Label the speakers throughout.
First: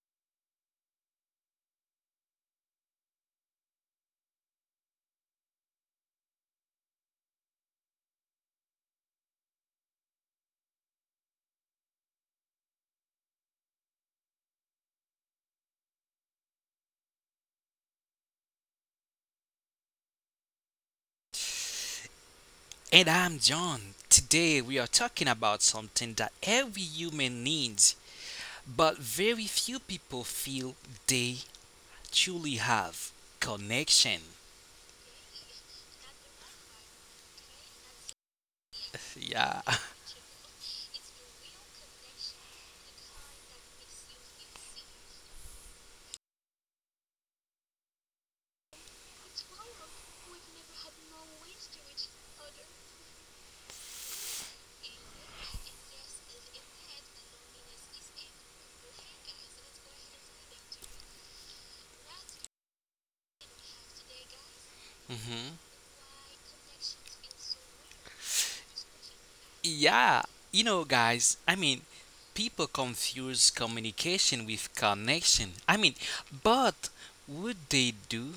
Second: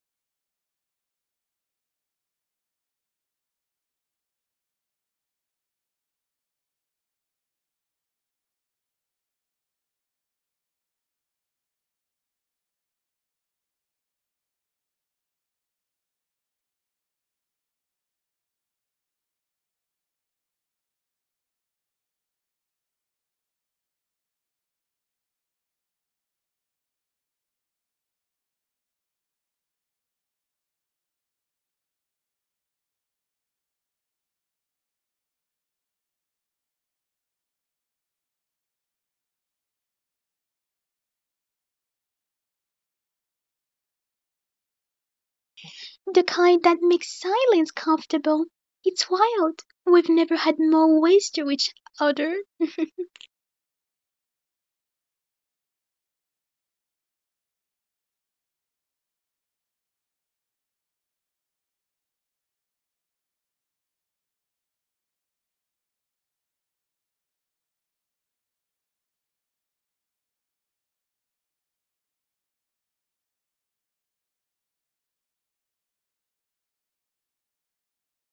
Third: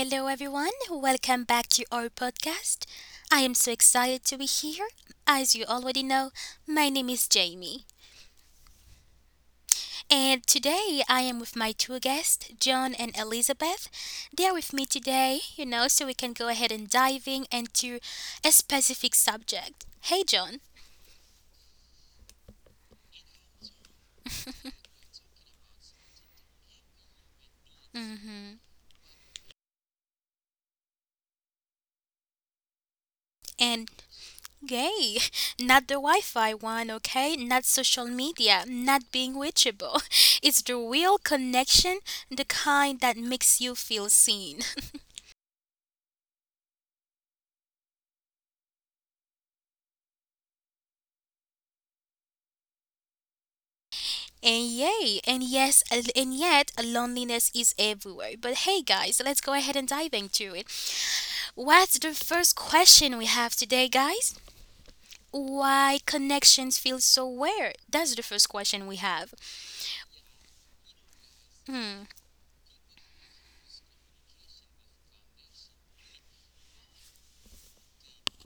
Speaker 1: hello everyone. Welcome back to our podcast. I am so excited to be here. As you already know, my name is Jamie. And today I am with my two guests, John and Elizabeth. They are with me today, you know, so we can go ahead and diving into a specific subject. Hey John.
Speaker 2: And I'm John. Today we are talking about something that every human needs,
Speaker 1: Mhm.
Speaker 2: but very few people feel they truly have
Speaker 1: And
Speaker 2: connection.
Speaker 1: Gay, not the Wi Fi one, okay? Not social media, not being
Speaker 2: Yeah.
Speaker 1: reachable. It's the real connection, the kind that makes you feel seen.
Speaker 3: "The kind that makes silence comfortable. It's wild. We've never had more ways to reach other.
Speaker 1: And yay! And yes, and yet, loneliness is everywhere. But hey, guys, let's go ahead and dive into it. What's the first question we have today, guys?
Speaker 2: hmm
Speaker 1: Why connections feel so rare? That's the first question we have.
Speaker 2: Yeah. Guys,
Speaker 1: Hmm.
Speaker 2: people confuse communication with connection. I mean, but would they do?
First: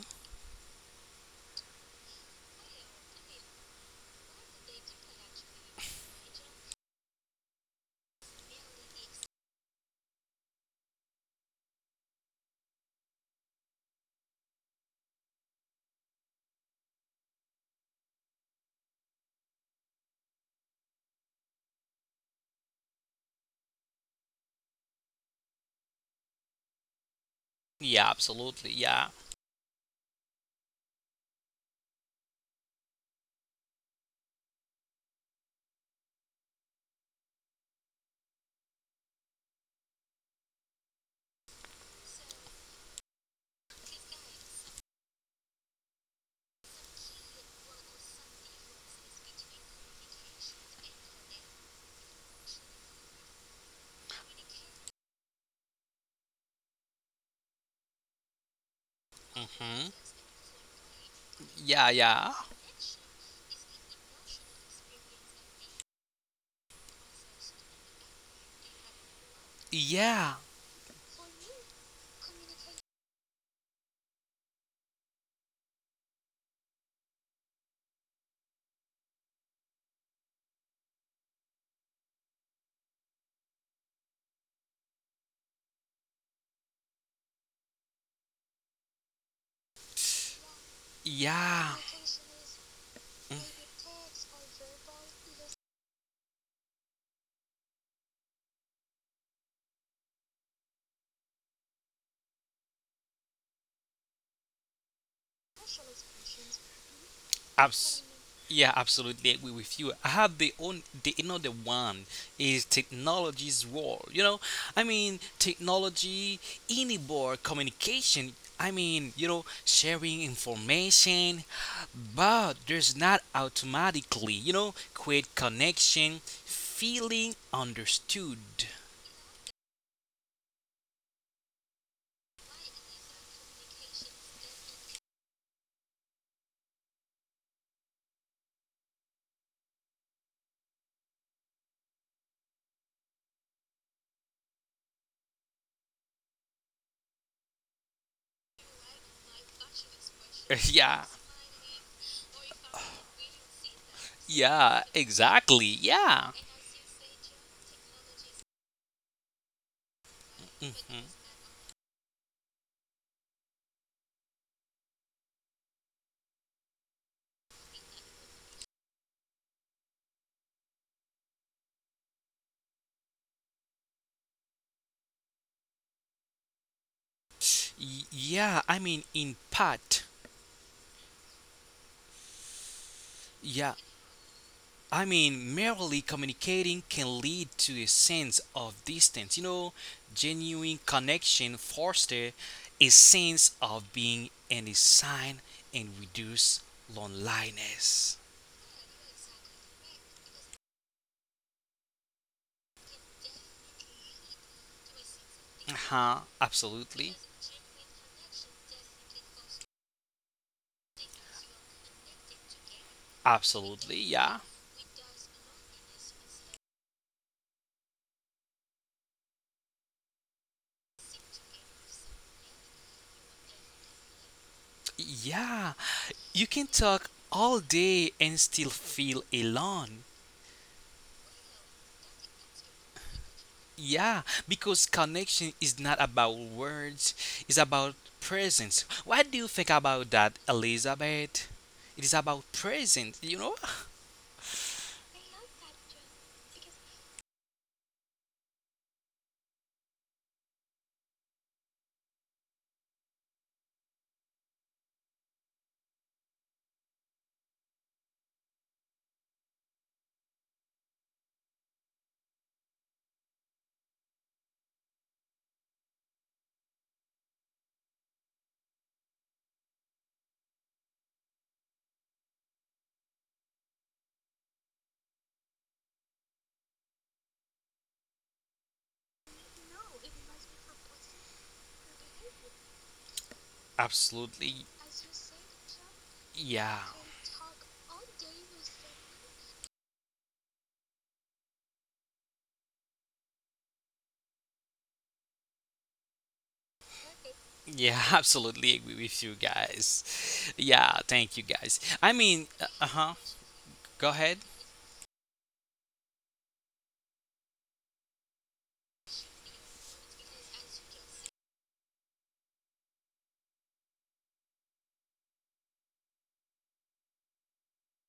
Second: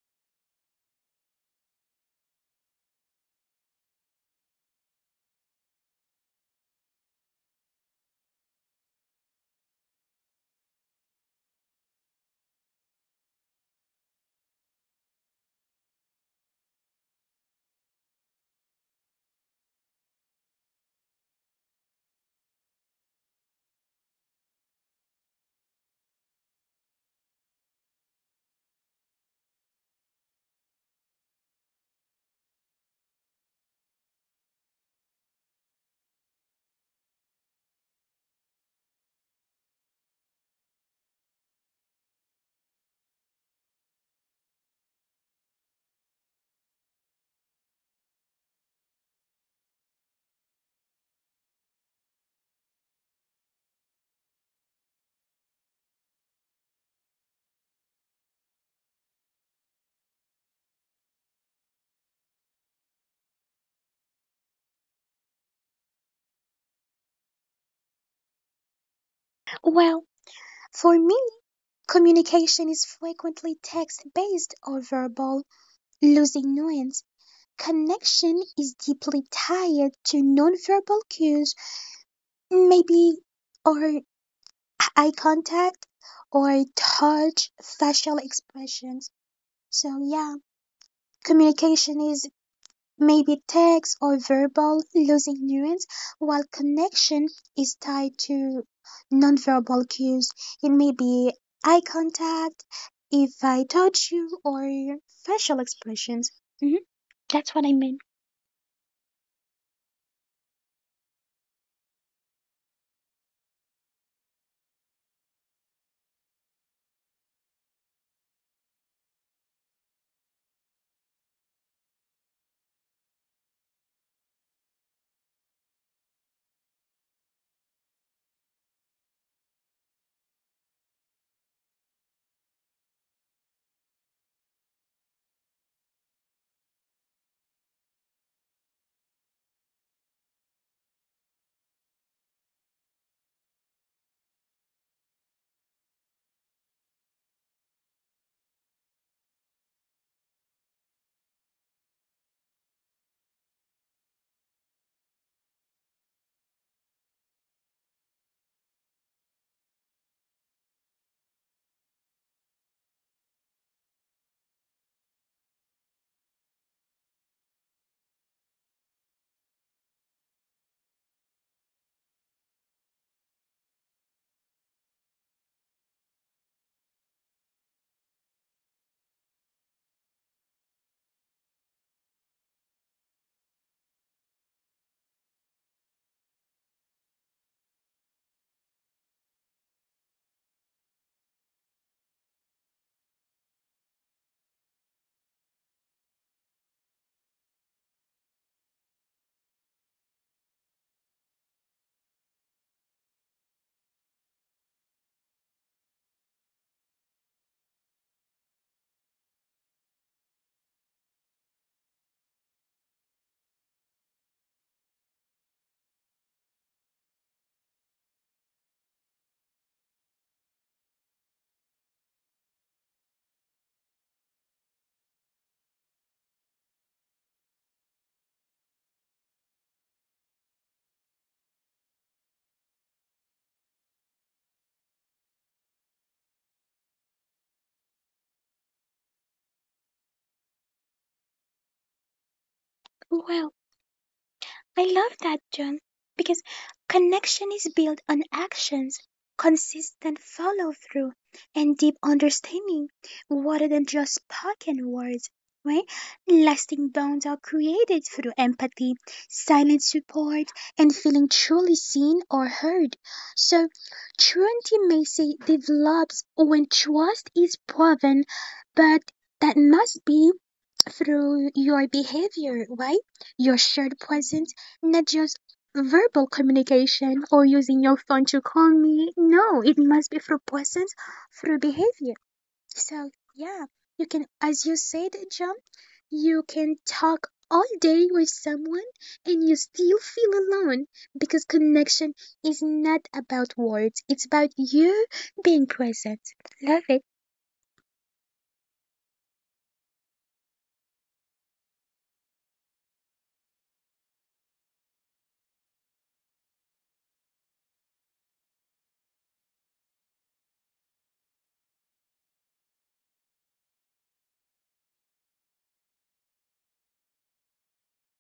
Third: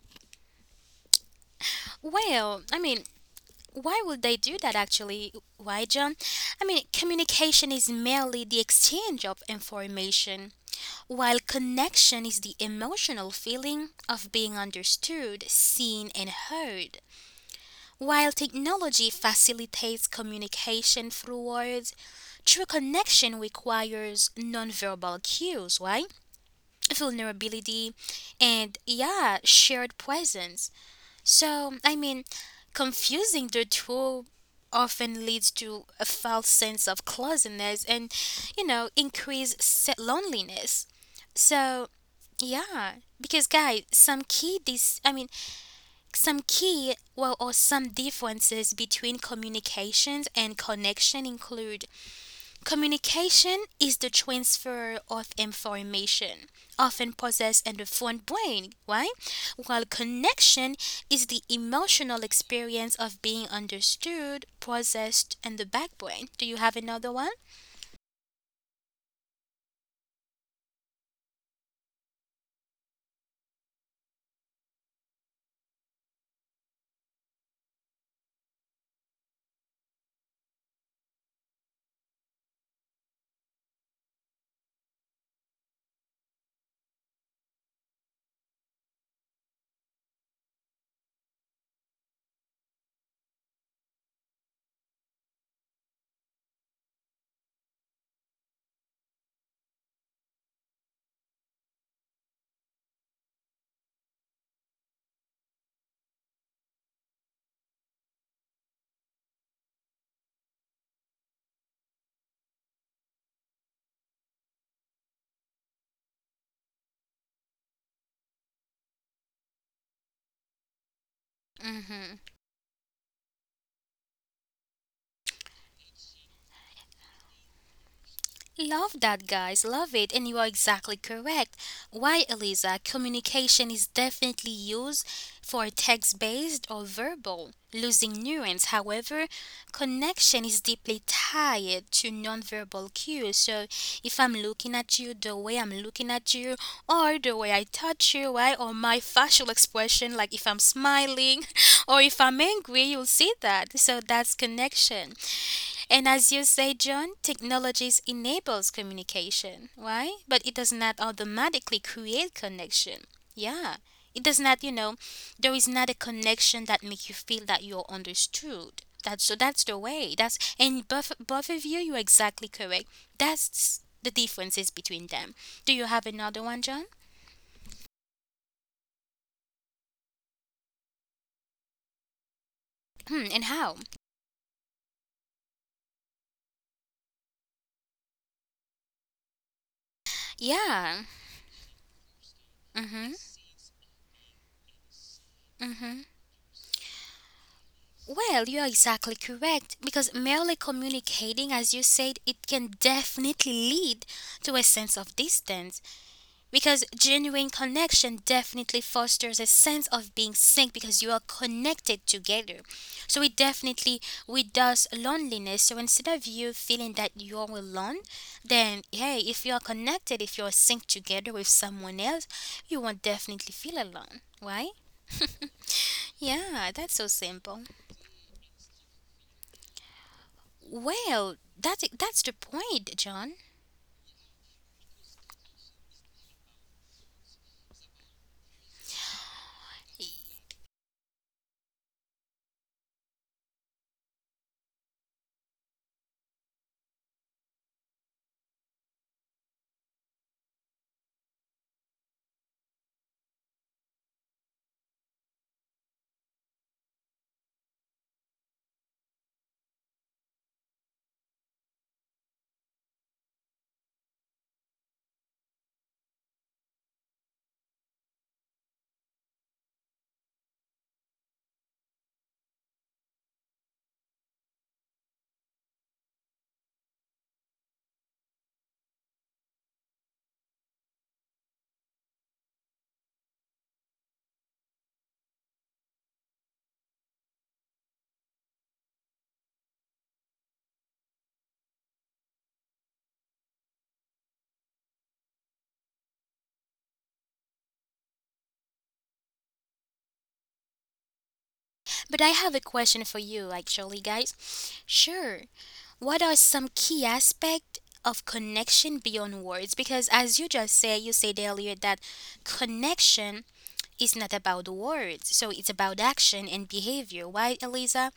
Speaker 1: Well, I mean, why would they do that actually? Why, John? I mean, communication is merely the exchange of information, while connection is the emotional feeling of being understood, seen, and heard. While technology facilitates communication through words, true connection requires nonverbal cues, right? Vulnerability
Speaker 2: Yeah,
Speaker 1: and,
Speaker 2: absolutely. Yeah.
Speaker 1: yeah, shared presence. So, I mean, confusing the two often leads to a false sense of closeness and, you know, increased se- loneliness. So, yeah, because guys, some key this I mean, some key well or some differences between communications and connection include: communication is the transfer of information, often possessed in the front brain, right? While
Speaker 2: hmm
Speaker 1: connection is the
Speaker 2: Yeah,
Speaker 1: emotional
Speaker 2: yeah.
Speaker 1: experience of being understood, processed in the back brain. Do you have another one?
Speaker 3: Well,
Speaker 2: Yeah.
Speaker 3: for me, communication is frequently text based or verbal, losing nuance. Connection is deeply tied to nonverbal cues, maybe, or eye contact, or touch, facial expressions. So, yeah,
Speaker 2: Yeah.
Speaker 3: communication is maybe text or verbal, losing nuance, while connection is tied to nonverbal cues. It may be eye contact, if I touch you, or facial expressions. Mhm. That's what I mean.
Speaker 2: Abs- yeah, absolutely agree with you. I have the own the another one is technology's role. Technology enable communication. Sharing information,
Speaker 1: Mm-hmm.
Speaker 2: but there's not automatically, create connection, feeling understood.
Speaker 1: Love that, guys. Love it. And you are exactly correct. Why, Eliza? Communication is definitely used for text based or verbal, losing nuance. However, connection is deeply tied to nonverbal cues. So, if I'm looking at you, the way I'm looking at you, or the way I touch you, right, or my facial expression, like if I'm
Speaker 2: Yeah,
Speaker 1: smiling or if I'm angry, you'll see that. So, that's
Speaker 2: yeah,
Speaker 1: connection.
Speaker 2: exactly.
Speaker 1: And
Speaker 2: Yeah.
Speaker 1: as you say, John, technologies enables communication, right? But it does not automatically create connection. Yeah. It does not, you know, there is not a connection that make you feel that you're understood. That's so that's the way. That's and both of you, you're exactly correct. That's the differences between them. Do you have another one, John?
Speaker 2: Yeah, in part.
Speaker 1: Hmm, and
Speaker 2: Yeah,
Speaker 1: how?
Speaker 2: merely communicating can lead to a sense of distance. Genuine
Speaker 1: Yeah.
Speaker 2: connection fosters a
Speaker 1: Mm-hmm.
Speaker 2: sense of being and a sign and
Speaker 1: Mm-hmm.
Speaker 2: reduce loneliness.
Speaker 1: Well, you are exactly correct because merely communicating, as you said, it can definitely lead to a sense of
Speaker 2: Uh
Speaker 1: distance
Speaker 2: huh.
Speaker 1: because
Speaker 2: Absolutely.
Speaker 1: genuine connection definitely fosters a sense of being synced because you are connected together. So it definitely
Speaker 2: Absolutely. Yeah.
Speaker 1: reduces loneliness. So instead of you feeling that you're alone, then hey, if you are connected, if you're synced together with someone else, you won't definitely feel alone, right?
Speaker 2: Yeah. You
Speaker 1: Yeah,
Speaker 2: can
Speaker 1: that's so
Speaker 2: talk
Speaker 1: simple.
Speaker 2: all day and still feel alone.
Speaker 1: Well, that's the point, John.
Speaker 2: Yeah, because connection is not about words, it's about presence. What do you think about that, Elizabeth? It is about presence, you
Speaker 3: Well,
Speaker 2: know?
Speaker 3: I love that, John, because connection is built on actions, consistent follow through, and deep understanding rather than just spoken words, right? Lasting bonds are created through empathy, silent support, and feeling truly seen or heard. So, true intimacy develops when trust is proven, but that must be through your behavior, right? Your shared presence, not just verbal communication or using your phone to call me. No, it must be through presence, through behavior. So, yeah, you can, as you
Speaker 2: Absolutely,
Speaker 3: said, John, you can
Speaker 2: yeah.
Speaker 3: talk all day with someone and you still feel alone because connection is not about words, it's about you being present. Love it.
Speaker 2: Yeah, absolutely agree with you guys. Yeah, thank you guys.
Speaker 1: But I have a
Speaker 2: Uh
Speaker 1: question for
Speaker 2: huh.
Speaker 1: you, actually,
Speaker 2: Go
Speaker 1: guys.
Speaker 2: ahead.
Speaker 1: Sure. What are some key aspects of connection beyond words? Because as you just said, you said earlier that connection is not about words, so it's about action and behavior, right, Eliza?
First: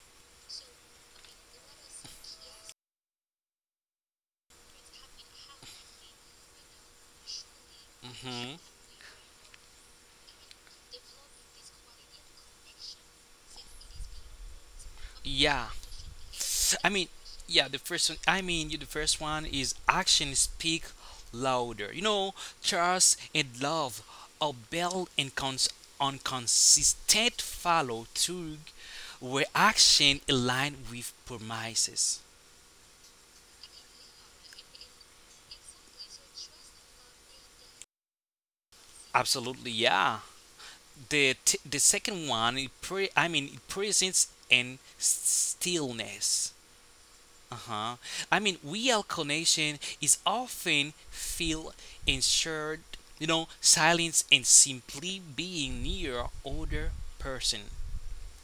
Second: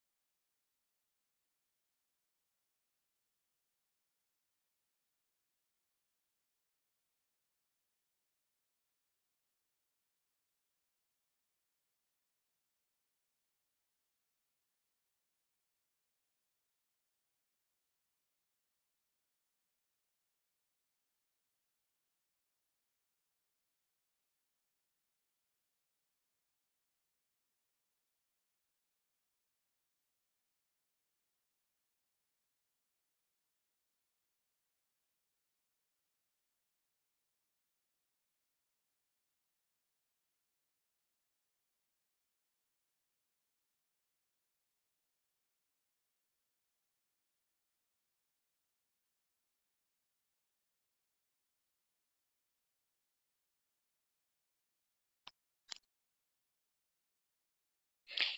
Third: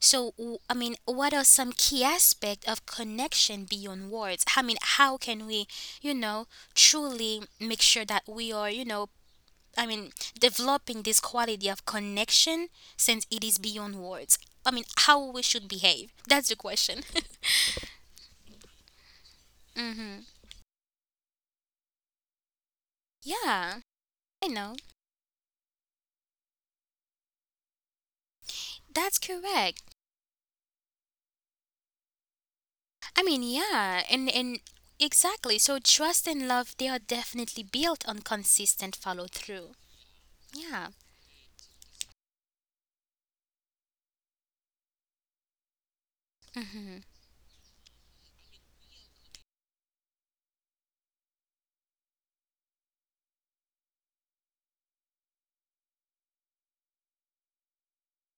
Speaker 1: So, w- I mean, what are some key aspects of connection beyond words? I mean, how can we, you know, truly make sure that we
Speaker 2: hmm
Speaker 1: are, you know, I mean, developing this quality of connection since it is beyond words. I mean, how we should
Speaker 2: Yeah,
Speaker 1: behave. That's the
Speaker 2: I
Speaker 1: question.
Speaker 2: mean, yeah, the first one. I mean, you. The first one is
Speaker 1: hmm
Speaker 2: action speak louder. Trust and
Speaker 1: Yeah,
Speaker 2: love
Speaker 1: I know.
Speaker 2: obey and cons- on consistent follow through,
Speaker 1: That's
Speaker 2: where
Speaker 1: correct.
Speaker 2: action align with promises.
Speaker 1: And exactly. So trust and love, they are definitely built on consistent follow
Speaker 2: Absolutely,
Speaker 1: through.
Speaker 2: yeah.
Speaker 1: Yeah.
Speaker 2: The second one, it pre- I mean, presence and stillness.
Speaker 1: hmm
Speaker 2: Uh-huh. Reallocation is often feel ensured, silence and simply being near other person.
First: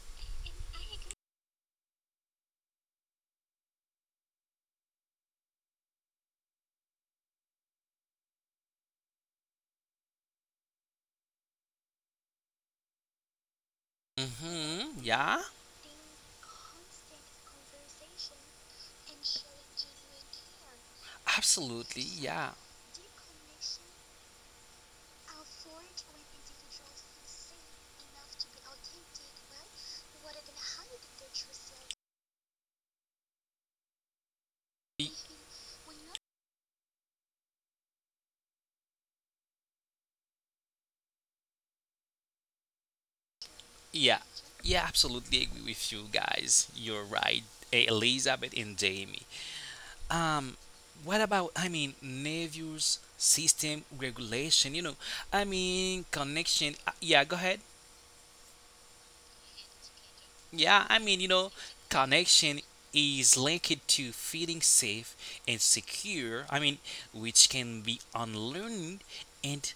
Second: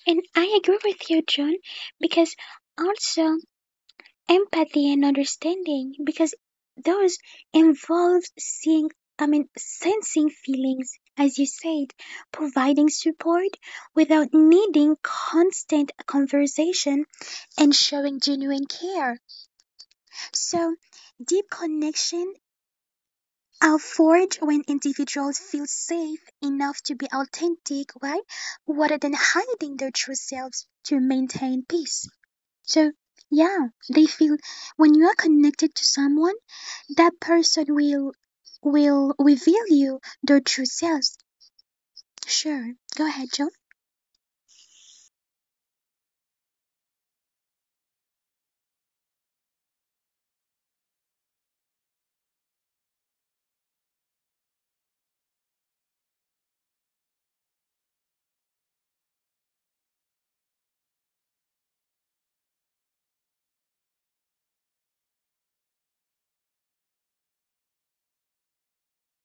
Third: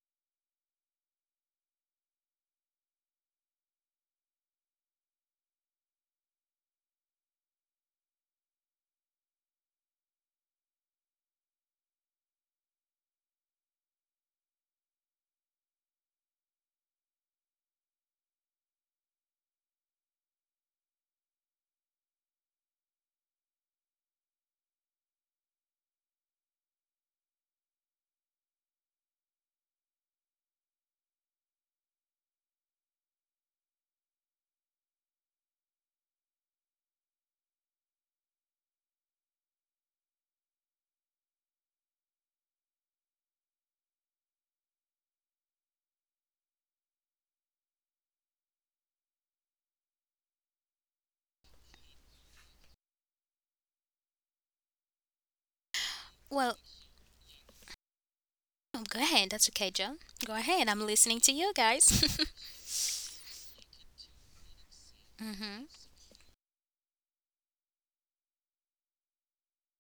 Speaker 3: And I agree with you, John, because also empathy and understanding, because those involved seeing, I mean, sensing feelings, as you said, providing support without needing
Speaker 2: Mm-hmm. Yeah.
Speaker 3: constant conversation and showing genuine care. So deep
Speaker 2: Absolutely. Yeah.
Speaker 3: connection are forged when individuals feel safe enough to be authentic, right, rather than hiding their true selves to maintain peace. So, yeah, they feel,
Speaker 2: Y-
Speaker 3: when you are connected to someone, that person will reveal you their true selves. Sure, go ahead, Joe.
Speaker 2: Yeah. Yeah, absolutely agree with you guys. You're right. Eh, Elizabeth and Jamie. Um, what about, Navy's system regulation,
Speaker 1: Well,
Speaker 2: connection. Yeah, go ahead.
Speaker 1: oh, go ahead. That's okay, Joe. Go ahead. I'm
Speaker 2: Yeah,
Speaker 1: listening to you guys.
Speaker 2: connection is linked to feeling safe and
Speaker 1: hmm
Speaker 2: secure. Which can be unlearned and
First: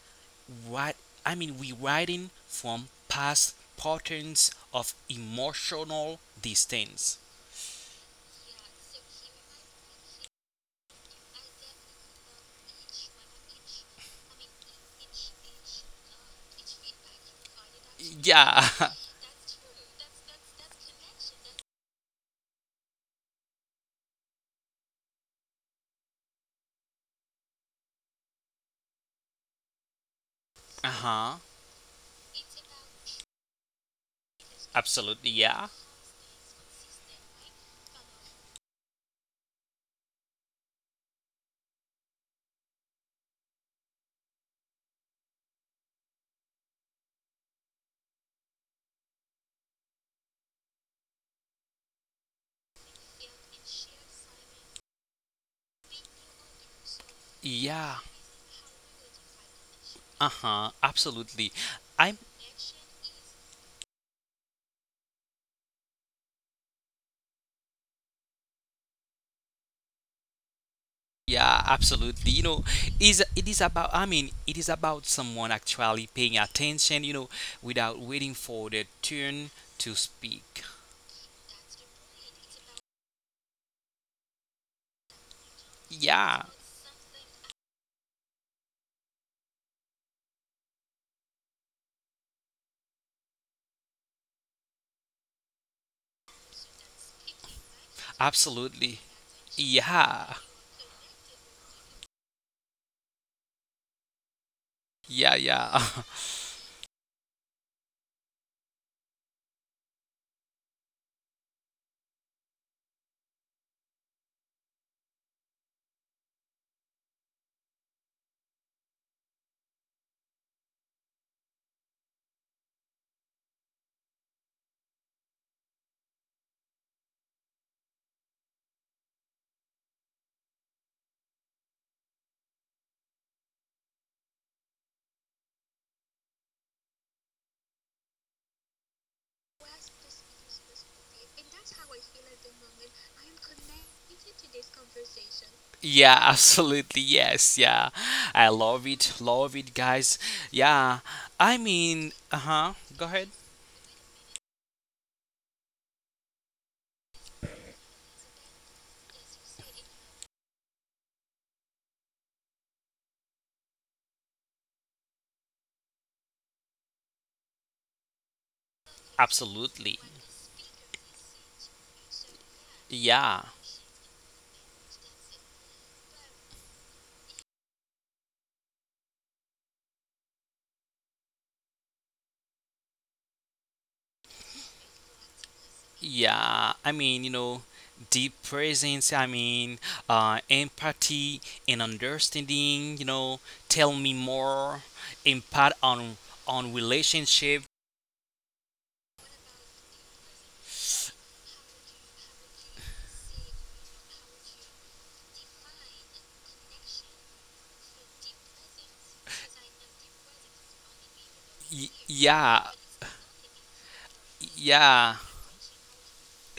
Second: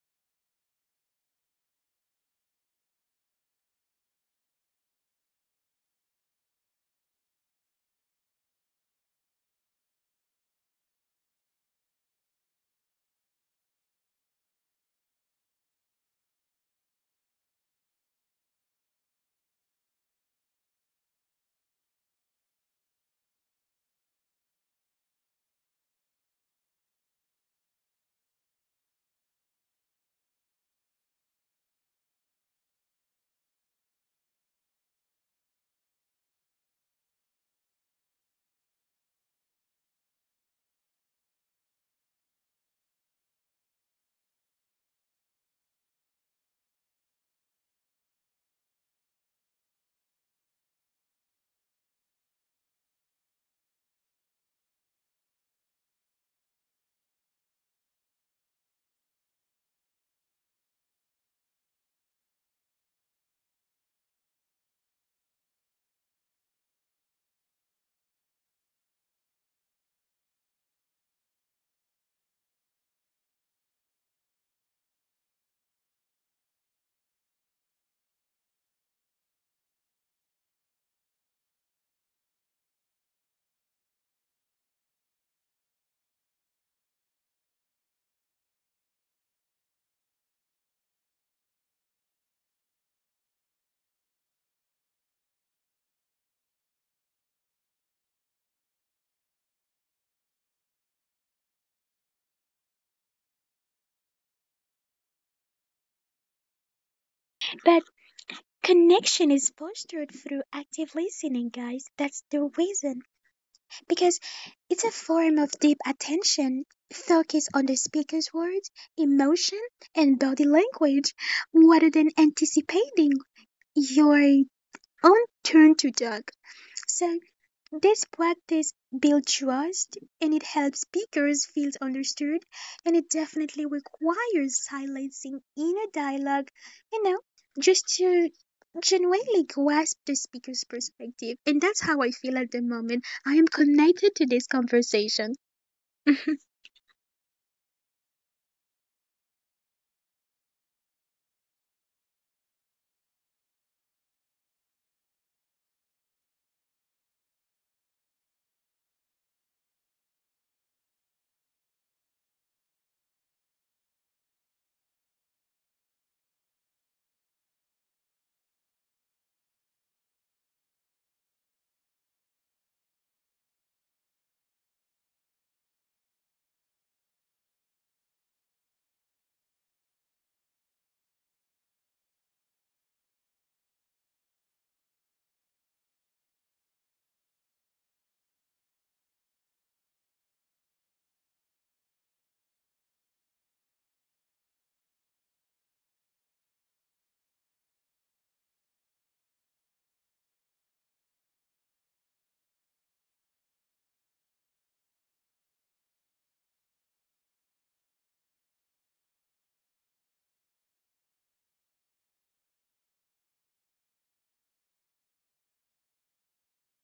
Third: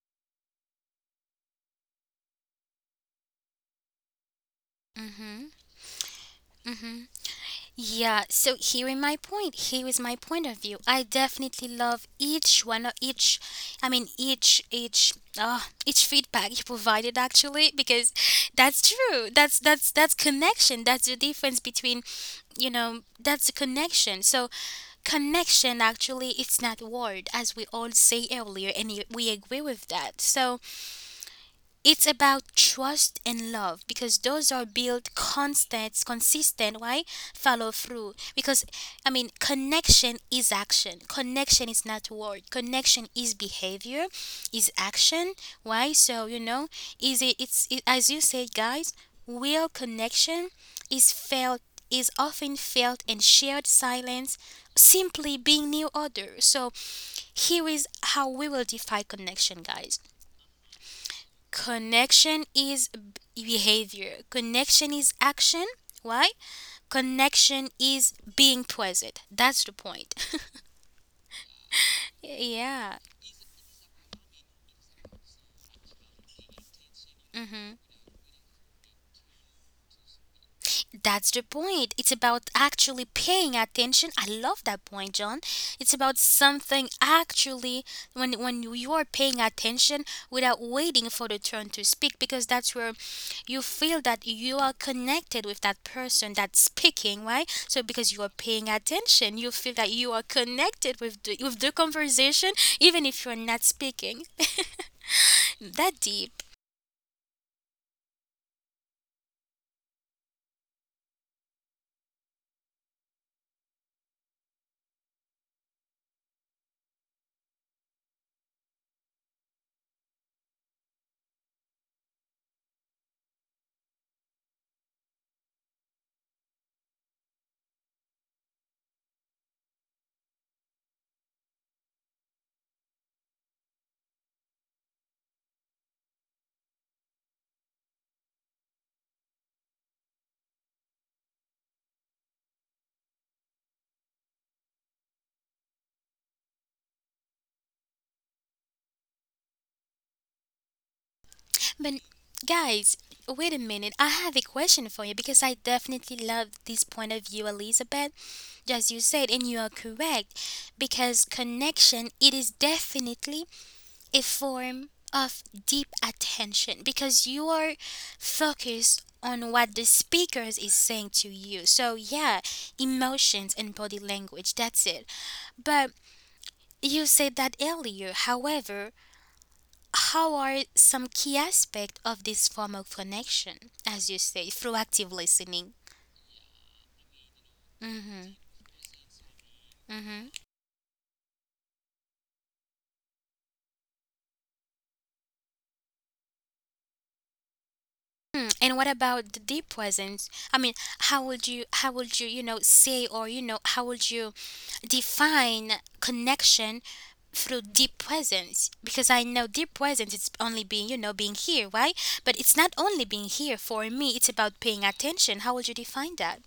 Speaker 2: what I mean, rewriting from past patterns of
Speaker 1: hmm
Speaker 2: emotional
Speaker 1: hmm
Speaker 2: distance.
Speaker 1: Yeah, so hearing my point, here is my point of view. I definitely love each one of each I mean uh each feedback you provided actually because
Speaker 2: Yeah.
Speaker 1: that's true. That's connection. That's the difference between, you know, that's a connection. So connection actually it's not word as we all say earlier and y- we agree with that. So
Speaker 2: Uh huh.
Speaker 1: it's about trust and love because those are built
Speaker 2: Absolutely. Yeah.
Speaker 1: constant, consistent. Why? Follow through. Because, I mean, connection is action. Connection is not word. Connection is behavior, is action. Why? So, you know, is it, it's, it, as you said, guys, real connection is felt is often felt in shared silence, simply being near others. So here is
Speaker 2: Yeah.
Speaker 1: how we will define connection, guys.
Speaker 2: Uh-huh, absolutely. I'm
Speaker 1: Connection is b- behavior. Connection is action. Why? Connection is being present. That's the point.
Speaker 2: Yeah, absolutely. You know,
Speaker 1: Yeah.
Speaker 2: is it is about it is about someone actually paying attention, without waiting for their turn to speak.
Speaker 1: That's the point. It's about actually paying attention. I love that point, John. It's about
Speaker 2: Yeah,
Speaker 1: something actually when when you are paying attention without waiting for the turn to speak because that's where you feel that you are connected with that person that's speaking, right? So because you are paying
Speaker 2: absolutely.
Speaker 1: attention, you feel that you
Speaker 2: Yeah.
Speaker 1: are connected with the conversation even if you're not speaking.
Speaker 2: Yeah, yeah.
Speaker 1: That deep.
Speaker 3: But connection is fostered through active listening, guys. That's the reason. Because it's a form of deep attention, focus on the speaker's words, emotion, and body language, rather than anticipating your own turn to talk. So this practice builds trust and it helps speakers feel understood, and it definitely requires silencing inner dialogue, you know, just to genuinely grasp the speaker's perspective. And that's how I feel at the moment. I am connected to this conversation.
Speaker 2: Yeah, absolutely. Yes, yeah. I love it. Love it, guys. Yeah.
Speaker 1: But
Speaker 2: Uh-huh.
Speaker 1: guys,
Speaker 2: Go ahead.
Speaker 1: wait a minute. I have a question for you because I definitely love this point of view, Elizabeth. As you said, and you are correct, because connection it is definitely a form of deep attention because you are focused on what the
Speaker 2: Absolutely.
Speaker 1: speakers is saying to you. So yeah,
Speaker 2: Yeah.
Speaker 1: emotions and body language, that's it. But you said that earlier. However, how are some key aspects of this form of connection, as you say, through active listening?
Speaker 2: Yeah, deep
Speaker 1: hmm
Speaker 2: presence,
Speaker 1: hmm
Speaker 2: empathy and understanding, tell me more, impact on relationship.
Speaker 1: And what about the deep presence? I mean, you know, say or you know, how would you define connection through deep presence? Because I know deep presence is only being, you know, being here,
Speaker 2: Y-
Speaker 1: right? But it's
Speaker 2: yeah,
Speaker 1: not only being here for me. It's about paying
Speaker 2: yeah.
Speaker 1: attention. How would you define that?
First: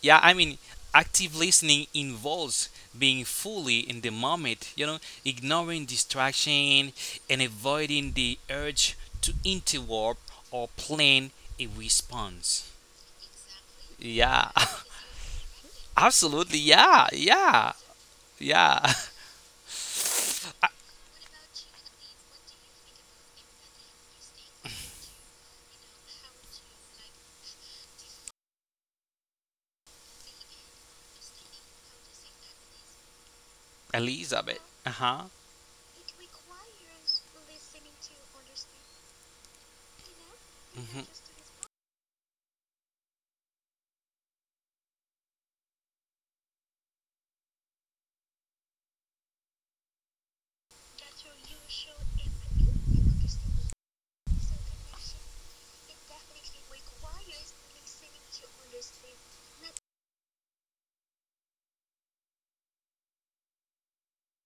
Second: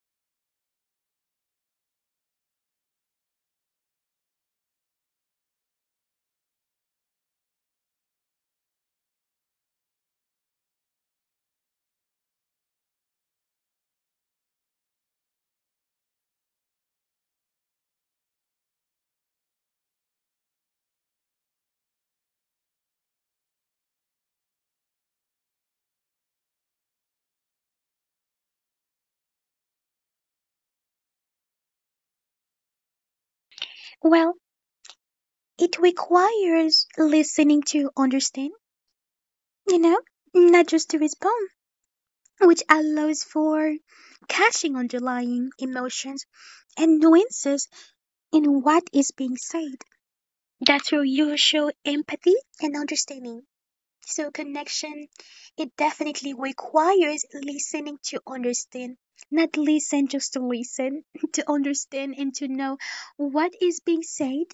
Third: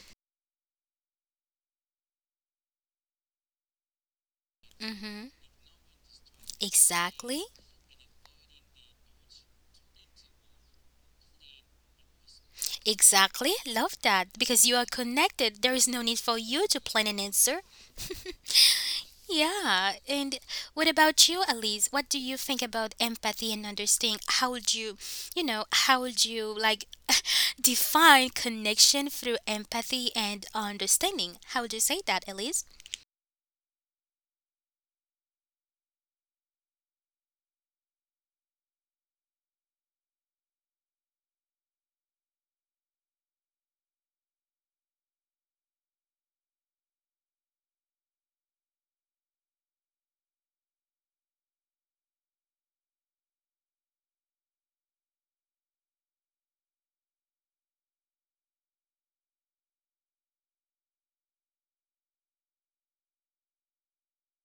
Speaker 2: Yeah, active listening involves being fully in the moment,
Speaker 1: hmm
Speaker 2: ignoring distraction
Speaker 1: Exactly.
Speaker 2: and avoiding the urge to interrupt or plan a response.
Speaker 1: Exactly. Love that.
Speaker 2: Yeah,
Speaker 1: Because you are connected, there is no need for
Speaker 2: absolutely.
Speaker 1: you to plan
Speaker 2: Yeah,
Speaker 1: an answer.
Speaker 2: yeah. Yeah,
Speaker 1: Yeah. And what about you, Elise? What do you think about empathy and understanding? How would you, you know, how would you like define connection through empathy and understanding? How would you say that, Elise?
Speaker 3: Well,
Speaker 2: Elizabeth. Uh huh.
Speaker 3: it requires listening to understand, you know, not just
Speaker 2: hmm
Speaker 3: to respond, which allows for catching underlying emotions and nuances in what is being said. That's where you show empathy and understanding. So connection, it definitely requires listening to understand, not listen just to listen, to understand and to know what is being said,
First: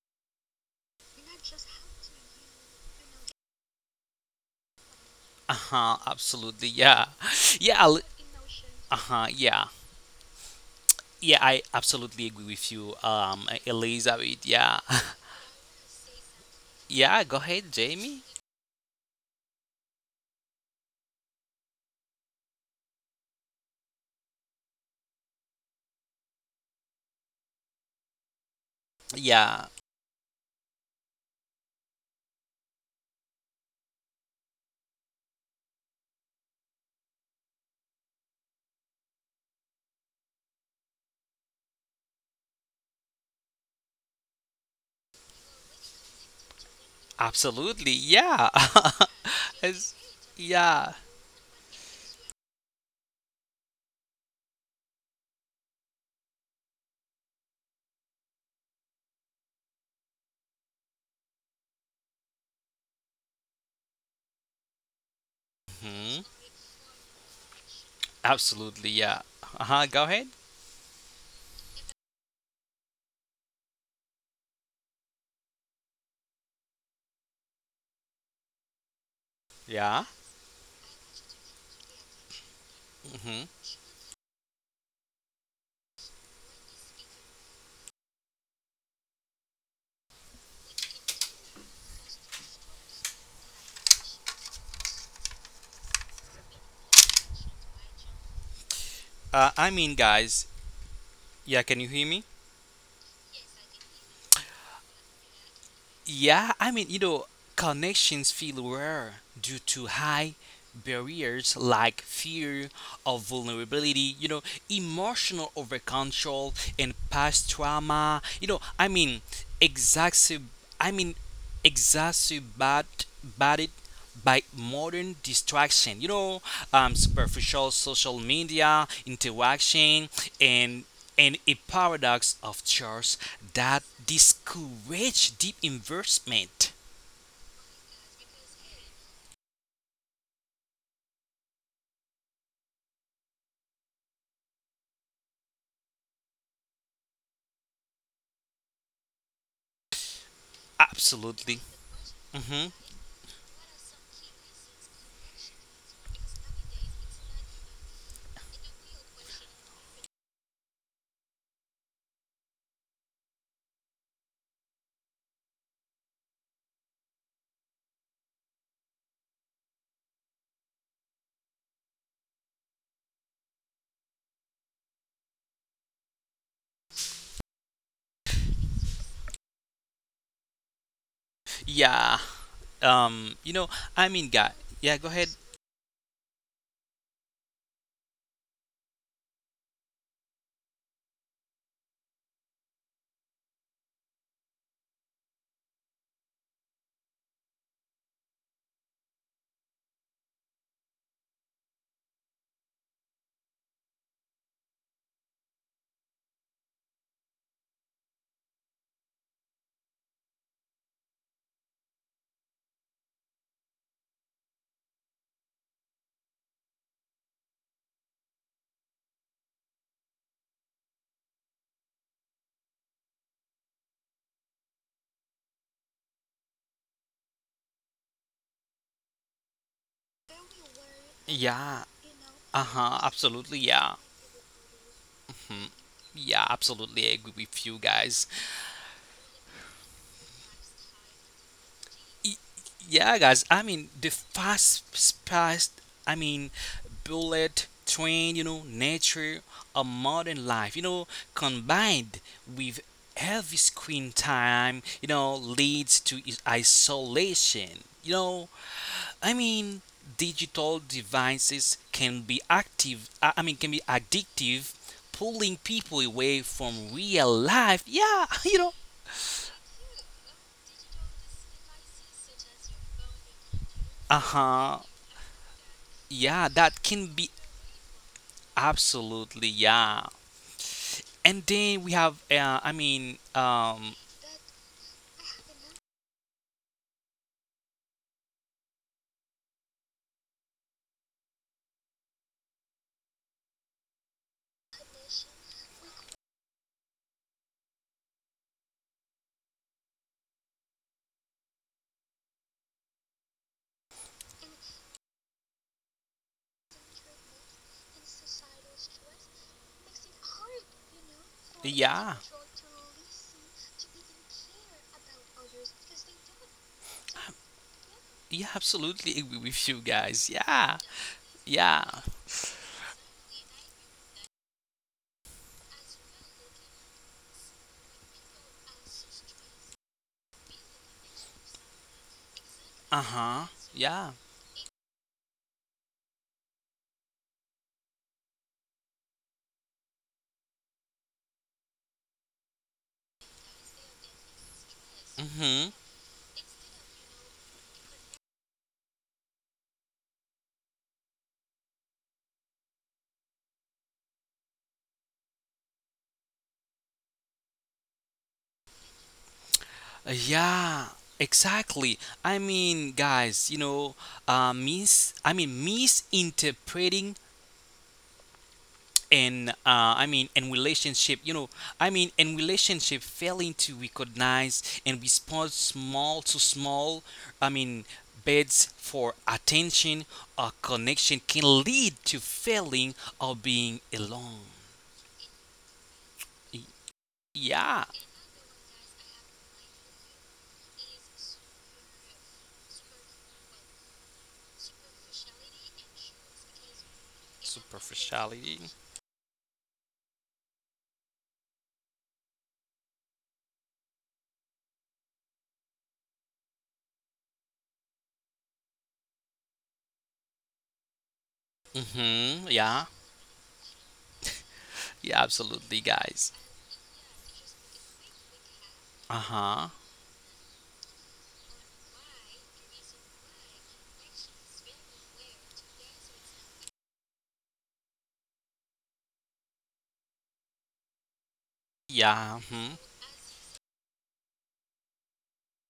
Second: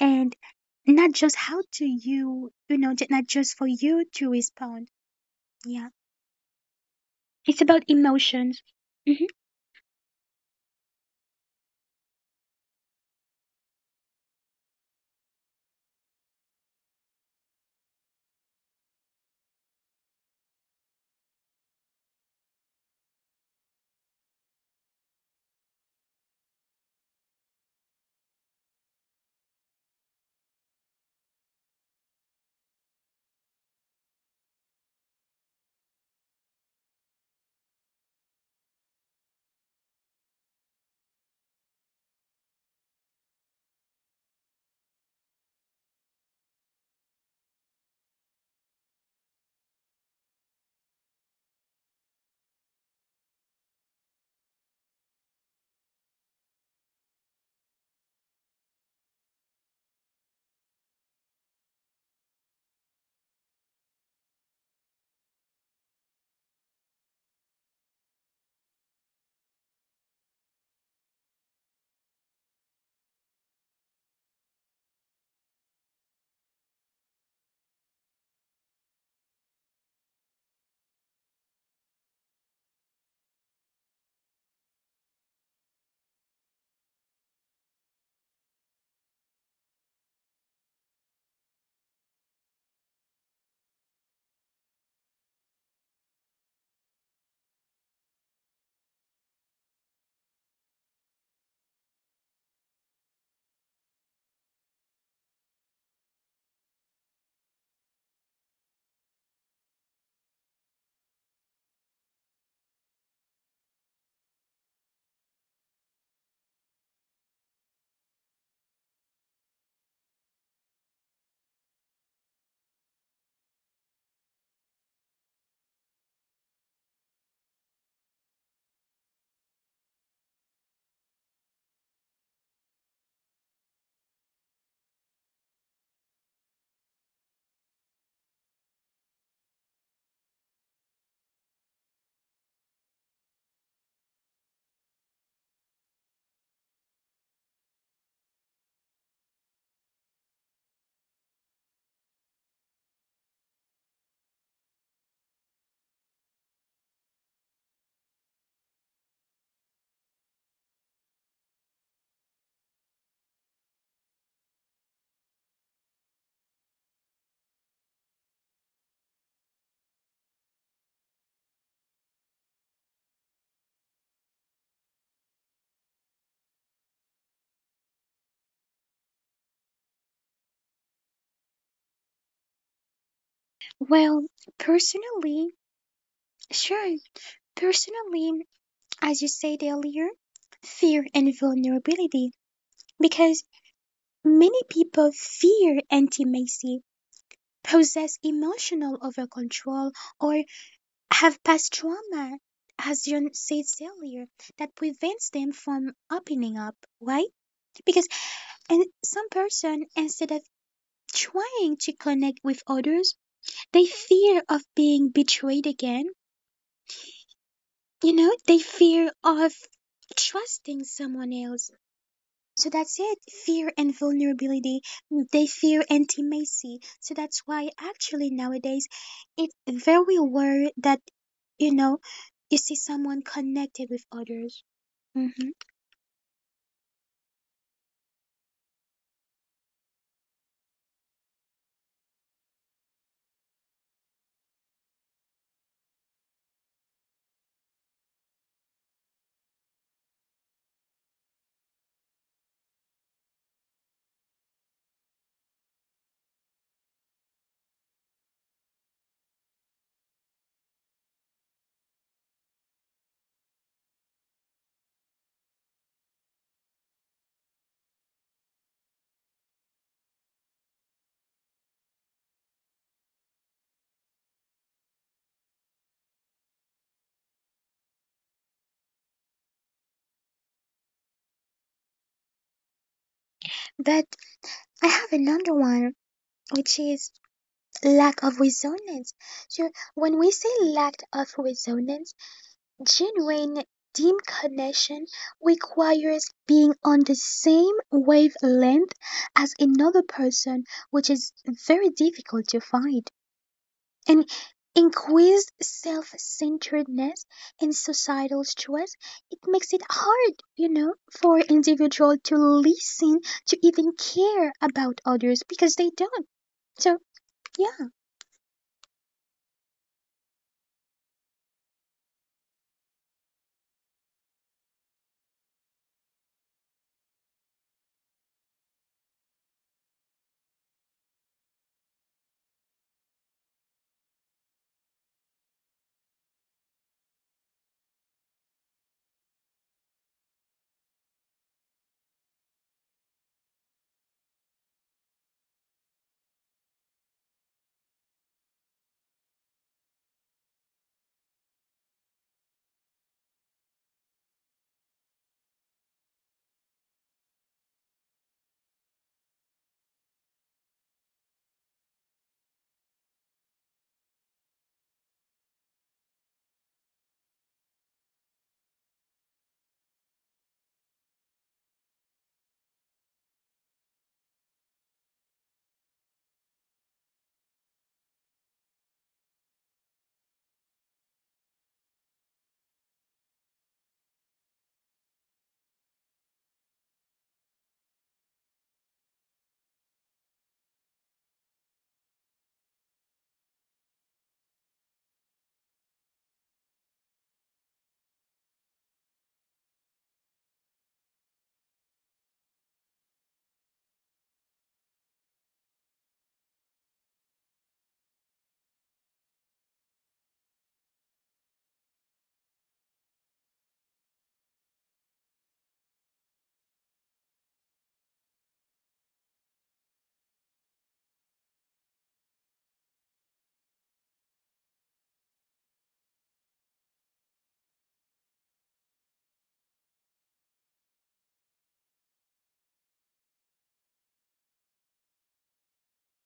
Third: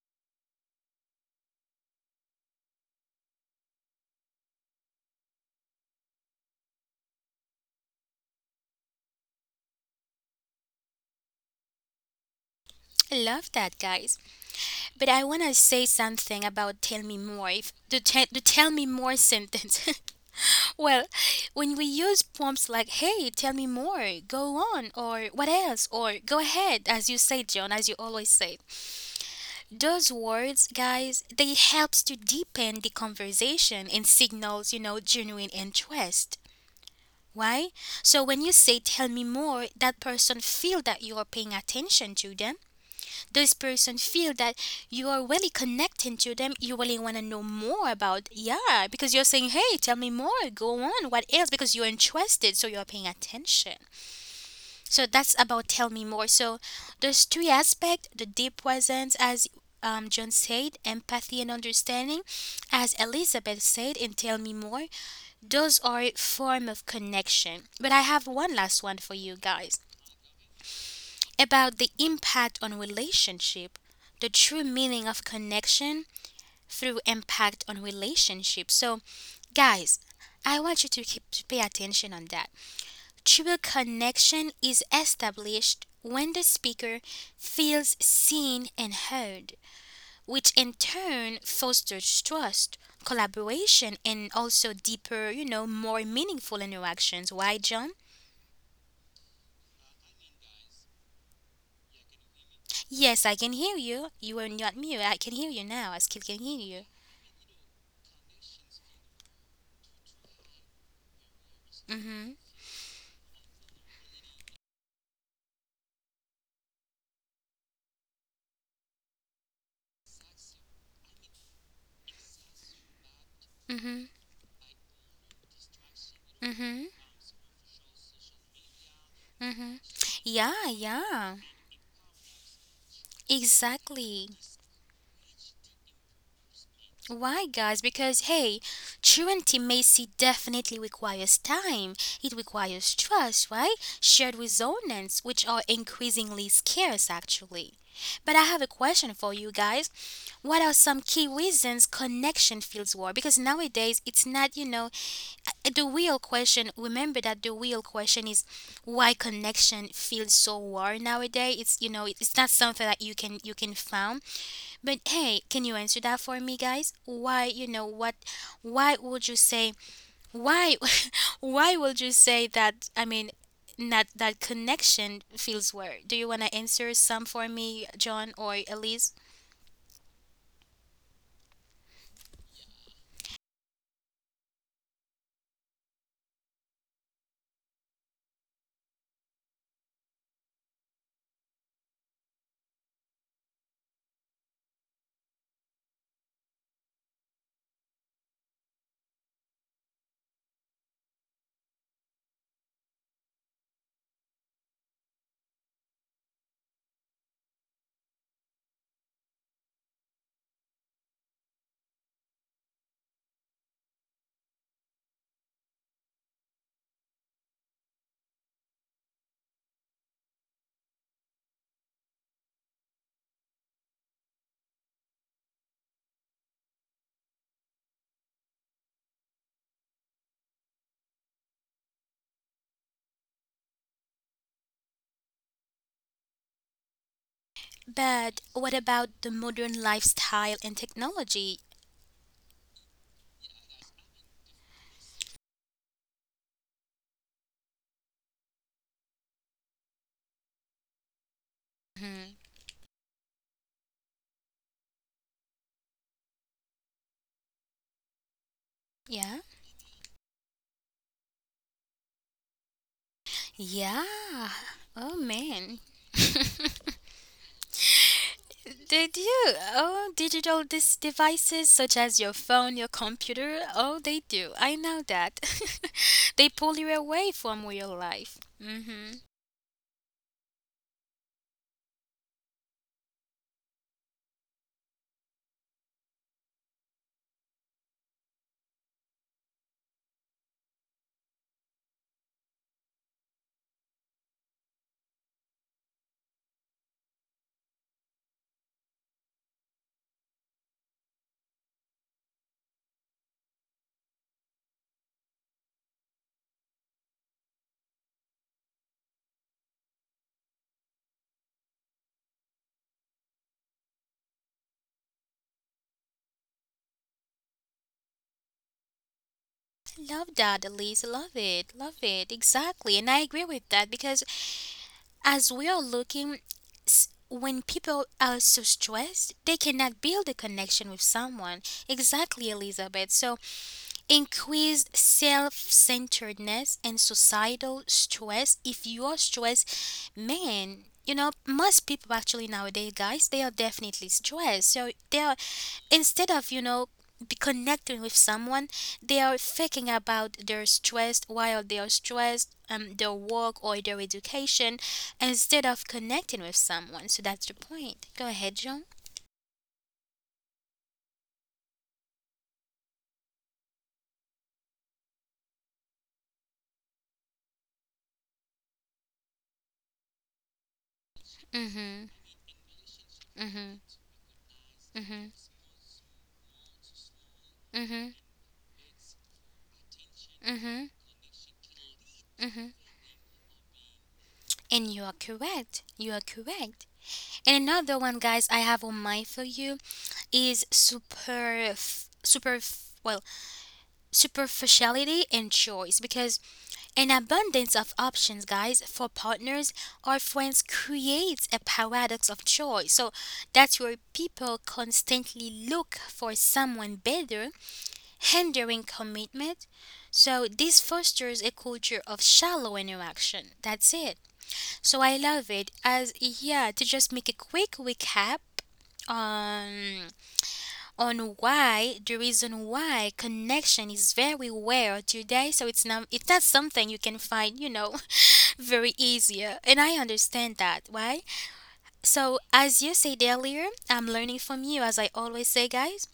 Speaker 3: and not just how to you, not just for you to respond.
Speaker 2: Uh
Speaker 3: Yeah.
Speaker 2: huh. Absolutely. Yeah.
Speaker 3: It's
Speaker 2: Yeah.
Speaker 3: about
Speaker 2: I
Speaker 3: emotions.
Speaker 2: Uh
Speaker 3: hmm
Speaker 2: huh. Yeah. Yeah. I absolutely agree with you,
Speaker 1: I love that, guys.
Speaker 2: Elizabeth. Yeah.
Speaker 1: But I want to say something about tell me
Speaker 2: Yeah. Go
Speaker 1: more.
Speaker 2: ahead,
Speaker 1: If the,
Speaker 2: Jamie.
Speaker 1: te- The tell me more sentence. Well, when we use prompts like hey, tell me more, go on, or what else, or go ahead, as you say, John, as you always say,
Speaker 2: Yeah.
Speaker 1: those words, guys, they helps to deepen the conversation and signals, you know, genuine interest. Why? So when you say tell me more, that person feel that you are paying attention to them, those person feel that you are really connecting to them, you really want to know more
Speaker 2: Absolutely.
Speaker 1: about.
Speaker 2: Yeah.
Speaker 1: Yeah, because you're saying hey tell me
Speaker 2: It's-
Speaker 1: more, go on,
Speaker 2: yeah.
Speaker 1: what else, because you're interested, so you're paying attention. So that's about tell me more. So those three aspects, the deep presence as, John said, empathy and understanding as Elizabeth said, and tell me more, those are a
Speaker 2: hmm
Speaker 1: form of connection. But I have one last one
Speaker 2: Absolutely.
Speaker 1: for you
Speaker 2: Yeah.
Speaker 1: guys
Speaker 2: Uh huh. Go ahead.
Speaker 1: about the impact on relationship, the true meaning of connection through impact on relationship. So, guys,
Speaker 2: Yeah.
Speaker 1: I want you to keep to pay attention on that. True
Speaker 2: hmm
Speaker 1: connection is established when the speaker feels seen and heard, which in turn fosters trust, collaboration, and also deeper, you know, more meaningful interactions. Why, John?
Speaker 2: Guys. Yeah. Can you hear me?
Speaker 1: Yes, I can hear you. You are not mute. I can hear you now. I still can hear
Speaker 2: Yeah,
Speaker 1: you.
Speaker 2: connections feel rare due to high barriers like
Speaker 1: Mhm.
Speaker 2: fear, of vulnerability, emotional over control and past trauma, exacerbate, I mean, exacerbated
Speaker 1: Mhm.
Speaker 2: by modern distraction,
Speaker 1: Mhm.
Speaker 2: superficial social media
Speaker 1: Mhm.
Speaker 2: interaction
Speaker 1: Yeah,
Speaker 2: and
Speaker 1: yeah.
Speaker 2: a paradox of choice that
Speaker 1: Exactly.
Speaker 2: discourage deep investment.
Speaker 1: Why, guys? Because hey, true intimacy definitely requires time. It requires trust, right? Shared resonance, which are increasingly scarce, actually. But I have a question for you guys. What are some key
Speaker 2: Absolutely.
Speaker 1: reasons connection
Speaker 2: hmm
Speaker 1: feels warm? Because nowadays it's not, you know, the real question, remember that the real question is why connection feels so hard nowadays. It's, you know, it's not something that you can, you can found. But hey, can you answer that for me guys? Why, you know what, why would you say, why, why would you say that? I mean, not that connection feels weird. Do you want to answer some for me, John or Elise?
Speaker 2: Yeah. You know. I
Speaker 3: Well,
Speaker 2: mean, guy. Yeah. Go ahead.
Speaker 3: personally, sure. Personally, as you said earlier, fear and vulnerability, because many people fear intimacy, possess emotional overcontrol, or have past trauma, as you said earlier, that prevents them from opening up, right? Because, and some person, instead of trying to connect with others, they fear of being betrayed again. You know, they fear of trusting someone else. So that's it. Fear and vulnerability. They fear intimacy. So that's why actually nowadays it's very rare that, you know,
Speaker 2: Yeah.
Speaker 3: you see
Speaker 2: Uh-huh,
Speaker 3: someone
Speaker 2: absolutely,
Speaker 3: connected with
Speaker 2: yeah.
Speaker 3: others. Mhm.
Speaker 2: Hmm. Yeah, absolutely agree with you guys.
Speaker 1: But what about the modern lifestyle and technology?
Speaker 2: Y- yeah, guys, the fast paced bullet train, nature of modern life, combined
Speaker 1: hmm
Speaker 2: with heavy screen time, leads to isolation.
Speaker 1: yeah.
Speaker 2: I mean, digital devices can be active. Can be
Speaker 1: Yeah.
Speaker 2: addictive,
Speaker 1: Oh
Speaker 2: pulling
Speaker 1: man.
Speaker 2: people away from real life. Yeah, you know.
Speaker 1: Did you? Oh, digital dis- devices such as your phone, your computer. Oh, they
Speaker 2: Uh
Speaker 1: do. I
Speaker 2: huh.
Speaker 1: know that. They
Speaker 2: Yeah,
Speaker 1: pull you
Speaker 2: that can
Speaker 1: away
Speaker 2: be
Speaker 1: from real life. Mm-hmm.
Speaker 2: absolutely yeah. And then we have, I mean,
Speaker 3: But I have another one, which is lack of resonance. So when we say lack of resonance, genuine deep connection requires being on the same wavelength as another person, which is very difficult to find. And increased self centeredness and societal stress, it makes it hard, you know, for individual
Speaker 2: Yeah,
Speaker 3: to listen, to even care about others because they don't. So, yeah.
Speaker 2: yeah, absolutely agree with you
Speaker 1: Love
Speaker 2: guys.
Speaker 1: that,
Speaker 2: Yeah.
Speaker 1: Elise. Love it.
Speaker 2: Yeah.
Speaker 1: Love it. Exactly. And I agree with that because as we are looking, s- when people are so stressed, they cannot build a connection with someone. Exactly, Elizabeth. So
Speaker 2: Uh-huh. Yeah.
Speaker 1: increased self-centeredness and societal stress, if you are stressed man, you know most people actually nowadays guys, they are definitely stressed, so they are
Speaker 2: Mm-hmm.
Speaker 1: instead of, you know, be connecting with someone, they are thinking about their stress, while they are stressed their work or their education instead of connecting with someone. So that's the point. Go ahead John.
Speaker 2: Yeah. Exactly. Guys, misinterpreting and I mean and relationship, you know, I
Speaker 1: mm-hmm
Speaker 2: mean and relationship failing
Speaker 1: mm-hmm
Speaker 2: to recognize and
Speaker 1: mm-hmm
Speaker 2: respond small to small, I mean
Speaker 1: mm-hmm
Speaker 2: bids for attention or
Speaker 1: mm-hmm
Speaker 2: connection can lead to failing or being alone.
Speaker 1: And you are correct. You are
Speaker 2: Y-
Speaker 1: correct. And another
Speaker 2: Yeah,
Speaker 1: one, guys, I have on mind for you is well, superficiality and choice, because an abundance of options,
Speaker 2: superficiality.
Speaker 1: guys, for partners or friends creates a paradox of choice. So that's where people constantly look for someone better, hindering commitment. So this fosters a culture of shallow
Speaker 2: Mm-hmm. Yeah.
Speaker 1: interaction. That's it. So I love
Speaker 2: Yeah,
Speaker 1: it. As,
Speaker 2: absolutely, guys.
Speaker 1: yeah, to just make a quick recap
Speaker 2: Uh-huh.
Speaker 1: on why, the reason why connection is very rare today. So it's not something you can find, you know, very easier, and I understand that, right? So
Speaker 2: Yeah.
Speaker 1: as you
Speaker 2: Mhm.
Speaker 1: said earlier, I'm learning from you, as I always say, guys,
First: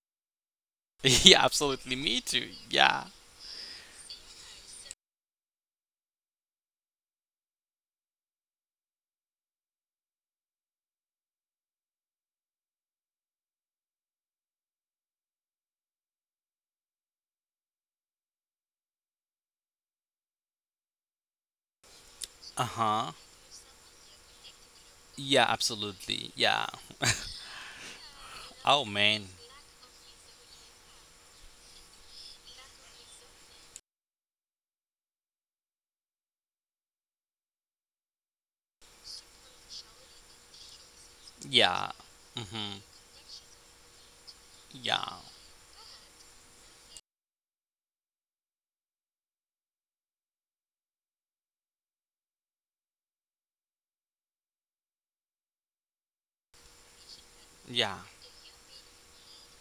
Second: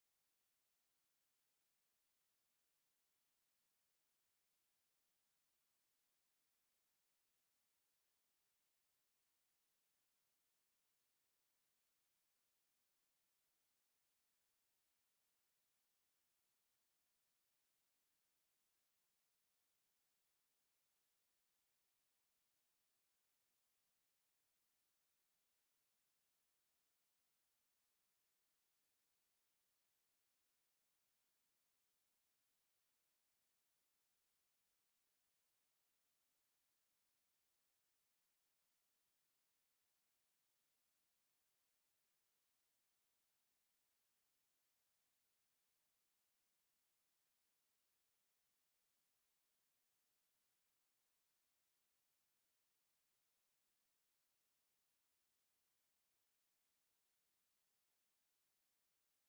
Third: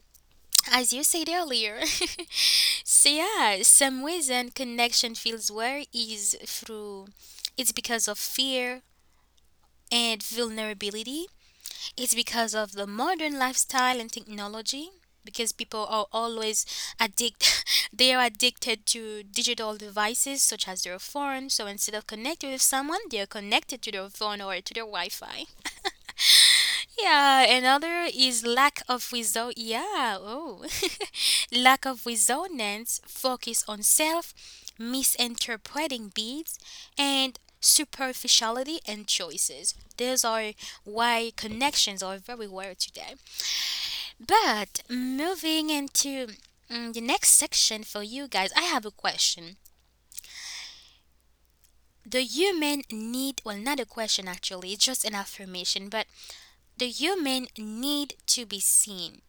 Speaker 1: as you said
Speaker 2: Yeah,
Speaker 1: earlier.
Speaker 2: absolutely. Me too. Yeah.
Speaker 1: So yeah, some reason connection feels rare is through, it's because of fear and vulnerability. It's because of the modern lifestyle and technology, because people are always addicted. They are addicted to digital devices such as their phone, so instead of connected with
Speaker 2: Uh-huh.
Speaker 1: someone, they are connected to their phone or to their
Speaker 2: Yeah,
Speaker 1: wi-fi.
Speaker 2: absolutely. Yeah.
Speaker 1: Yeah, another is
Speaker 2: Oh
Speaker 1: lack
Speaker 2: man.
Speaker 1: of wisdom. Yeah, oh, lack of resonance, focus on self, misinterpreting beats, and superficiality and choices. These are why
Speaker 2: Yeah.
Speaker 1: connections are
Speaker 2: Mm-hmm.
Speaker 1: very rare today.
Speaker 2: Yeah.
Speaker 1: But moving into the next section for you, guys, I have a question. The human need, well, not a question actually, it's just an affirmation, but the human
Speaker 2: Yeah.
Speaker 1: need to be seen.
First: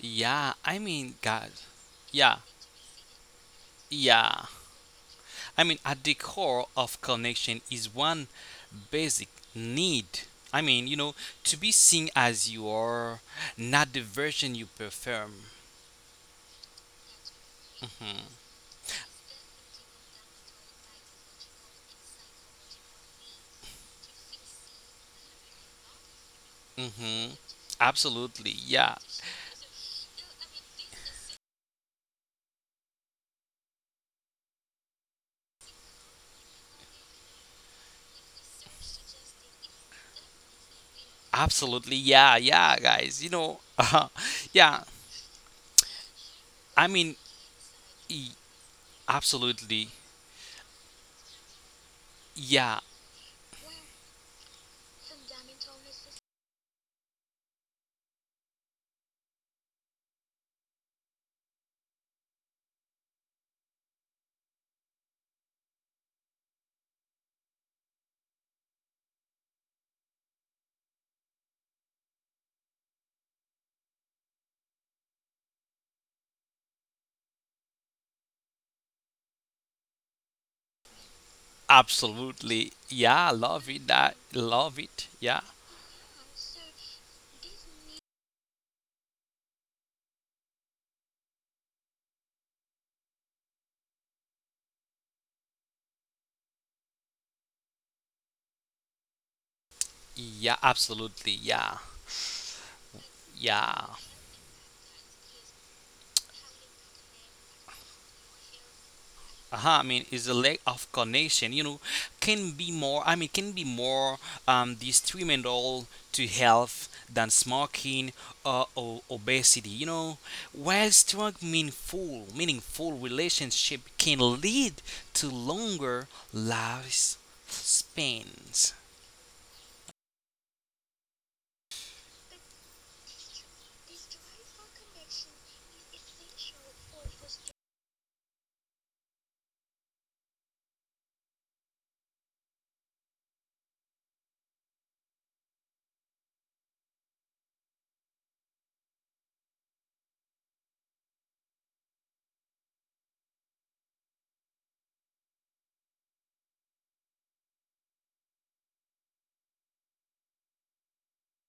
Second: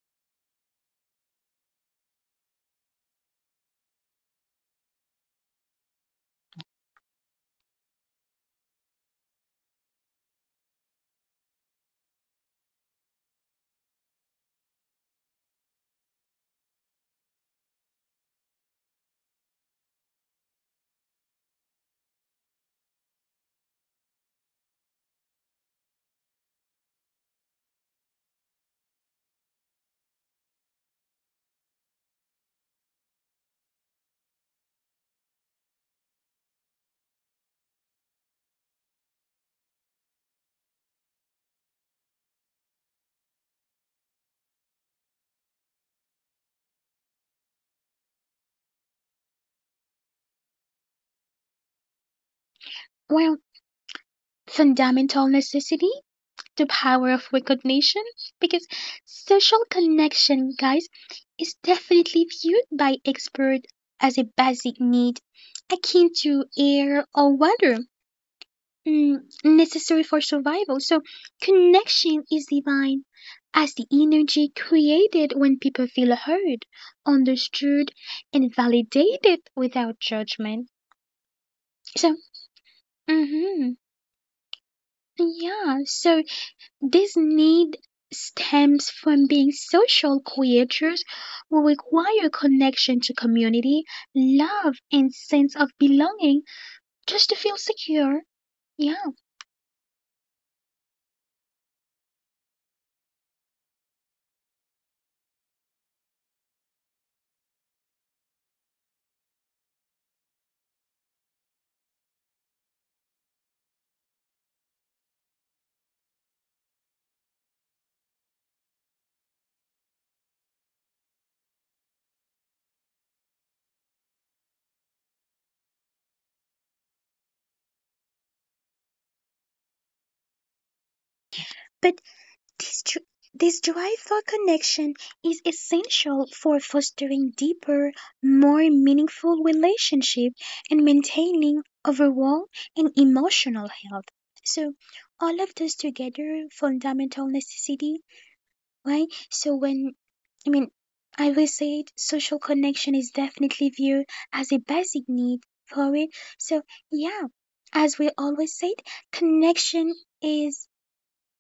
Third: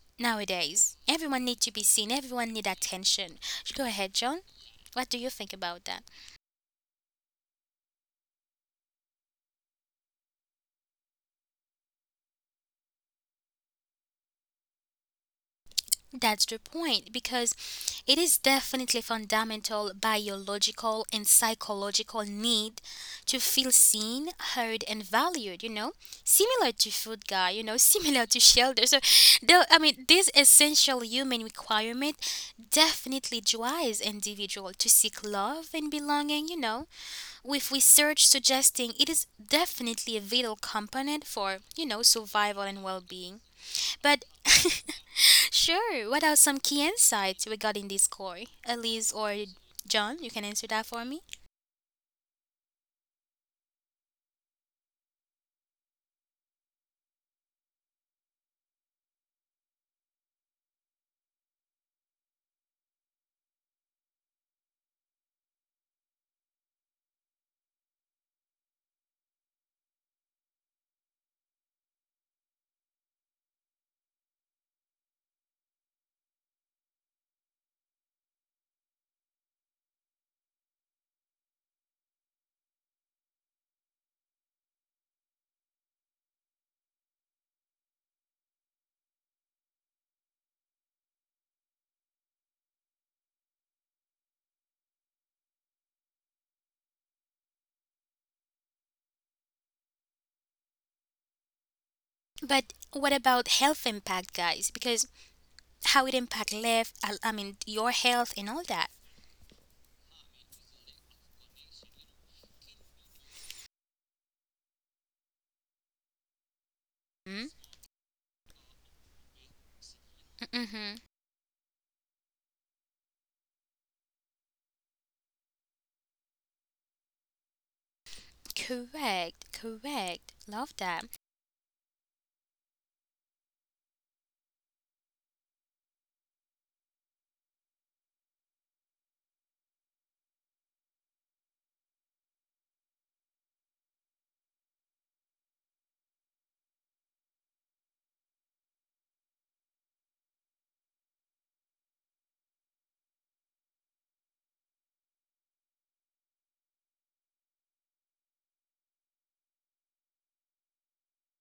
Speaker 2: Yeah. I
Speaker 1: Nowadays,
Speaker 2: mean,
Speaker 1: everyone
Speaker 2: God.
Speaker 1: need to be seen,
Speaker 2: Yeah.
Speaker 1: everyone need attention. Go ahead, John.
Speaker 2: Yeah.
Speaker 1: What do you think about
Speaker 2: At
Speaker 1: that?
Speaker 2: the core of connection is one basic need. I mean, you know, to be seen as you are, not the version you perform.
Speaker 1: That's the point, because it is definitely fundamental biological and psychological need to feel seen, heard and valued, you know? Similar to food,
Speaker 2: Mm-hmm.
Speaker 1: guy, you know, similar to
Speaker 2: Absolutely.
Speaker 1: shelter.
Speaker 2: Yeah.
Speaker 1: So the, I mean this essential human requirement definitely drives individual to seek love and belonging, you know? With research suggesting it is definitely a vital component for, you
Speaker 2: Absolutely.
Speaker 1: know,
Speaker 2: Yeah.
Speaker 1: survival
Speaker 2: Yeah,
Speaker 1: and
Speaker 2: guys. You
Speaker 1: well-being.
Speaker 2: know,
Speaker 1: But
Speaker 2: yeah.
Speaker 1: sure, what are some
Speaker 2: I
Speaker 1: key
Speaker 2: mean,
Speaker 1: insights regarding this
Speaker 2: e-
Speaker 1: core? Elise or
Speaker 2: Absolutely.
Speaker 1: John, you can answer that for me.
Speaker 2: Yeah.
Speaker 3: Well, fundamental necessity, the power of recognition, because social connection, guys, is definitely viewed by experts as a basic need akin to air or water, mm, necessary for survival. So, connection is divine as the energy created when people feel heard, understood, and validated without judgment. So,
Speaker 2: Absolutely. Yeah. Love it.
Speaker 3: hmm
Speaker 2: That. Love it. Yeah.
Speaker 3: yeah, so this need stems from being social creatures who require connection to community, love, and sense of belonging just to feel secure. Yeah.
Speaker 2: Yeah. Absolutely. Yeah.
Speaker 1: But what about
Speaker 2: Yeah.
Speaker 1: health impact, guys? Because how it impact life, I mean, your health and all that.
Speaker 2: Uh-huh, is the lack of connection, can be more, can be more detrimental to health than
Speaker 1: Mm?
Speaker 2: smoking or obesity, you know. While
Speaker 1: Mm-hmm.
Speaker 2: strong, meaningful relationship can lead to longer lives spans.
Speaker 1: Correct, correct. Love that.
Speaker 3: But this this drive for connection is essential for fostering deeper, more meaningful relationship and maintaining overall and emotional health. So all of those together, fundamental necessity. Right? So when, I mean, I will say it, social connection is definitely viewed as a basic need for it. So, yeah, as we always said, connection is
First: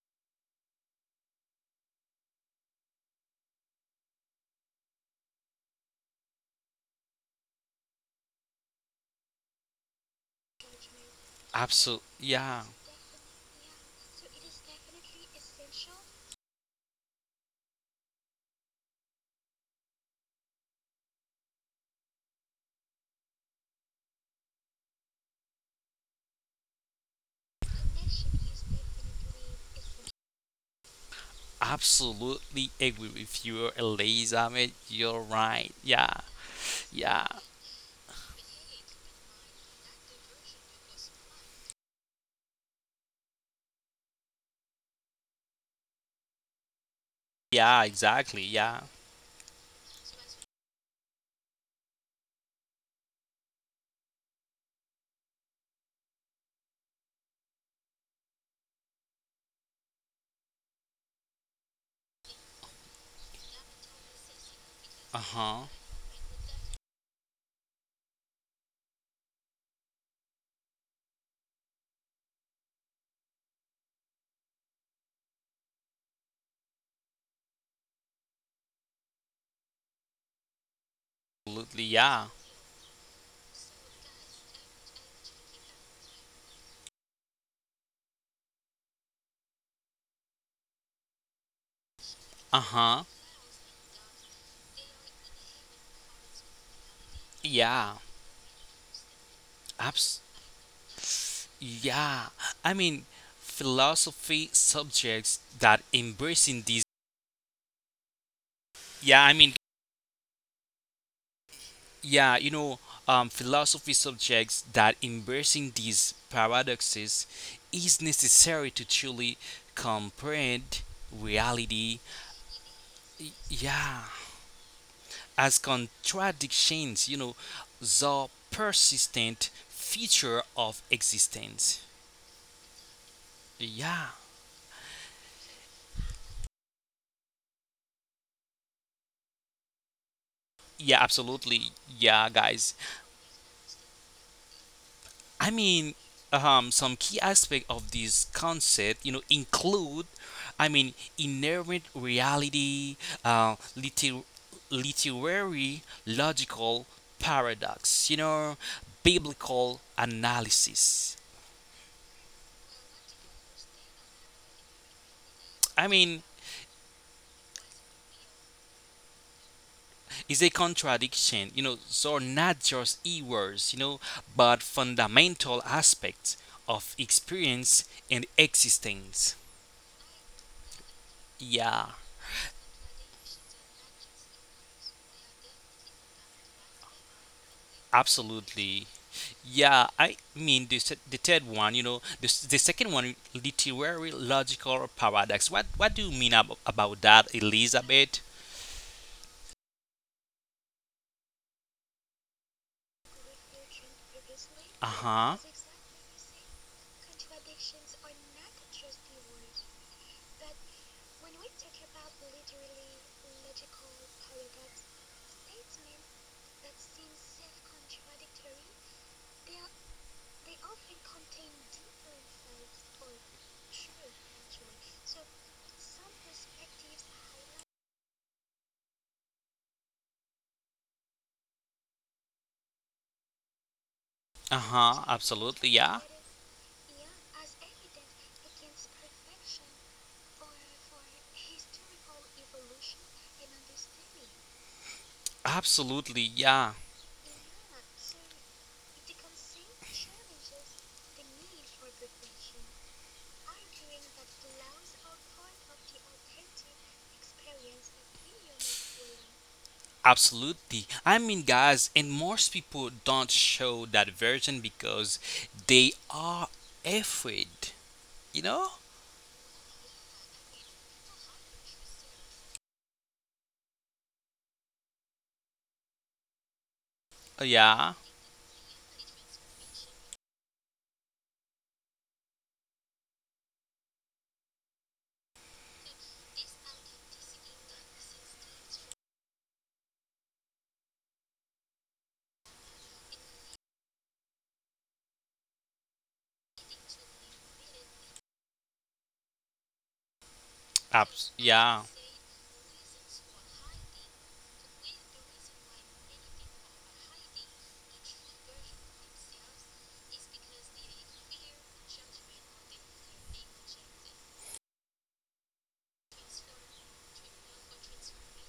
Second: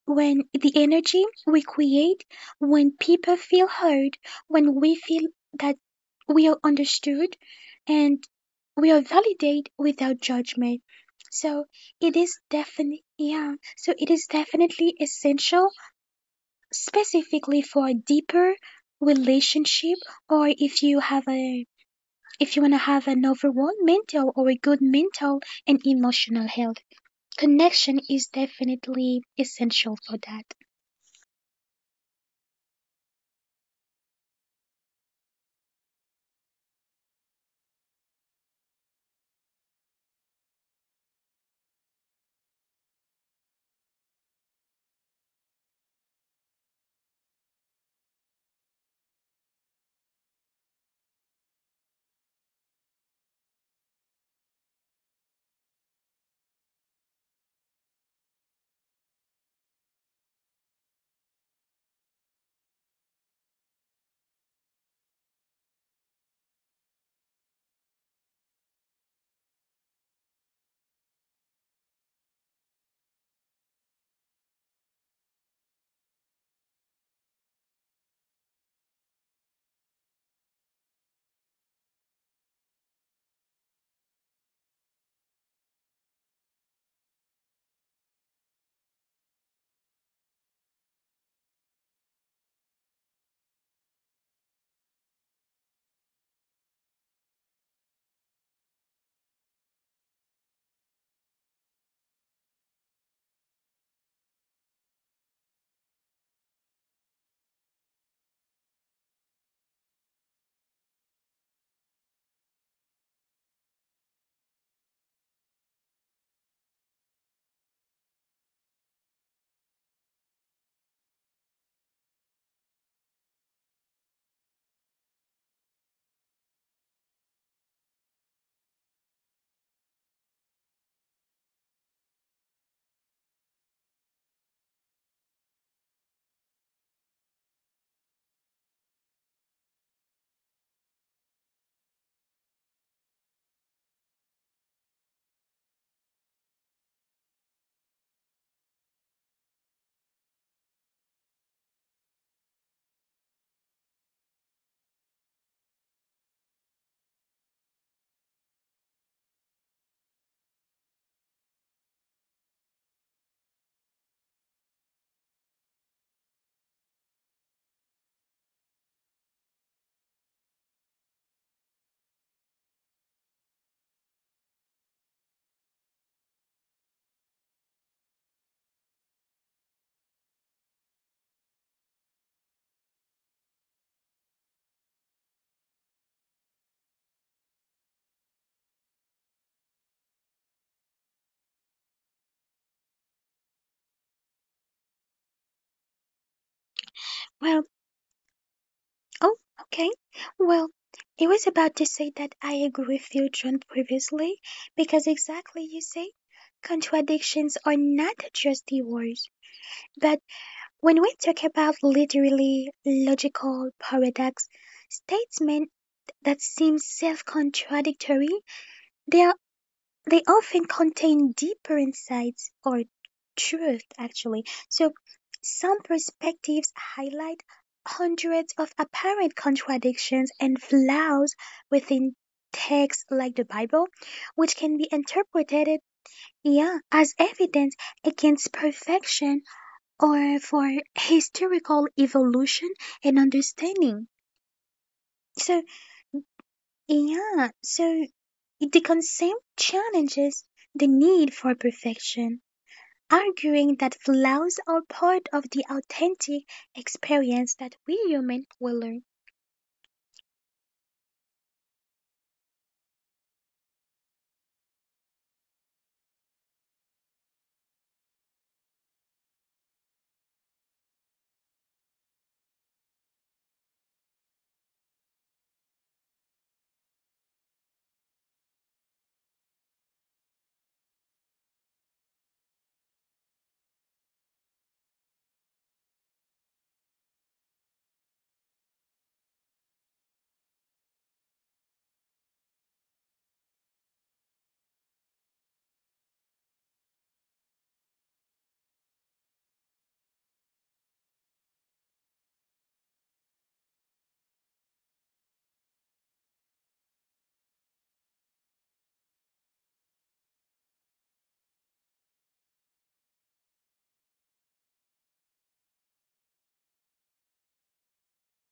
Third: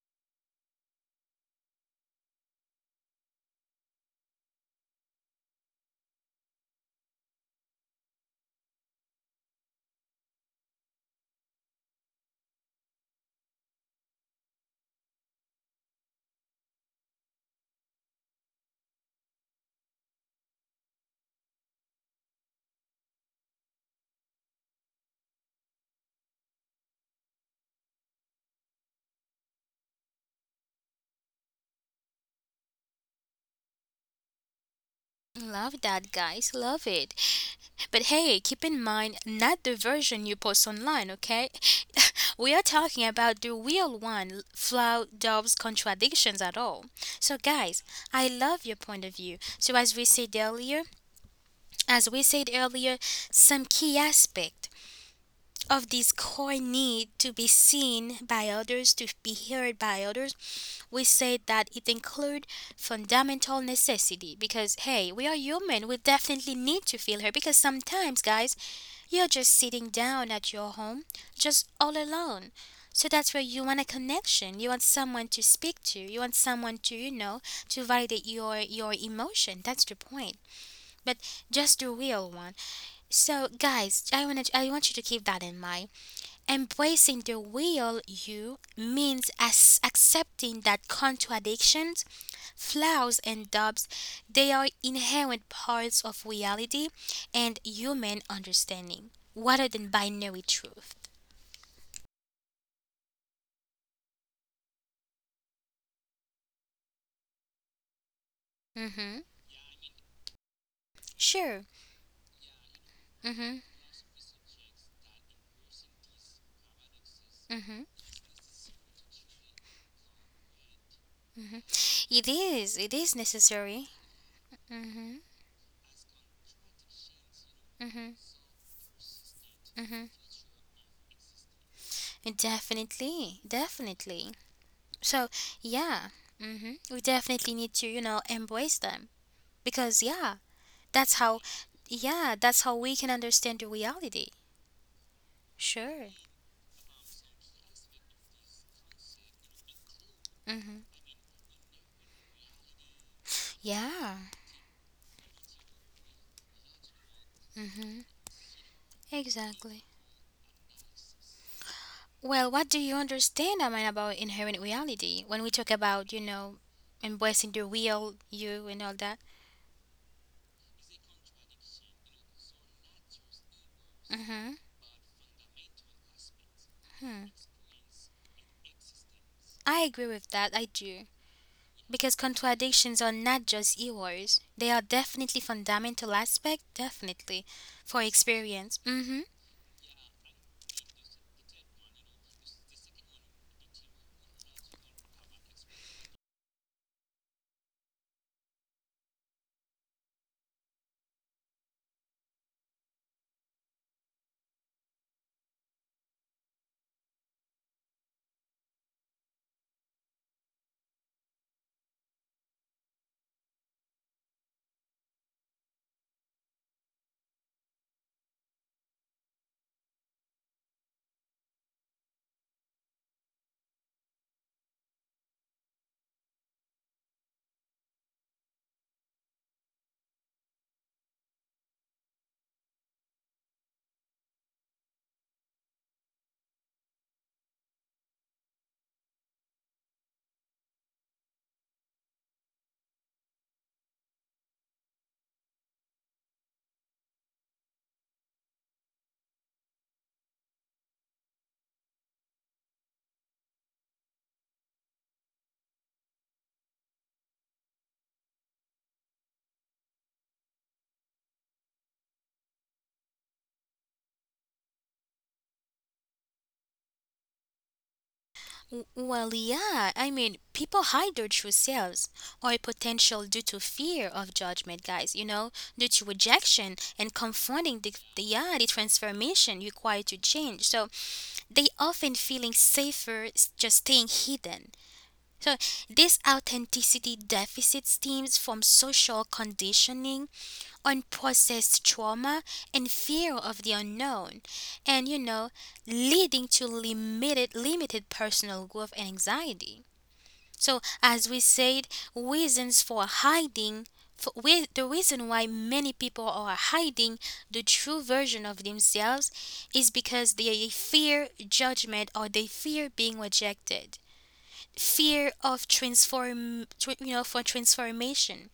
Speaker 3: when the energy we create, when people feel heard, when we feel that we are understood and we are validated without judgment. So,
Speaker 2: Absolutely,
Speaker 3: it is
Speaker 2: yeah,
Speaker 3: definitely, yeah, so it is definitely essential, specifically for a deeper relationship, or if you have a, if you want to have an overall mental or a good mental and emotional health, connection is definitely essential for that.
Speaker 2: absolutely agree with you, Eliza. You're right.
Speaker 1: Love that,
Speaker 2: Yeah,
Speaker 1: guys. Love it.
Speaker 2: yeah,
Speaker 1: But hey, keep in mind, not the version you post online, okay? We are talking about the real one, Flow Dove's contradictions at all. So,
Speaker 2: yeah,
Speaker 1: guys, I
Speaker 2: exactly,
Speaker 1: love your
Speaker 2: yeah.
Speaker 1: point of view. So, as we said earlier, as we said earlier, some key aspect of this core need to be seen by others, to be heard by others, we said that it include fundamental necessity, because hey, we are
Speaker 2: Uh-huh,
Speaker 1: human, we definitely need to feel heard, because sometimes, guys, you're just sitting down at your home, just all alone. So that's where you want a connection. You want someone to speak to. You want someone to, you know, to validate your emotion. That's the point. But just
Speaker 2: absolutely,
Speaker 1: the real
Speaker 2: yeah.
Speaker 1: one. So guys, I want you to keep that in mind. Embracing the real you means as accepting that contradiction.
Speaker 2: Uh-huh.
Speaker 1: Flowers and doves, they are inherent parts of reality and
Speaker 2: Yeah.
Speaker 1: human understanding, rather than
Speaker 2: Abs
Speaker 1: binary truth.
Speaker 2: Yeah. I mean Philosophy subjects that embracing these
Speaker 1: Mm-hmm.
Speaker 2: yeah, I mean
Speaker 1: Sure.
Speaker 2: yeah, you know,
Speaker 1: Mm-hmm.
Speaker 2: philosophy subjects that embracing these paradoxes
Speaker 1: Mm-hmm.
Speaker 2: is necessary to truly comprehend reality.
Speaker 1: Mm-hmm. It is. It is necessary.
Speaker 2: Yeah,
Speaker 1: Mm-hmm.
Speaker 2: as contradictions, you know,
Speaker 1: Mm-hmm.
Speaker 2: the persistent
Speaker 1: Mm-hmm.
Speaker 2: feature of existence.
Speaker 1: Definitely.
Speaker 2: Yeah.
Speaker 1: Definitely. So yeah. Mm-hmm. We definitely need to, you know, embrace them, because yeah,
Speaker 2: Yeah,
Speaker 1: that's how.
Speaker 2: absolutely. Yeah,
Speaker 1: Yeah, that's how
Speaker 2: guys.
Speaker 1: we can understand the reality.
Speaker 2: I mean,
Speaker 1: Sure.
Speaker 2: some key aspect of this concept, include,
Speaker 1: Mm-hmm.
Speaker 2: inherent reality, uh,
Speaker 1: Yeah.
Speaker 2: liter- literary logical
Speaker 1: Mm-hmm.
Speaker 2: paradox,
Speaker 1: Exactly.
Speaker 2: biblical analysis.
Speaker 1: Well, what do you understand, I mean, about inherent reality when we talk
Speaker 2: I
Speaker 1: about,
Speaker 2: mean,
Speaker 1: you know, embracing the real you and all that?
Speaker 2: it's a contradiction, so not just errors,
Speaker 1: Mm-hmm.
Speaker 2: but fundamental aspects of
Speaker 1: Hmm.
Speaker 2: experience and existence.
Speaker 1: I agree with that. I do.
Speaker 2: Yeah,
Speaker 1: Because contradictions are not just errors. They are definitely fundamental aspect, definitely, for experience.
Speaker 2: absolutely.
Speaker 1: Mm-hmm.
Speaker 2: Yeah, I mean the se- the third one, you know, the, s- the second one, literary logical paradox. What do you mean about that,
Speaker 3: Well,
Speaker 2: Elizabeth?
Speaker 3: oh, okay, well, it was about to say that I agree with you, John, previously,
Speaker 2: Uh
Speaker 3: because
Speaker 2: huh.
Speaker 3: exactly you say contradictions are not just the words, but when we talk about literally logical paradox statements that seem self contradictory, they, are, they often contain deeper insights or truth, actually. So, some perspectives highlight hundreds of apparent contradictions and flaws within texts like the Bible, which
Speaker 2: Uh
Speaker 3: can be
Speaker 2: huh. Absolutely.
Speaker 3: interpreted,
Speaker 2: Yeah.
Speaker 3: yeah, as evidence against perfection or for historical evolution and understanding. So,
Speaker 2: Absolutely, yeah.
Speaker 3: yeah, so the concept challenges the need for perfection, arguing that flaws are part of the authentic experience that we humans will learn.
Speaker 2: Absolutely. Guys, and most people don't show that version because they are afraid, you know?
Speaker 1: Well, yeah, I mean, people hide their true selves or potential due to fear of judgment, guys, you know, due to rejection and confronting the,
Speaker 2: Yeah.
Speaker 1: the yeah, the transformation required to change. So they often feeling safer just staying hidden. So, this authenticity deficit stems from social conditioning, unprocessed trauma, and fear of the unknown, and you know, leading to limited personal growth and anxiety. So, as we said,
Speaker 2: Yeah.
Speaker 1: reasons for hiding, for, with the reason why many people are hiding the true version of themselves is because they fear judgment, or they fear being rejected, fear of you know, for transformation,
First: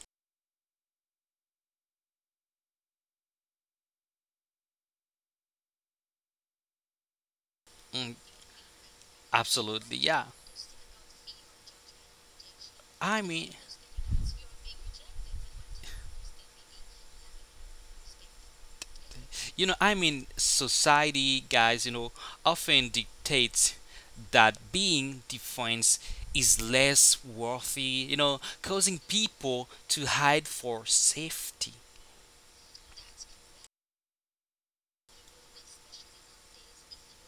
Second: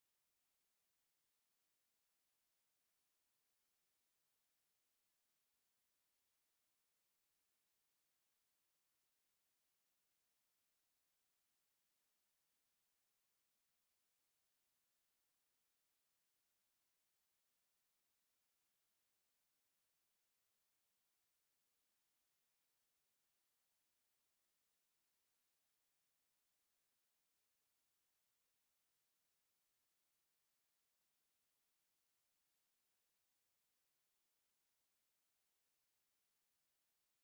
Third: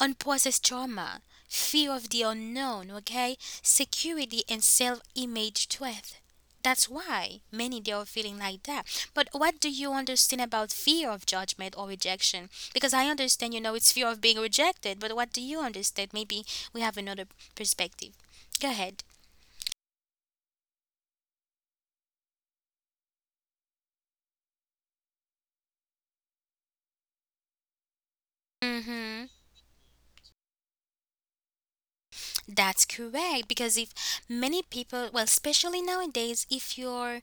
Speaker 1: unprocessed trauma, fear of the unknown, okay, security and self-image threat. That's why many they are
Speaker 2: Mm,
Speaker 1: feeling like that. But what do
Speaker 2: absolutely.
Speaker 1: you
Speaker 2: Yeah.
Speaker 1: understand about fear of judgment or rejection? Because I
Speaker 2: I mean,
Speaker 1: understand, you know, it's fear of being rejected, but what do you understand? Maybe we have another perspective. Go ahead.
Speaker 2: Society, guys, often dictates that being defines is less worthy, causing
Speaker 1: Mm-hmm.
Speaker 2: people to hide for safety.
Speaker 1: That's correct. Because if many people, well, especially nowadays, if you're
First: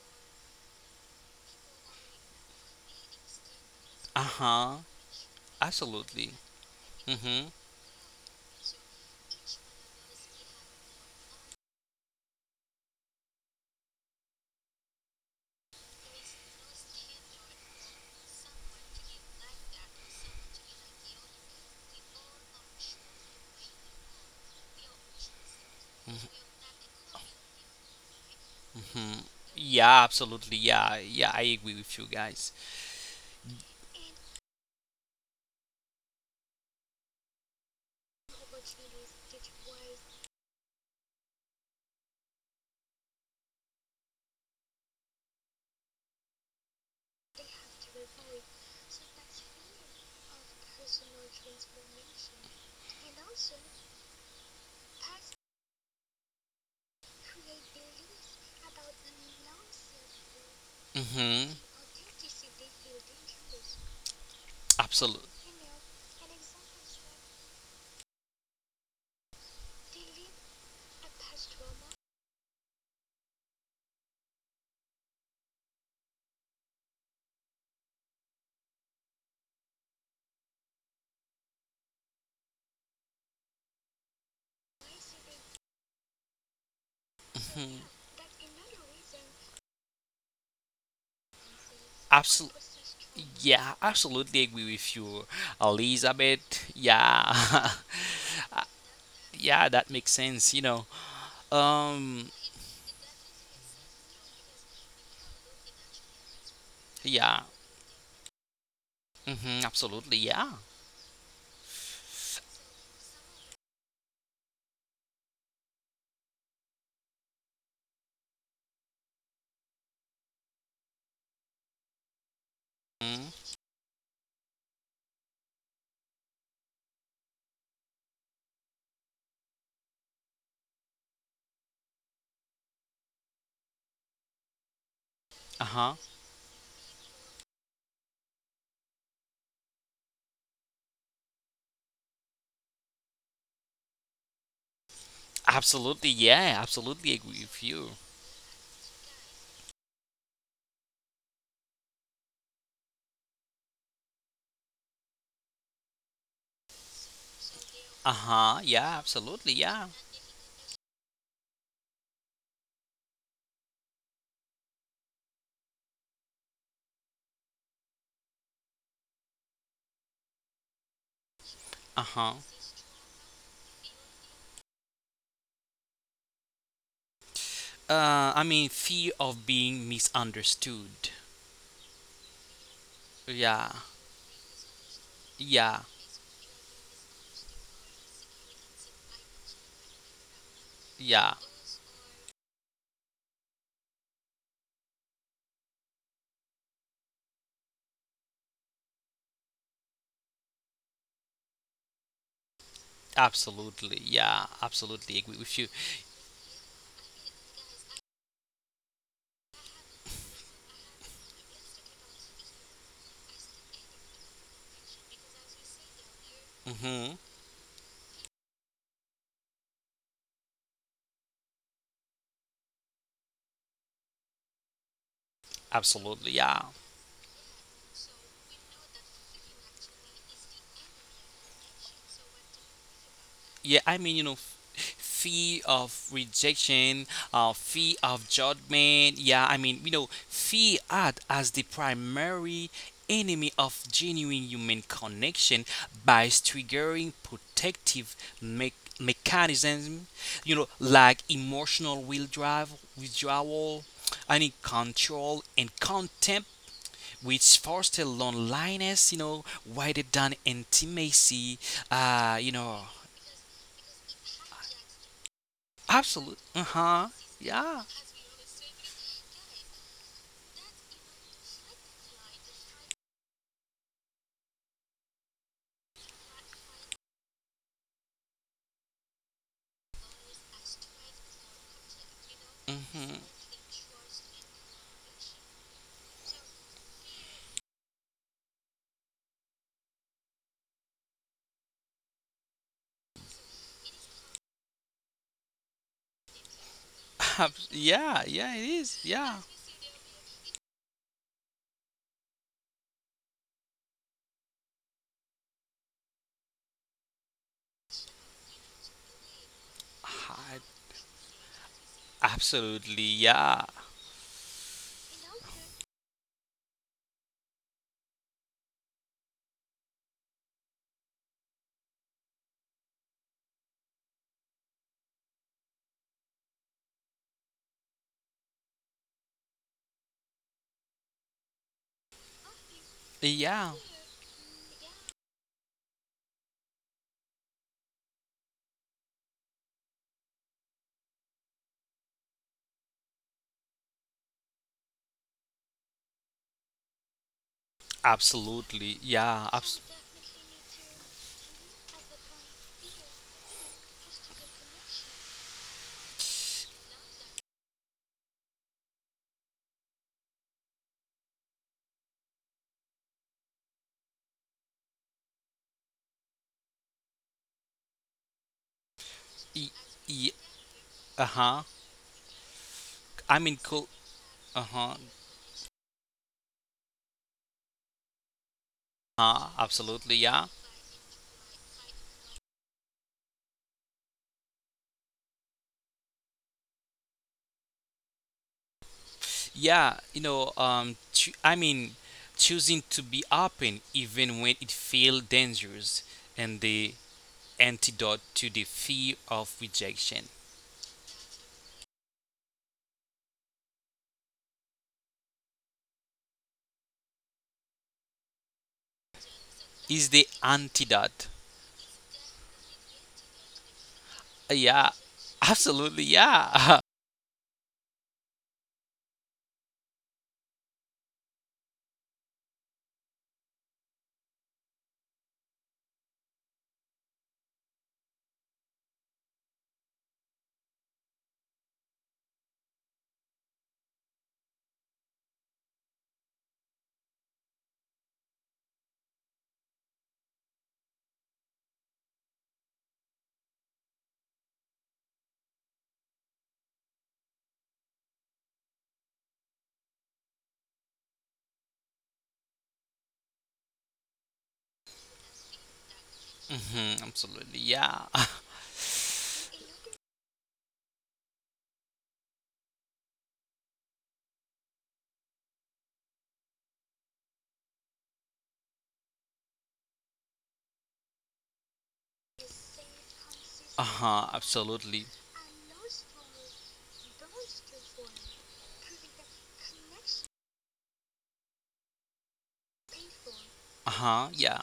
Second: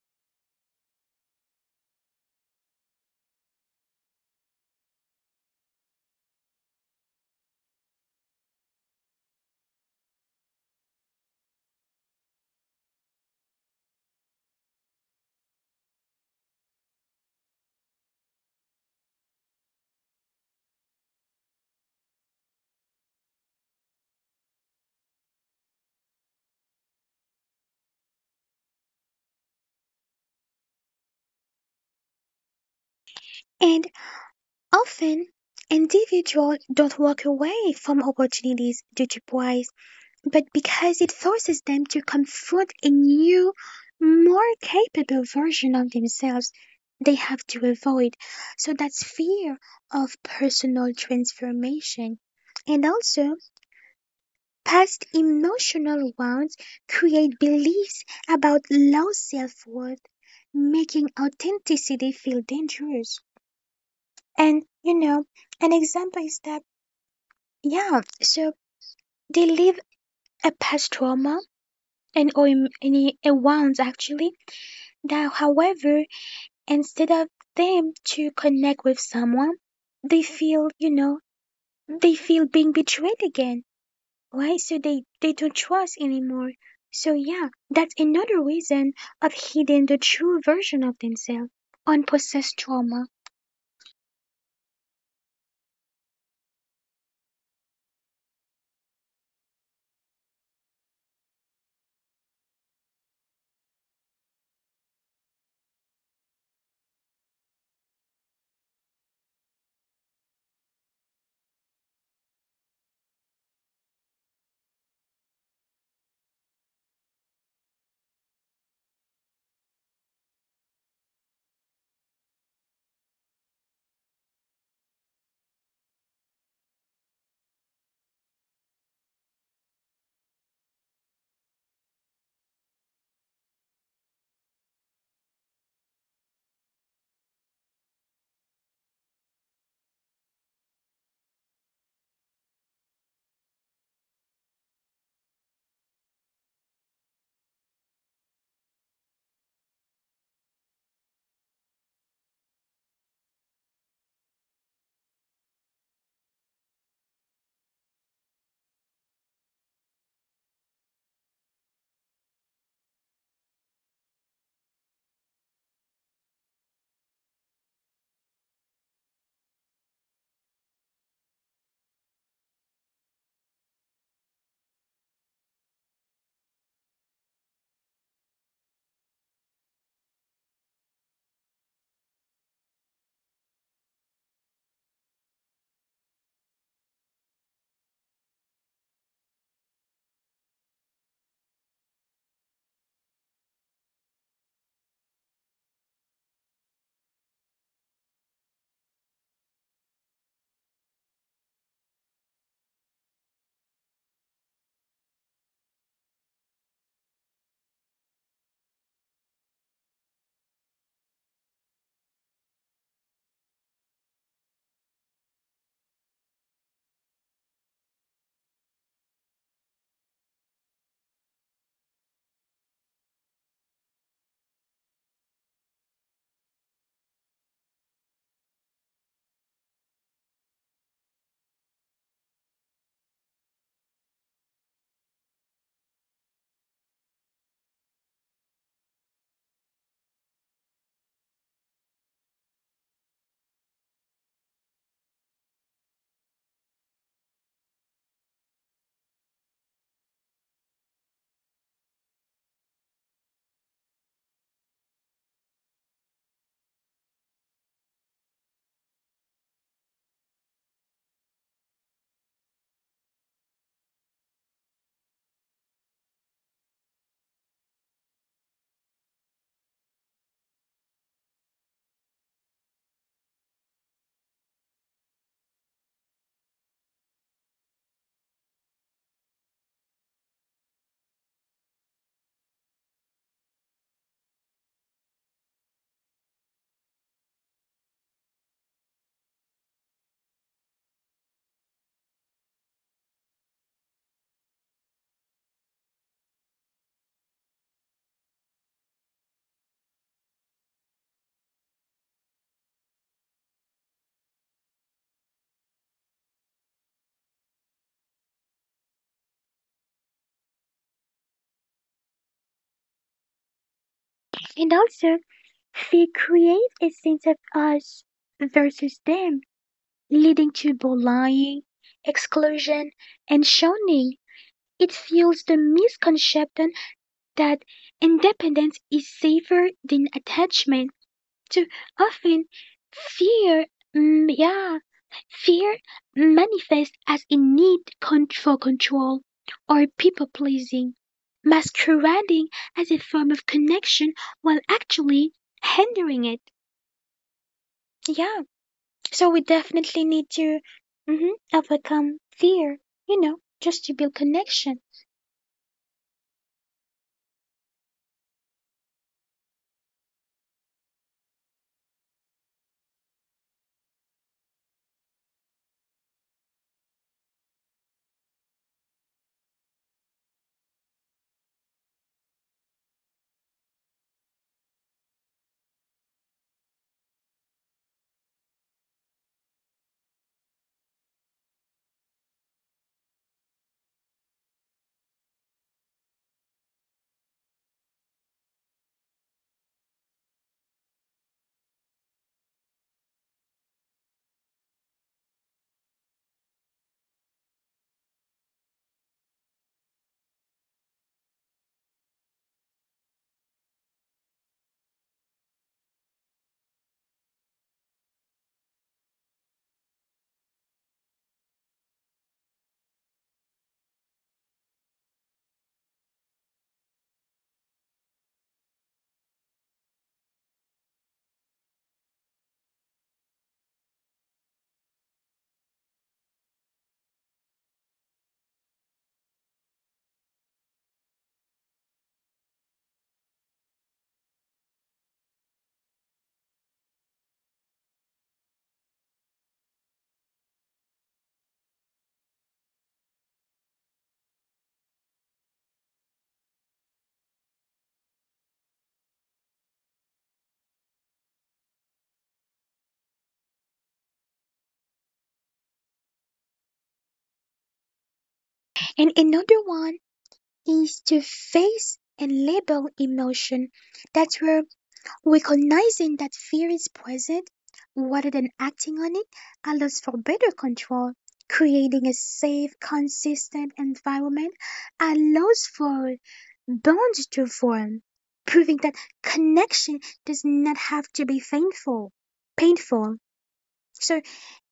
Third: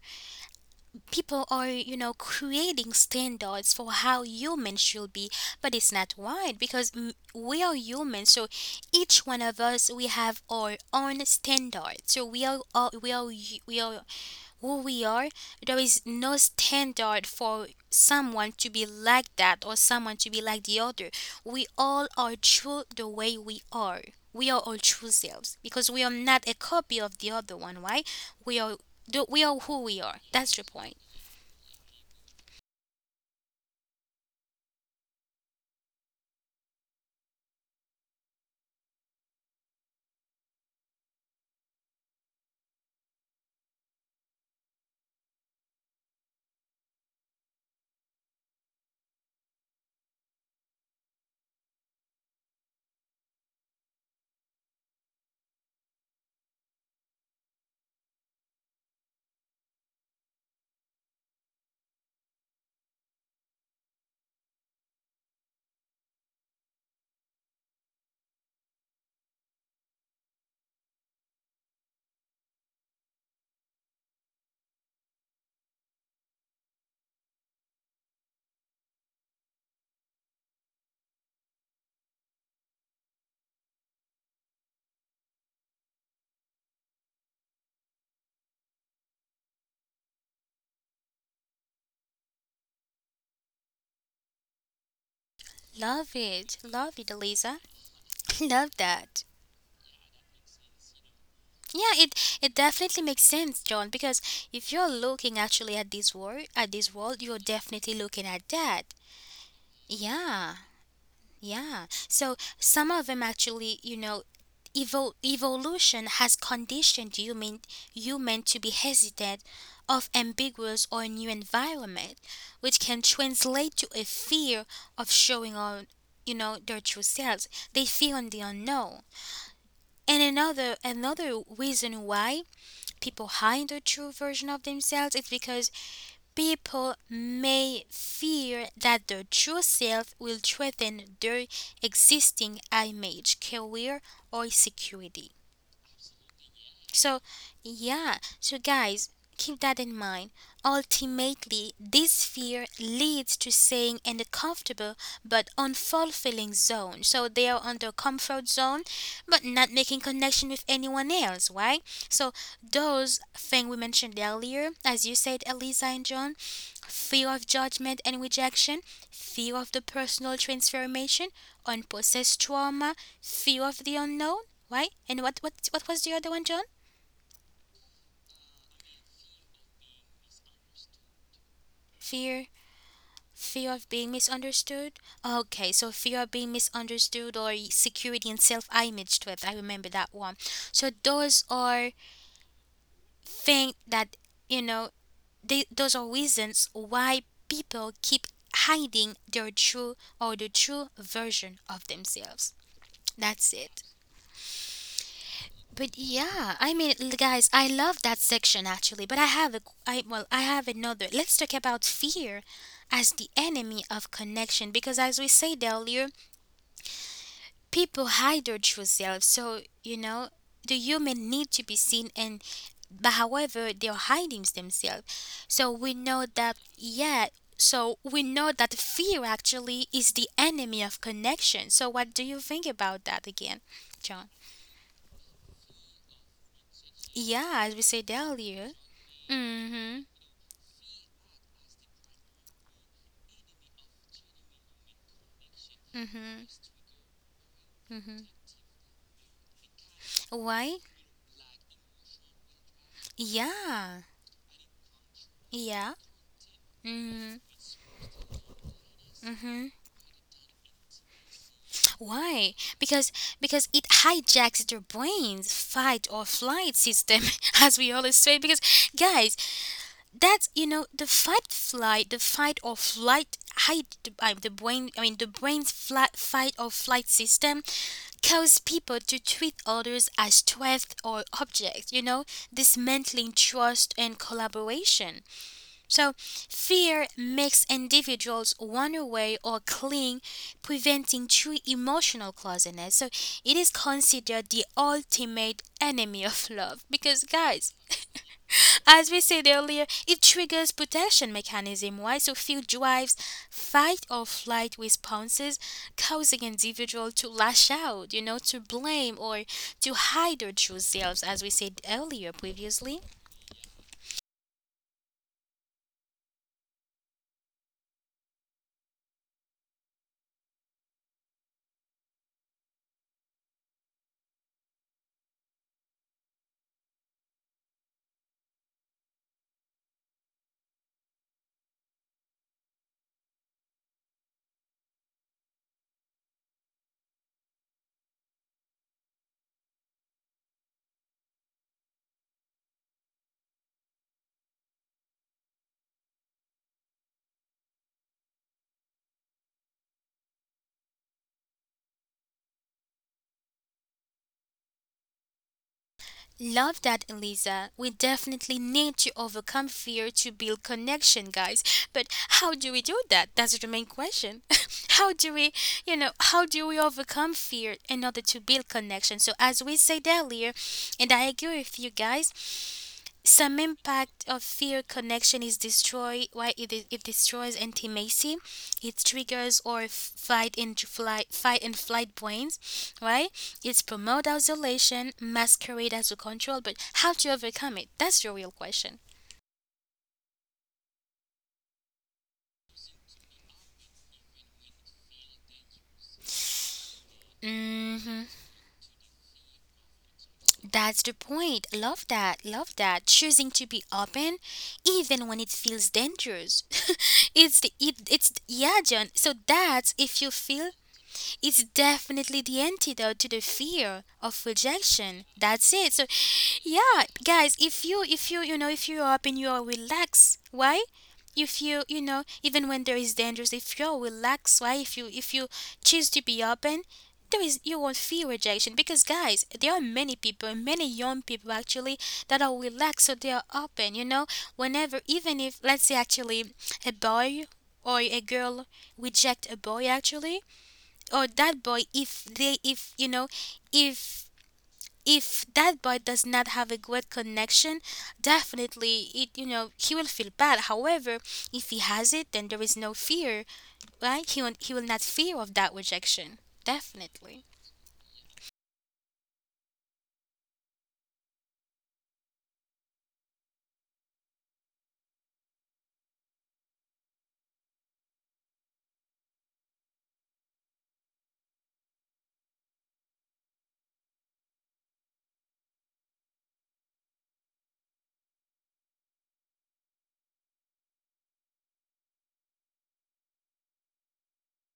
Speaker 1: people are, you know, creating standards for
Speaker 2: Uh
Speaker 1: how
Speaker 2: huh.
Speaker 1: humans should be, but it's not
Speaker 2: Absolutely.
Speaker 1: right, because
Speaker 2: Mm hmm.
Speaker 1: we are humans. So each one of us, we have our own standard. So we are all, we are we are who we are. There is no standard for someone to be like that or someone to be like the other. We all are true the way we are. We are all true selves because we are not a copy of the other one, right? We are
Speaker 2: hmm
Speaker 1: we are who we
Speaker 2: Yeah,
Speaker 1: are. That's
Speaker 2: absolutely.
Speaker 1: the point.
Speaker 2: Yeah, yeah, I agree with you guys.
Speaker 3: And often, individuals don't walk away from opportunities due to pride but because it forces them to confront a new, more capable version of themselves they have to avoid. So that's fear of personal transformation. And also, past emotional wounds create beliefs about low self worth, making
Speaker 2: hmm
Speaker 3: authenticity feel dangerous. And, you
Speaker 2: Absolutely.
Speaker 3: know, an example is that, yeah, so they live a past trauma and or any a wounds actually. Now, however, instead of them to connect with someone, they feel, you know, they feel being betrayed again, right? So they don't trust anymore. So yeah,
Speaker 2: hmm
Speaker 3: that's another reason of hiding the true version of themselves,
Speaker 2: Absolutely.
Speaker 3: unprocessed trauma.
Speaker 2: Yeah, absolutely agree with you,
Speaker 1: Love it.
Speaker 2: Elizabeth.
Speaker 1: Love it, Eliza.
Speaker 2: Yeah,
Speaker 1: Love that.
Speaker 2: Yeah, that makes sense, you know.
Speaker 1: Yeah,
Speaker 2: Um,
Speaker 1: it definitely makes sense, John, because if you're looking actually at this world, you're
Speaker 2: yeah.
Speaker 1: definitely looking at that.
Speaker 2: Absolutely,
Speaker 1: Yeah.
Speaker 2: yeah.
Speaker 1: Yeah. So some of them actually, you know, evolution has conditioned human to be hesitant of ambiguous or new environment, which can
Speaker 2: Mm,
Speaker 1: translate to a fear of showing on, you know, their true selves. They fear on the unknown. And another reason why people hide the true version of themselves is because
Speaker 2: uh-huh.
Speaker 1: people may fear that their true self will threaten their existing image, career, or security.
Speaker 2: Absolutely, yeah. Absolutely
Speaker 1: So,
Speaker 2: agree with you.
Speaker 1: yeah, so guys, keep that in mind. Ultimately, this fear leads to staying in the comfortable but unfulfilling zone. So, they are on their comfort
Speaker 2: Uh-huh.
Speaker 1: zone
Speaker 2: Yeah,
Speaker 1: but
Speaker 2: absolutely,
Speaker 1: not
Speaker 2: yeah.
Speaker 1: making connection with anyone else, right? So, those things we mentioned earlier, as you said, Eliza and John: fear of judgment and rejection, fear of the personal transformation, unprocessed
Speaker 2: Uh-huh.
Speaker 1: trauma, fear of the unknown, right? And what was the other one, John?
Speaker 2: Fear of being misunderstood.
Speaker 1: Fear,
Speaker 2: Yeah.
Speaker 1: fear of being misunderstood. Okay,
Speaker 2: Yeah.
Speaker 1: so fear of being misunderstood, or security and self-image threat. I remember that one. So
Speaker 2: Yeah.
Speaker 1: those are things that, you know. They, those are reasons why people keep hiding their true, or the true version of themselves. That's it.
Speaker 2: Absolutely. Yeah. Absolutely agree with you.
Speaker 1: But yeah, I mean, guys, I love that section actually. But I have a, q- I well, I have another. Let's talk about fear as the enemy of connection, because, as we said earlier,
Speaker 2: Mhm.
Speaker 1: people hide their true selves. So you know, the human need to be seen, and but however, they're hiding themselves. So we know
Speaker 2: Absolutely,
Speaker 1: that,
Speaker 2: yeah.
Speaker 1: yeah. So we know that fear actually is the enemy of connection. So what do you think about that again,
Speaker 2: Yeah,
Speaker 1: John?
Speaker 2: fear of rejection,
Speaker 1: Yeah, as we
Speaker 2: fear
Speaker 1: said
Speaker 2: of
Speaker 1: earlier.
Speaker 2: judgment. Yeah,
Speaker 1: Mm-hmm.
Speaker 2: fear act as the primary enemy of genuine human connection by
Speaker 1: Mhm.
Speaker 2: triggering protective
Speaker 1: Mhm.
Speaker 2: me- mechanisms,
Speaker 1: Why?
Speaker 2: like emotional will drive, withdrawal,
Speaker 1: Yeah.
Speaker 2: any control and
Speaker 1: Yeah.
Speaker 2: contempt
Speaker 1: Mhm.
Speaker 2: which foster loneliness,
Speaker 1: Mhm.
Speaker 2: rather than intimacy, uh, you
Speaker 1: Why?
Speaker 2: know.
Speaker 1: Because it hijacks their brains, fight or
Speaker 2: Absolutely,
Speaker 1: flight
Speaker 2: uh-huh.
Speaker 1: system, as
Speaker 2: Yeah.
Speaker 1: we always say. Because guys, that's you know the fight flight, the fight or flight hide the brain. I mean the brain's flight, fight or flight system cause people to treat others as threats or objects. You know,
Speaker 2: Mhm.
Speaker 1: dismantling trust and collaboration. So, fear makes individuals run away or cling, preventing true emotional closeness. So, it is considered the ultimate enemy of love. Because, guys,
Speaker 2: Yeah, yeah, it is.
Speaker 1: as we
Speaker 2: Yeah.
Speaker 1: said earlier, it triggers protection mechanism, why, so fear drives fight or flight responses, causing individual to lash out, you know, to blame or to hide their
Speaker 2: Hi-
Speaker 1: true selves, as we said earlier
Speaker 2: Absolutely.
Speaker 1: previously.
Speaker 2: Yeah.
Speaker 3: And also, fear creates a sense of us versus them, leading to bullying, exclusion, and shunning. It fuels the misconception that independence is safer than attachment. Too often
Speaker 2: Yeah.
Speaker 3: fear, yeah, fear manifests as a need for control or people pleasing, masquerading as a form of connection while actually hindering it. Yeah,
Speaker 2: Absolutely.
Speaker 3: so we
Speaker 2: Yeah.
Speaker 3: definitely need to, mhm, overcome fear, you know, just to build connection.
Speaker 1: Love that, Eliza. We definitely need to overcome fear to build connection, guys. But how do we do that? That's the main question. How do we, you know, how do we overcome fear in order to build connection? So, as
Speaker 2: Y-
Speaker 1: we said
Speaker 2: y-
Speaker 1: earlier, and I agree
Speaker 2: uh-huh.
Speaker 1: with you guys,
Speaker 2: I mean,
Speaker 1: some
Speaker 2: cool.
Speaker 1: impact of fear
Speaker 2: Uh-huh.
Speaker 1: connection is destroy, why, it destroys intimacy, it triggers or
Speaker 2: Absolutely. Yeah.
Speaker 1: fight and flight, fight and flight brains, right? It's promote isolation, masquerade as a control, but how to overcome it? That's the real question.
Speaker 2: Yeah, choosing to be open even when it feels dangerous, and the antidote
Speaker 1: Hmm.
Speaker 2: to the fear of rejection
Speaker 1: That's the point. Love that. Love that. Choosing to be open, even when it feels dangerous. It's it's yeah, John. So that's
Speaker 2: is
Speaker 1: if you
Speaker 2: the
Speaker 1: feel.
Speaker 2: antidote.
Speaker 1: It's definitely the antidote to the fear of
Speaker 2: Yeah,
Speaker 1: rejection. That's it. So
Speaker 2: absolutely. Yeah,
Speaker 1: yeah, guys, if you know, if you're up and you're relaxed, why? If you, you know, even when there is dangers, if you're relaxed, why? If you choose to be open, there is, you won't fear rejection, because guys, there are many people, many young people actually that are relaxed, so they are open. You know, whenever, even if, let's say, actually a boy or a girl reject a boy actually, or that boy, if they if you know if if that boy does not have a good connection, definitely it, he will feel bad. However, if he has it, then there is no fear. Right, he will not fear of that rejection definitely.
Speaker 2: absolutely. Yeah.
Speaker 3: And another one is to face and label emotion. That's where recognizing that fear is present rather than acting on it allows for better control. Creating a safe, consistent
Speaker 2: Uh huh.
Speaker 3: environment
Speaker 2: Absolutely.
Speaker 3: allows for bonds to form, proving that connection does not have to be painful. Painful.
Speaker 2: Uh
Speaker 3: So
Speaker 2: huh. Yeah.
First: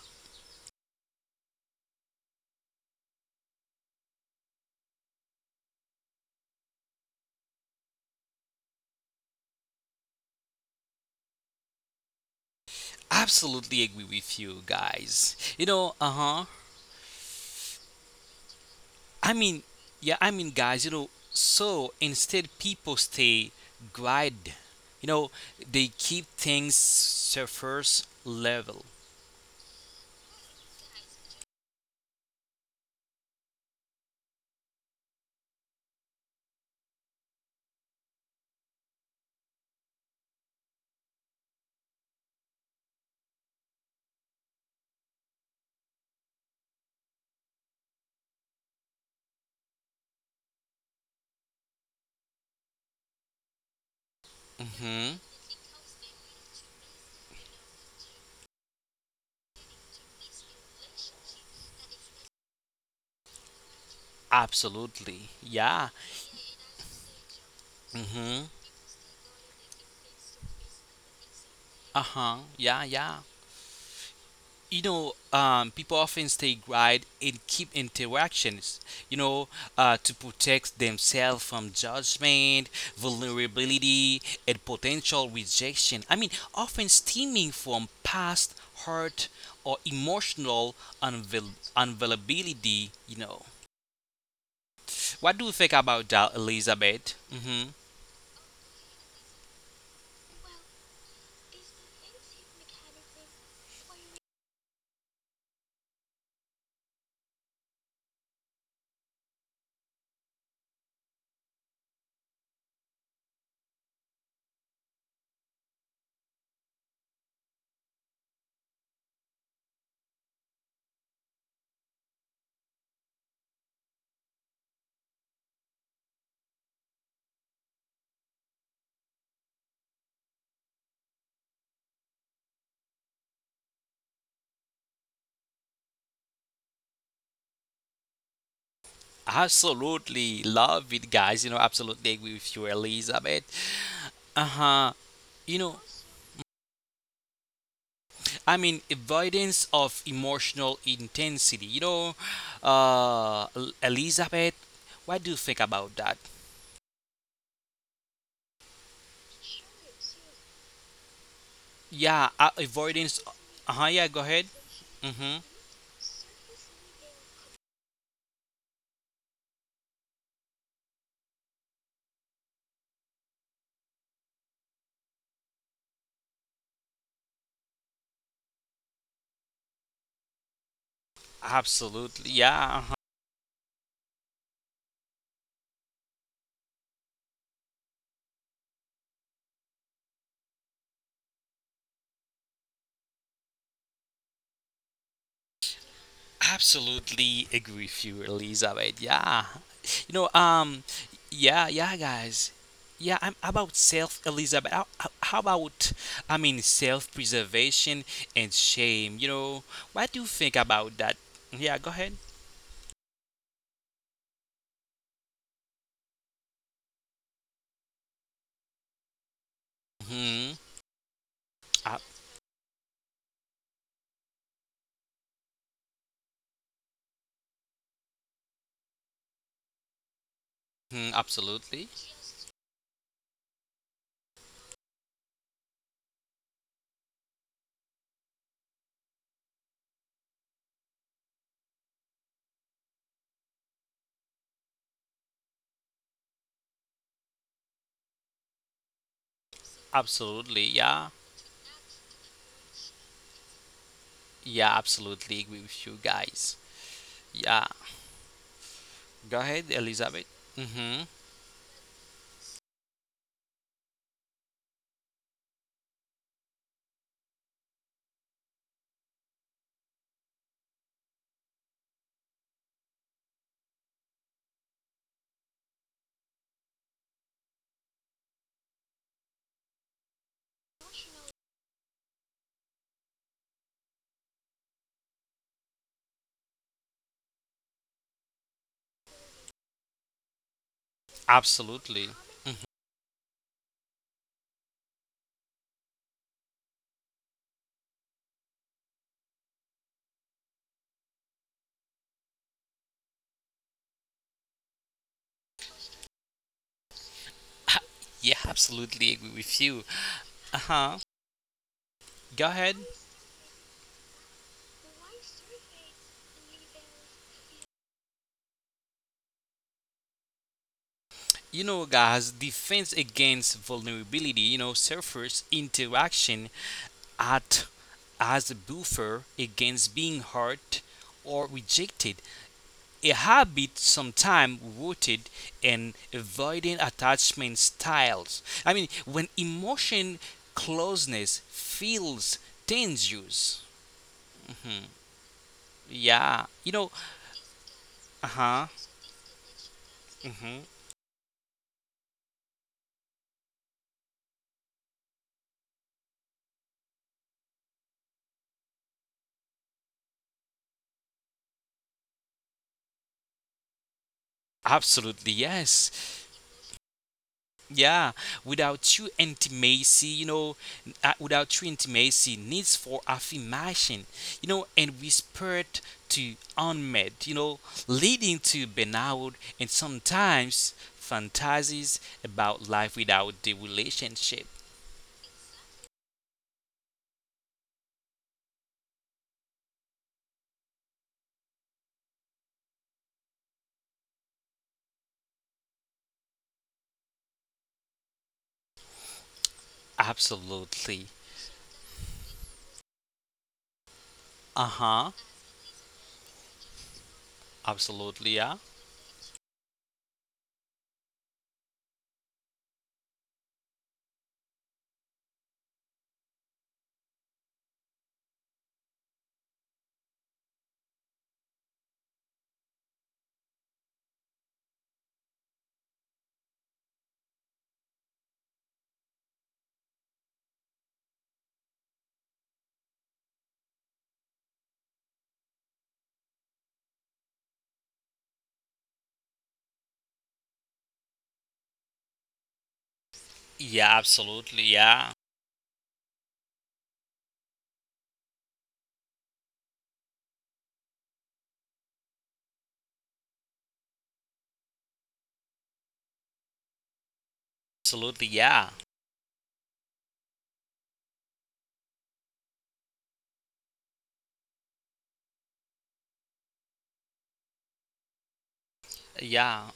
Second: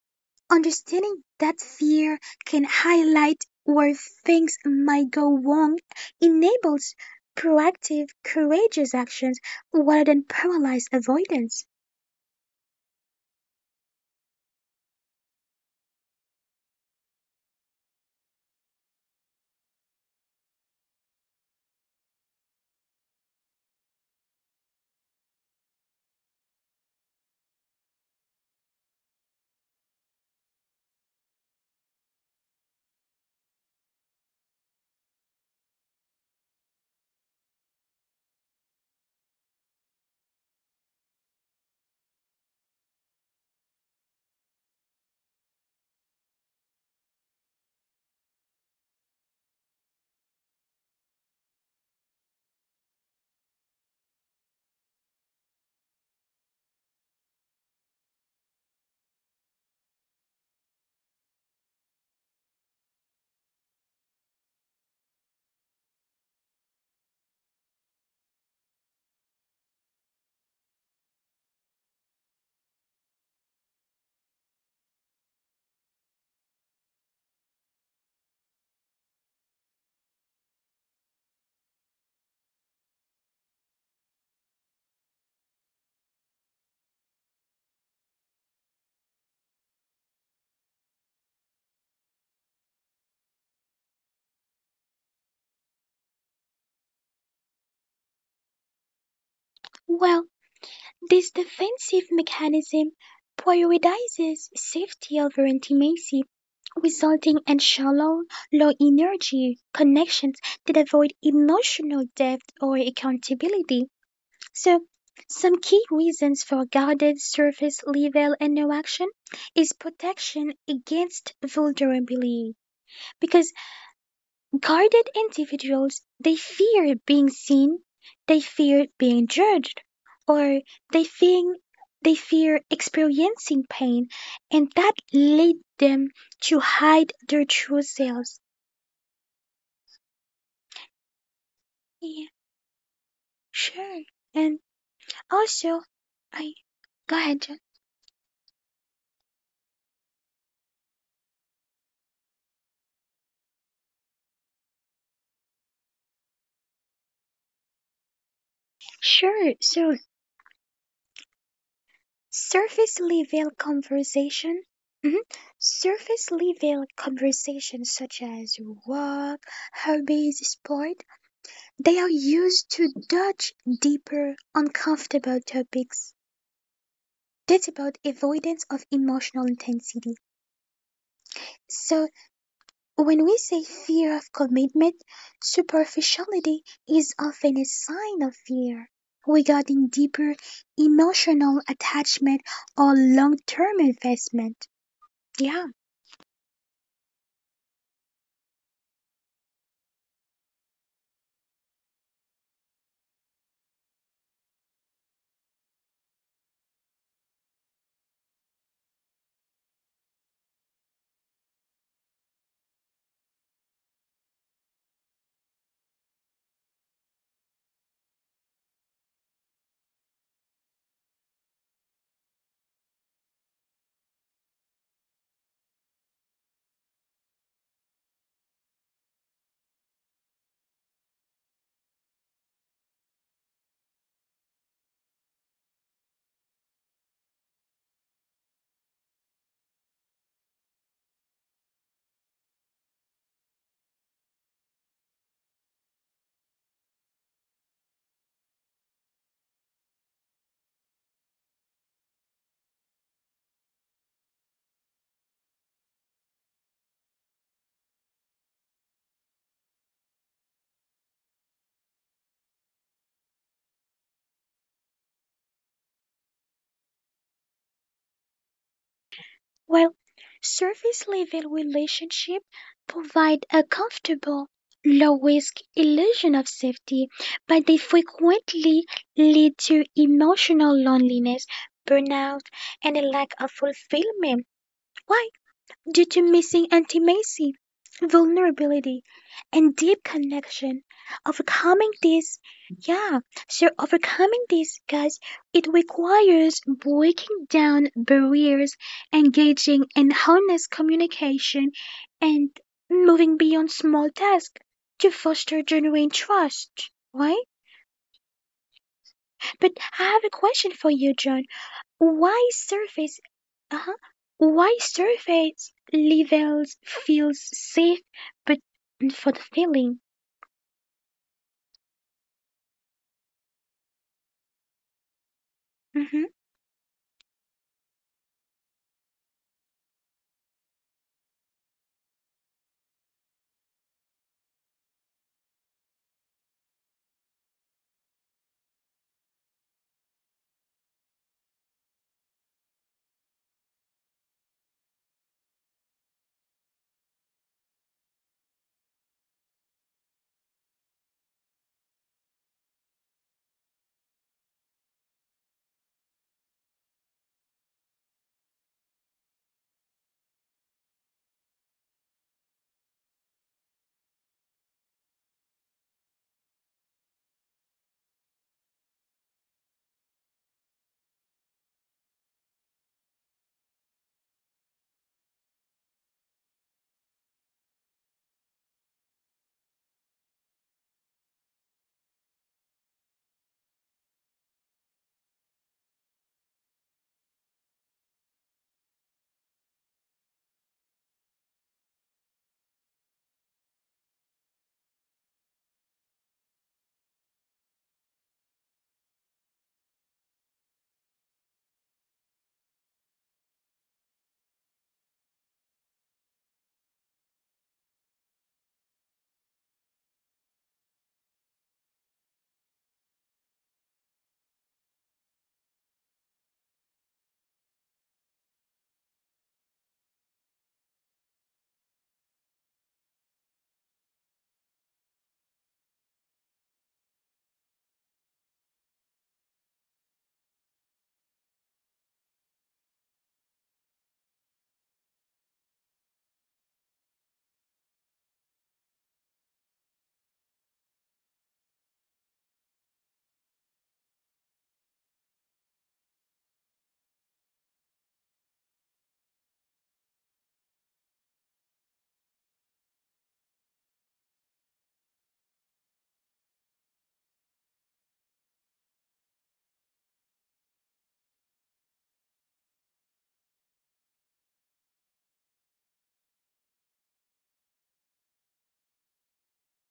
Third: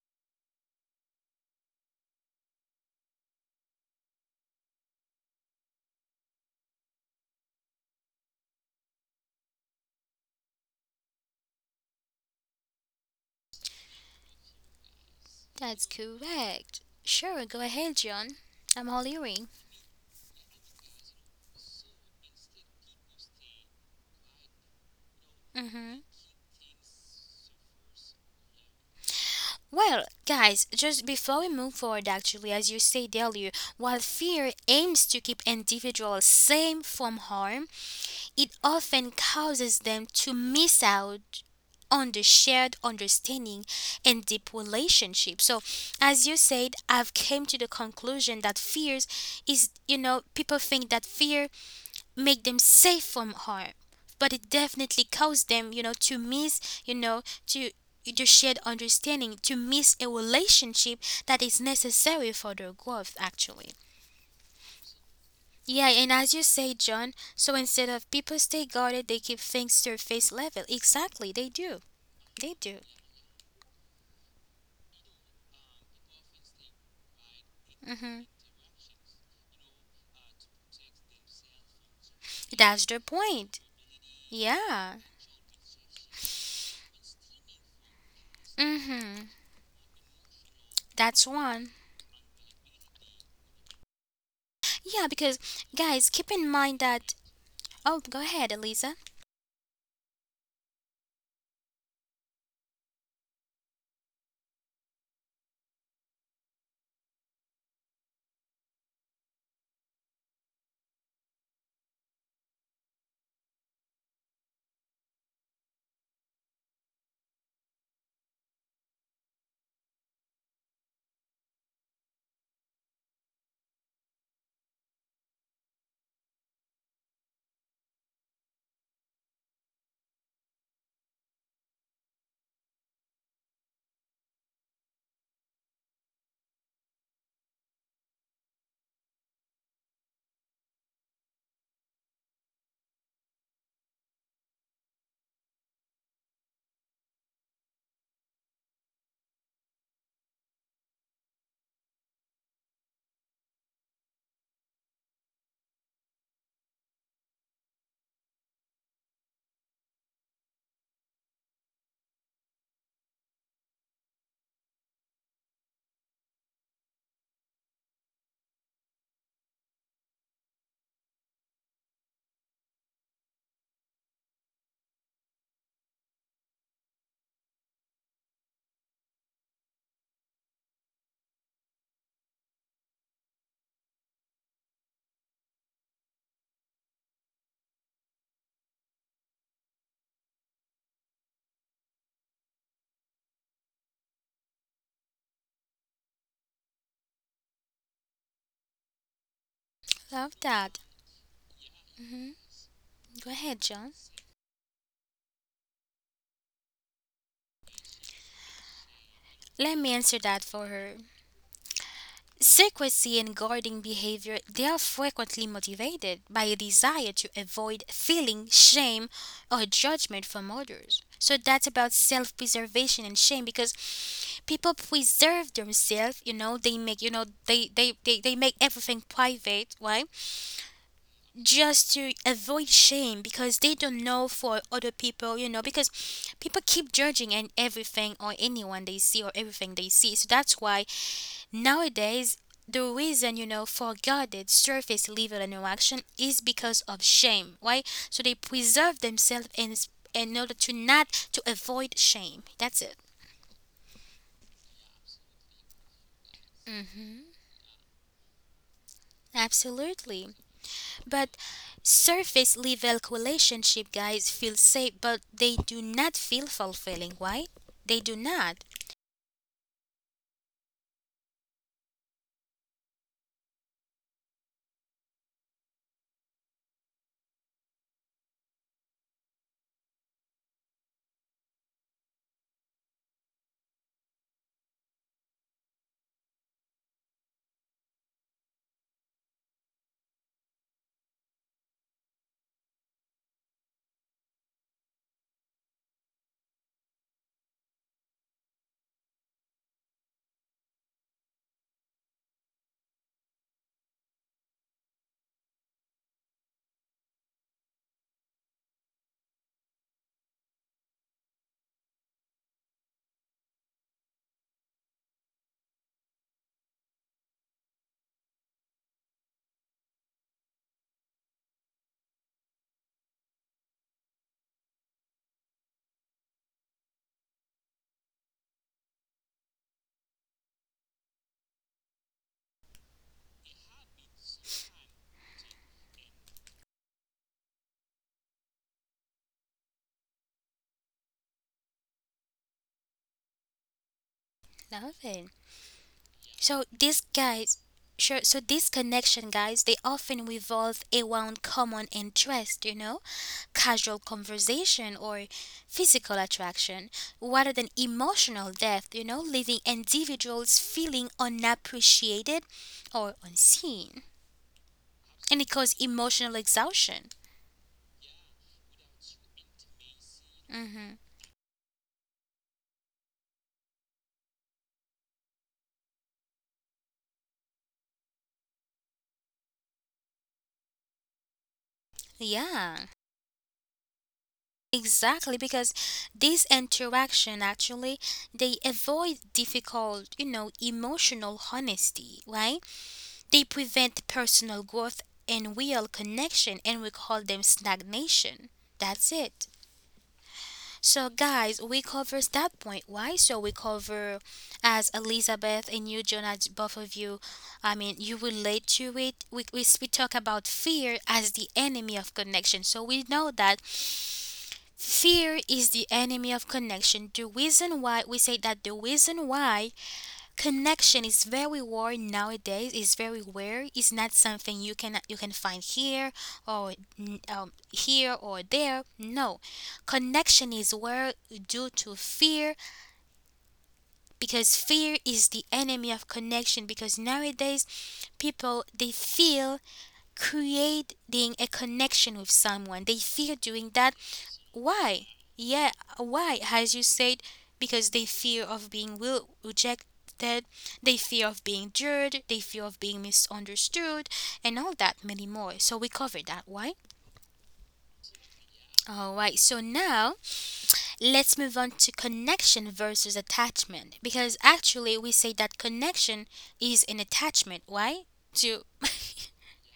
Speaker 3: understanding that fear can highlight where things might go wrong enables proactive, courageous actions rather than paralyzed avoidance.
Speaker 2: Absolutely agree with you guys. You
Speaker 1: That's
Speaker 2: know. Uh huh.
Speaker 1: correct. Sure, go ahead, John. I'm all
Speaker 2: I
Speaker 1: earing.
Speaker 2: mean, Guys, so instead people stay grind. You know, they
Speaker 1: Mm-hmm
Speaker 2: keep things surface level.
Speaker 1: well, guys, just before we move forward, actually, as you said earlier, while fear aims to keep individuals safe from harm, it often causes them to miss out on the shared understanding and deep relationship. So, as you said, I've came to the conclusion that fears is, you know, people think that fear make them safe from harm, but it definitely
Speaker 2: Mm-hmm.
Speaker 1: causes them, you know, to miss, you know, to the shared understanding, to miss a relationship that is necessary for their growth actually.
Speaker 2: Absolutely. Yeah.
Speaker 1: Yeah, and as you say, John, so instead of
Speaker 2: Mm-hmm.
Speaker 1: people stay guarded, they keep things to face level. Exactly, they do.
Speaker 2: Uh-huh.
Speaker 1: They
Speaker 2: Yeah,
Speaker 1: do.
Speaker 2: yeah. People often stay guide and keep
Speaker 1: Hmm.
Speaker 2: interactions, you know to protect themselves from judgment,
Speaker 1: That's the point.
Speaker 2: vulnerability, and
Speaker 1: Yeah.
Speaker 2: potential rejection, often stemming from past hurt
Speaker 1: Hmm.
Speaker 2: or emotional
Speaker 1: That's one.
Speaker 2: unavailability, you know.
Speaker 1: Yeah,
Speaker 2: What do you
Speaker 1: because,
Speaker 2: think about
Speaker 1: guys,
Speaker 2: that,
Speaker 1: keep in mind
Speaker 2: Elizabeth?
Speaker 1: that. Oh, go ahead, Elisa.
Speaker 3: Well, this defensive mechanism prioritizes safety over intimacy, resulting in shallow, low energy connections that avoid emotional depth or accountability. So, some key reasons for guarded surface level interaction is protection against vulnerability, because guarded individuals they fear being seen, they fear being judged, or they fear they fear experiencing pain, and that lead them to hide their true selves.
Speaker 2: Absolutely love it, guys. Absolutely agree
Speaker 3: Yeah,
Speaker 2: with you, Elizabeth.
Speaker 3: sure. And
Speaker 2: Uh-huh. You know,
Speaker 3: also, I, go ahead, John.
Speaker 2: avoidance of emotional intensity. Elizabeth, what do you think about that?
Speaker 3: Sure. So
Speaker 2: Yeah, avoidance.
Speaker 3: Surface-level
Speaker 2: Uh huh. Yeah, go ahead.
Speaker 3: conversation mhm.
Speaker 2: Mm-hmm.
Speaker 3: Surface-level conversations such as work, hobbies, sport, they are used to dodge deeper, uncomfortable topics. That's about avoidance of emotional intensity. So,
Speaker 2: Absolutely. Yeah. Uh huh.
Speaker 3: when we say fear of commitment, superficiality is often a sign of fear regarding deeper emotional attachment or long term investment. Yeah.
Speaker 2: Absolutely agree with you, Elizabeth. Yeah. You know,
Speaker 1: Love that.
Speaker 2: um, yeah, yeah, guys. Yeah,
Speaker 1: Go
Speaker 2: I'm
Speaker 1: ahead,
Speaker 2: about
Speaker 1: John.
Speaker 2: self, Elizabeth. How about, self preservation and shame?
Speaker 1: Let me
Speaker 2: What
Speaker 1: answer
Speaker 2: do you
Speaker 1: that
Speaker 2: think
Speaker 1: for her.
Speaker 2: about that? Yeah, go ahead.
Speaker 1: Secrecy and guarding behavior, they are frequently motivated by a desire to avoid feeling shame or judgment from
Speaker 2: Mhm.
Speaker 1: others. So that's about
Speaker 2: Uh,
Speaker 1: self-preservation and shame, because people preserve themselves, you know, they make, you know, they make everything private, right?
Speaker 2: mhm, absolutely.
Speaker 1: Just to avoid shame, because they don't know for other people, you know, because people keep judging and everything, or anyone they see, or everything they see. So that's why nowadays, the reason, you know, for guarded surface level interaction is because of shame. Why? So they preserve themselves in order
Speaker 2: Absolutely.
Speaker 1: to not
Speaker 2: Yeah.
Speaker 1: to avoid shame. That's it.
Speaker 2: Yeah, absolutely agree with you guys. Yeah. Go ahead,
Speaker 1: Absolutely.
Speaker 2: Elizabeth. Mhm.
Speaker 1: But surface level relationship, guys, feel safe, but they do not feel fulfilling. Why? They do not
Speaker 3: While surface level relationships provide a comfortable, low risk illusion of safety, but they frequently lead to emotional loneliness, burnout, and a lack of fulfillment. Why? Due to missing intimacy, vulnerability, and deep connection, overcoming
Speaker 2: Absolutely.
Speaker 3: this, yeah, so overcoming this, guys, it requires breaking down barriers, engaging in honest communication, and moving beyond small tasks to foster genuine trust, right?
Speaker 2: Yeah, absolutely agree with
Speaker 3: But
Speaker 2: you.
Speaker 3: I have a question for
Speaker 2: Uh-huh.
Speaker 3: you, John. Why
Speaker 2: Go ahead.
Speaker 3: surface uh-huh. Why surface levels feels safe, but for the feeling.
Speaker 2: Guys, defense against vulnerability, surface
Speaker 3: Mhm.
Speaker 2: interaction at as a buffer against being hurt or rejected. A habit sometimes rooted in avoiding attachment styles. When emotion closeness feels dangerous.
Speaker 1: love it.
Speaker 2: Yeah,
Speaker 1: So
Speaker 2: you know,
Speaker 1: these guys, sure.
Speaker 2: uh
Speaker 1: So
Speaker 2: huh,
Speaker 1: these connection, guys, they often
Speaker 2: hmm
Speaker 1: revolve around common interest. You know, casual conversation or physical attraction rather than emotional depth, you know, leaving individuals feeling unappreciated or unseen.
Speaker 2: absolutely,
Speaker 1: And it causes
Speaker 2: yes.
Speaker 1: emotional exhaustion.
Speaker 2: Yeah, without true intimacy,
Speaker 1: Hmm.
Speaker 2: without true intimacy, needs for affirmation, and whispered to unmet, leading to burnout and sometimes fantasies about
Speaker 1: Yeah.
Speaker 2: life without the relationship.
Speaker 1: Exactly, because this interaction actually, they avoid difficult, you know, emotional honesty, right? They prevent personal growth and real connection, and we call them stagnation. That's it.
Speaker 2: Absolutely.
Speaker 1: So, guys, we covers that point. Why? So we cover,
Speaker 2: Uh
Speaker 1: as
Speaker 2: huh.
Speaker 1: Elizabeth and you, Jonas, both of you. I mean, you
Speaker 2: Absolutely. Yeah.
Speaker 1: relate to it. We talk about fear as the enemy of connection. So we know that fear is the enemy of connection. The reason why we say that, the reason why connection is very rare nowadays. It's very rare, it's not something you can find here or here or there. No, connection is rare due to fear, because fear is the enemy of connection. Because nowadays people, they feel creating a connection with someone, they fear doing that.
Speaker 2: Yeah. Absolutely.
Speaker 1: Why?
Speaker 2: Yeah.
Speaker 1: Yeah, why? As you said, because they fear of being will rejected, they fear of being judged, they fear of being misunderstood, and all that many more. So we covered that. Why?
Speaker 2: Absolutely. Yeah.
Speaker 1: All right. So now let's move on to connection versus attachment, because actually we say that connection is an attachment. Why? To
Speaker 2: Yeah.